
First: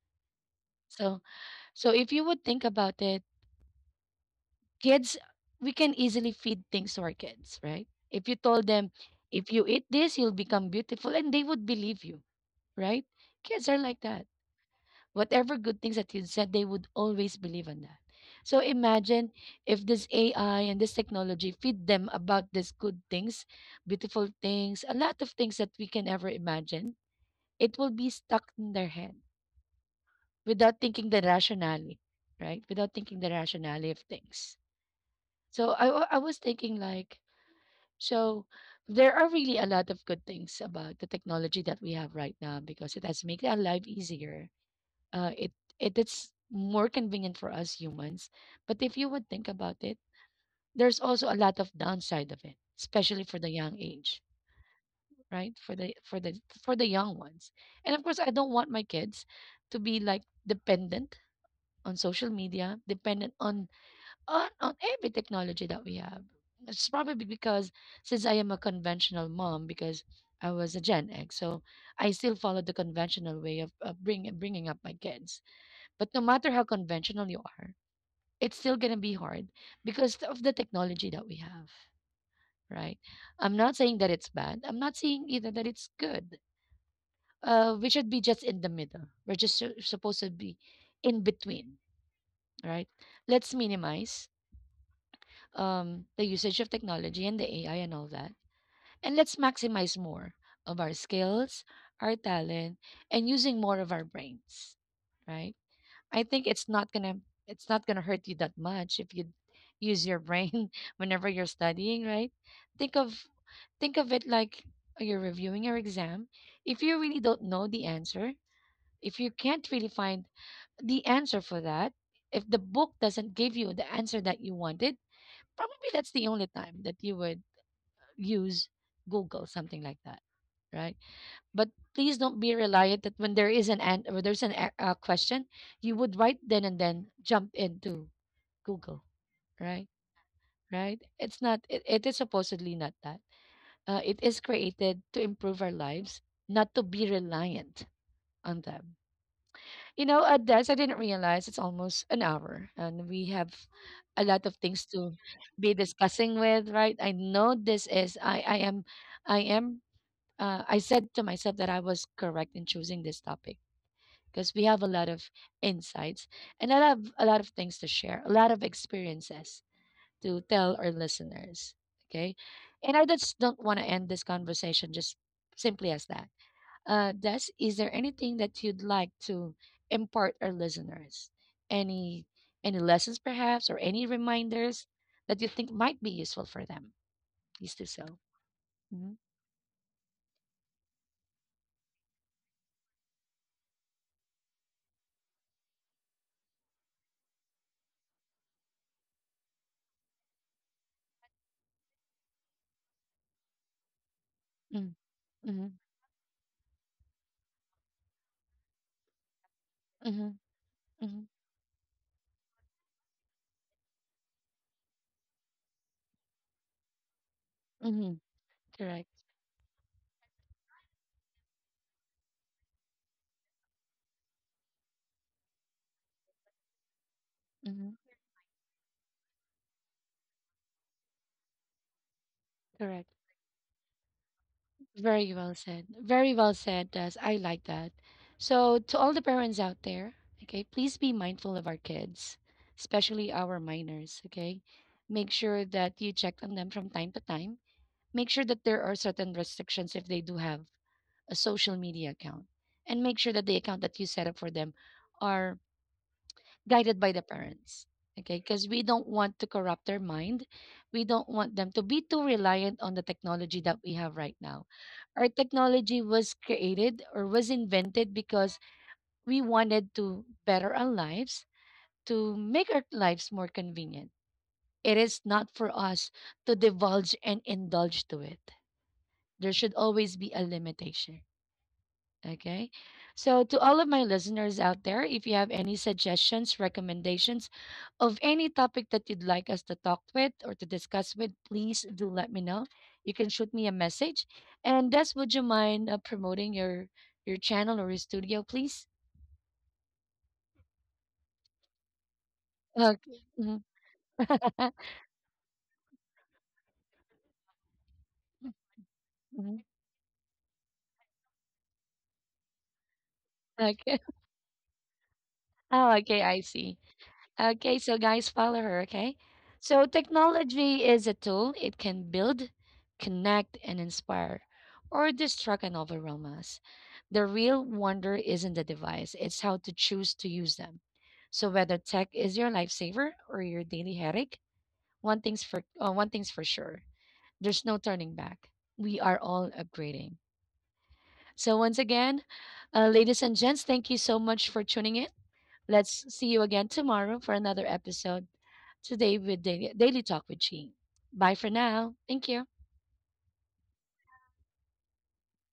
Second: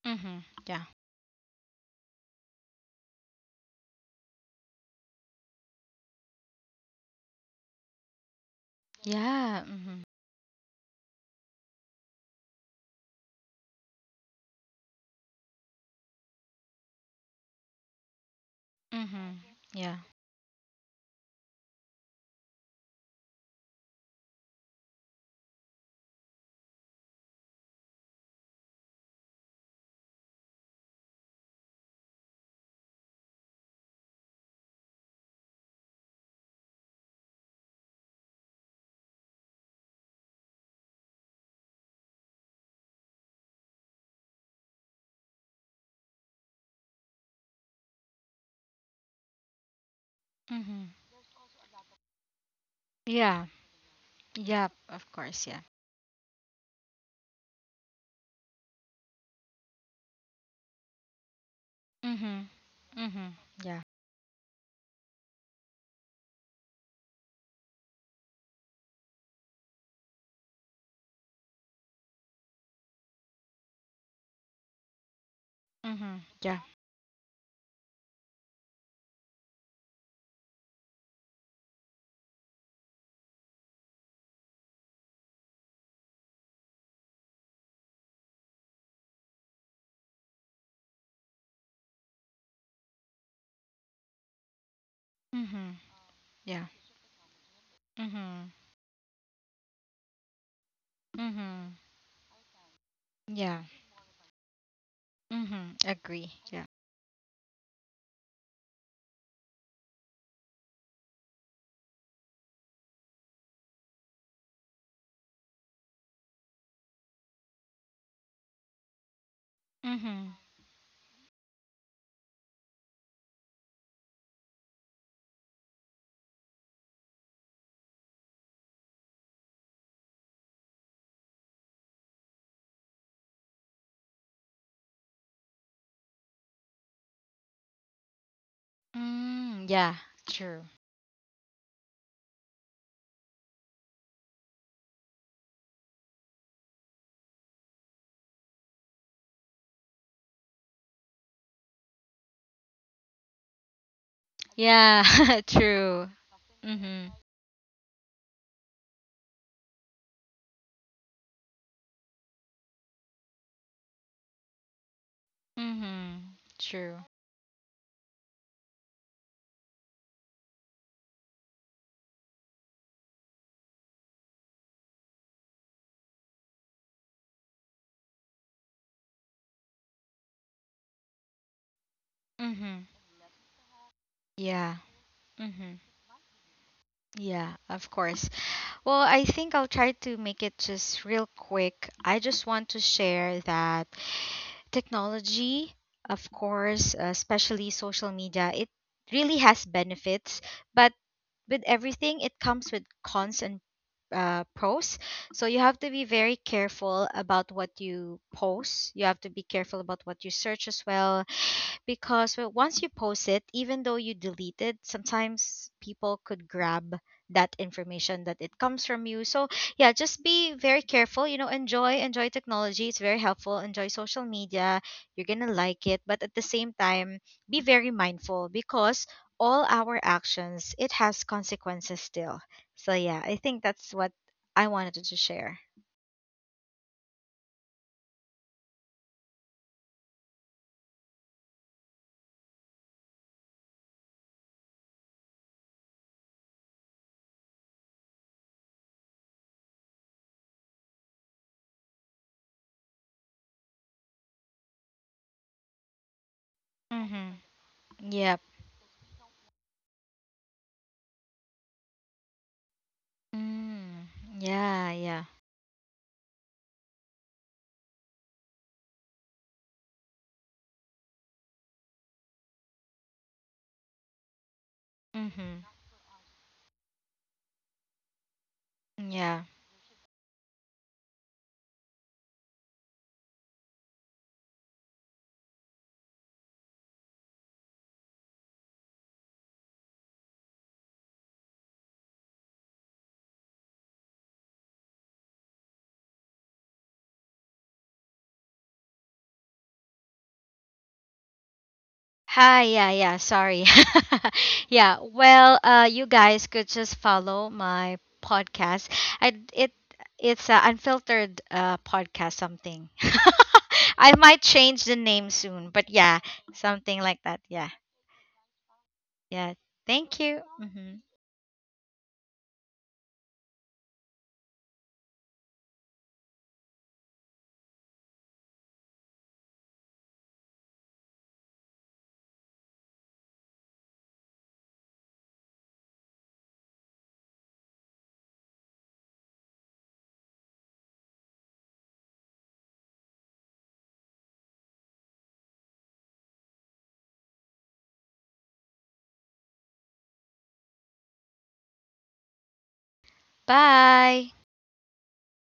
Speaker 2: Mm-hmm. Yeah.
Speaker 1: So, so if you would think about it, kids, we can easily feed things to our kids, right? If you told them, if you
Speaker 2: Yeah.
Speaker 1: eat
Speaker 2: Mm-hmm.
Speaker 1: this, you'll become beautiful, and they would believe you, right? Kids are like that. Whatever good things that you said, they would always believe on that. So imagine
Speaker 2: Mm-hmm.
Speaker 1: if
Speaker 2: Yeah.
Speaker 1: this AI and this technology feed them about these good things, beautiful things, a lot of things that we can ever imagine, it will be stuck in their head without thinking the rationale, right? Without thinking the rationale of things. So I was thinking, like, so there are really a lot of good things about the technology that we have right now because it has made our life easier. uh, it, it's more convenient for us humans. But if you would think about it,
Speaker 2: Mm-hmm.
Speaker 1: there's also a lot of downside of it, especially for
Speaker 2: Yeah.
Speaker 1: the young age,
Speaker 2: Yeah. Of course.
Speaker 1: right?
Speaker 2: Yeah.
Speaker 1: For the for the young ones. And of course, I don't want my kids to be like dependent on social
Speaker 2: Mm-hmm.
Speaker 1: media,
Speaker 2: Mm-hmm.
Speaker 1: dependent
Speaker 2: Yeah.
Speaker 1: on every technology that we have. It's probably because since I am a conventional mom, because I was a Gen X, so I still follow the conventional way of bringing up my kids, but
Speaker 2: Mm-hmm.
Speaker 1: no matter
Speaker 2: Yeah.
Speaker 1: how conventional you are, it's still going to be hard because of the technology that we have, right? I'm not saying that it's bad. I'm not saying either that it's good. We should be just in the middle. We're just supposed to be in between, right? Let's minimize
Speaker 2: Mm-hmm.
Speaker 1: the usage
Speaker 2: Yeah.
Speaker 1: of technology and the AI and all that.
Speaker 2: Mm-hmm.
Speaker 1: And let's maximize more of our skills,
Speaker 2: Mm-hmm.
Speaker 1: our talent, and using
Speaker 2: Yeah.
Speaker 1: more of our brains, right?
Speaker 2: Mm-hmm.
Speaker 1: I
Speaker 2: Agree.
Speaker 1: think
Speaker 2: Yeah.
Speaker 1: it's not gonna it's not gonna hurt you that much if you use your brain <laughs> whenever you're studying, right? Think of think of it like you're reviewing your exam. If you really don't know the answer, if you can't really find
Speaker 2: Mm-hmm.
Speaker 1: the answer for that, if the book doesn't give you the answer that you wanted, probably that's the only time that you would use Google, something like that, right? But please don't be reliant that when there's an a question, you would right then and then jump into Google,
Speaker 2: Mm,
Speaker 1: right?
Speaker 2: yeah. True.
Speaker 1: Right? It's not. It is supposedly not that. It is created to improve our lives, not to be reliant on them. You know, at this, I didn't realize it's almost an hour, and we have a lot of things to
Speaker 2: Yeah. <laughs>
Speaker 1: be
Speaker 2: True.
Speaker 1: discussing with, right?
Speaker 2: Mm-hmm.
Speaker 1: I know this is. I am. I am. I said to myself that I was correct in choosing this topic because we have a lot of
Speaker 2: Mm-hmm.
Speaker 1: insights and I
Speaker 2: True.
Speaker 1: have a lot of things to share, a lot of experiences to tell our listeners. Okay. And I just don't want to end this conversation just simply as that. Des, is there anything that you'd like to impart our listeners? Any any
Speaker 2: Mm-hmm.
Speaker 1: lessons perhaps or any
Speaker 2: Yeah.
Speaker 1: reminders that you
Speaker 2: Mm-hmm.
Speaker 1: think might be useful for them?
Speaker 2: Yeah.
Speaker 1: Please
Speaker 2: Of
Speaker 1: do so.
Speaker 2: course. Well,
Speaker 1: Mm-hmm.
Speaker 2: I think I'll try to make it just real quick. I just want to share that technology, of course, especially social media, it really has benefits, but with everything, it comes with cons and pros. So you
Speaker 1: Mm-hmm.
Speaker 2: have to be very careful about what you post. You have to be careful about what
Speaker 1: Mm-hmm.
Speaker 2: you search as well because well, once you post it, even though you delete it, sometimes people could grab that
Speaker 1: Mm-hmm.
Speaker 2: information that it comes from
Speaker 1: Correct.
Speaker 2: you. So yeah, just be very careful. You know, enjoy technology. It's very helpful. Enjoy social media. You're gonna like it, but at the same time, be very
Speaker 1: Mm-hmm.
Speaker 2: mindful because all our actions it has consequences still. So
Speaker 1: Correct.
Speaker 2: yeah, I think that's what I wanted to
Speaker 1: Very well
Speaker 2: share.
Speaker 1: said. Very well said, Des. I like that. So, to all the parents out there, okay, please be mindful of our kids, especially our minors, okay? Make sure that you check on them from time to time. Make sure that there are certain restrictions if they do have a social media account. And make sure that the account that you set up for them are guided by the
Speaker 2: Mm-hmm.
Speaker 1: parents. Okay,
Speaker 2: Yep.
Speaker 1: because we don't want to corrupt their mind. We don't want them to be too reliant on the technology that we
Speaker 2: Mm,
Speaker 1: have right now.
Speaker 2: yeah. Yeah.
Speaker 1: Our technology was created or was invented because we wanted to better our lives, to make our lives more convenient. It is not
Speaker 2: Mm-hmm.
Speaker 1: for us to divulge and indulge to it.
Speaker 2: Yeah.
Speaker 1: There should always be a limitation. Okay. So, to all of my listeners out there, if you have any suggestions, recommendations of any topic that you'd like us to talk with or to discuss with, please do let me know. You can shoot me a message. And Des, would you mind promoting your channel or your studio, please?
Speaker 2: Hi, yeah, yeah,
Speaker 1: Okay. Mhm.
Speaker 2: sorry. <laughs>
Speaker 1: <laughs>
Speaker 2: yeah, well, you guys could just follow my podcast. I,
Speaker 1: Mhm.
Speaker 2: it it's a unfiltered podcast something.
Speaker 1: Okay.
Speaker 2: <laughs> I
Speaker 1: <laughs>
Speaker 2: might change the name soon, but
Speaker 1: Oh,
Speaker 2: yeah,
Speaker 1: okay. I see.
Speaker 2: something like that. Yeah,
Speaker 1: Okay, so guys, follow her, okay?
Speaker 2: yeah.
Speaker 1: So
Speaker 2: Thank you.
Speaker 1: technology
Speaker 2: Hmm.
Speaker 1: is a tool. It can build, connect, and inspire, or distract and overwhelm us. The real wonder isn't the device, it's how to choose to use them. So whether tech is your lifesaver or your daily headache, one thing's for sure. There's no turning back. We are all upgrading. So once again, ladies and gents, thank you so much for tuning in. Let's see you again tomorrow for another episode. Today with Daily Talk with Chi. Bye for now. Thank you.
Speaker 2: Bye.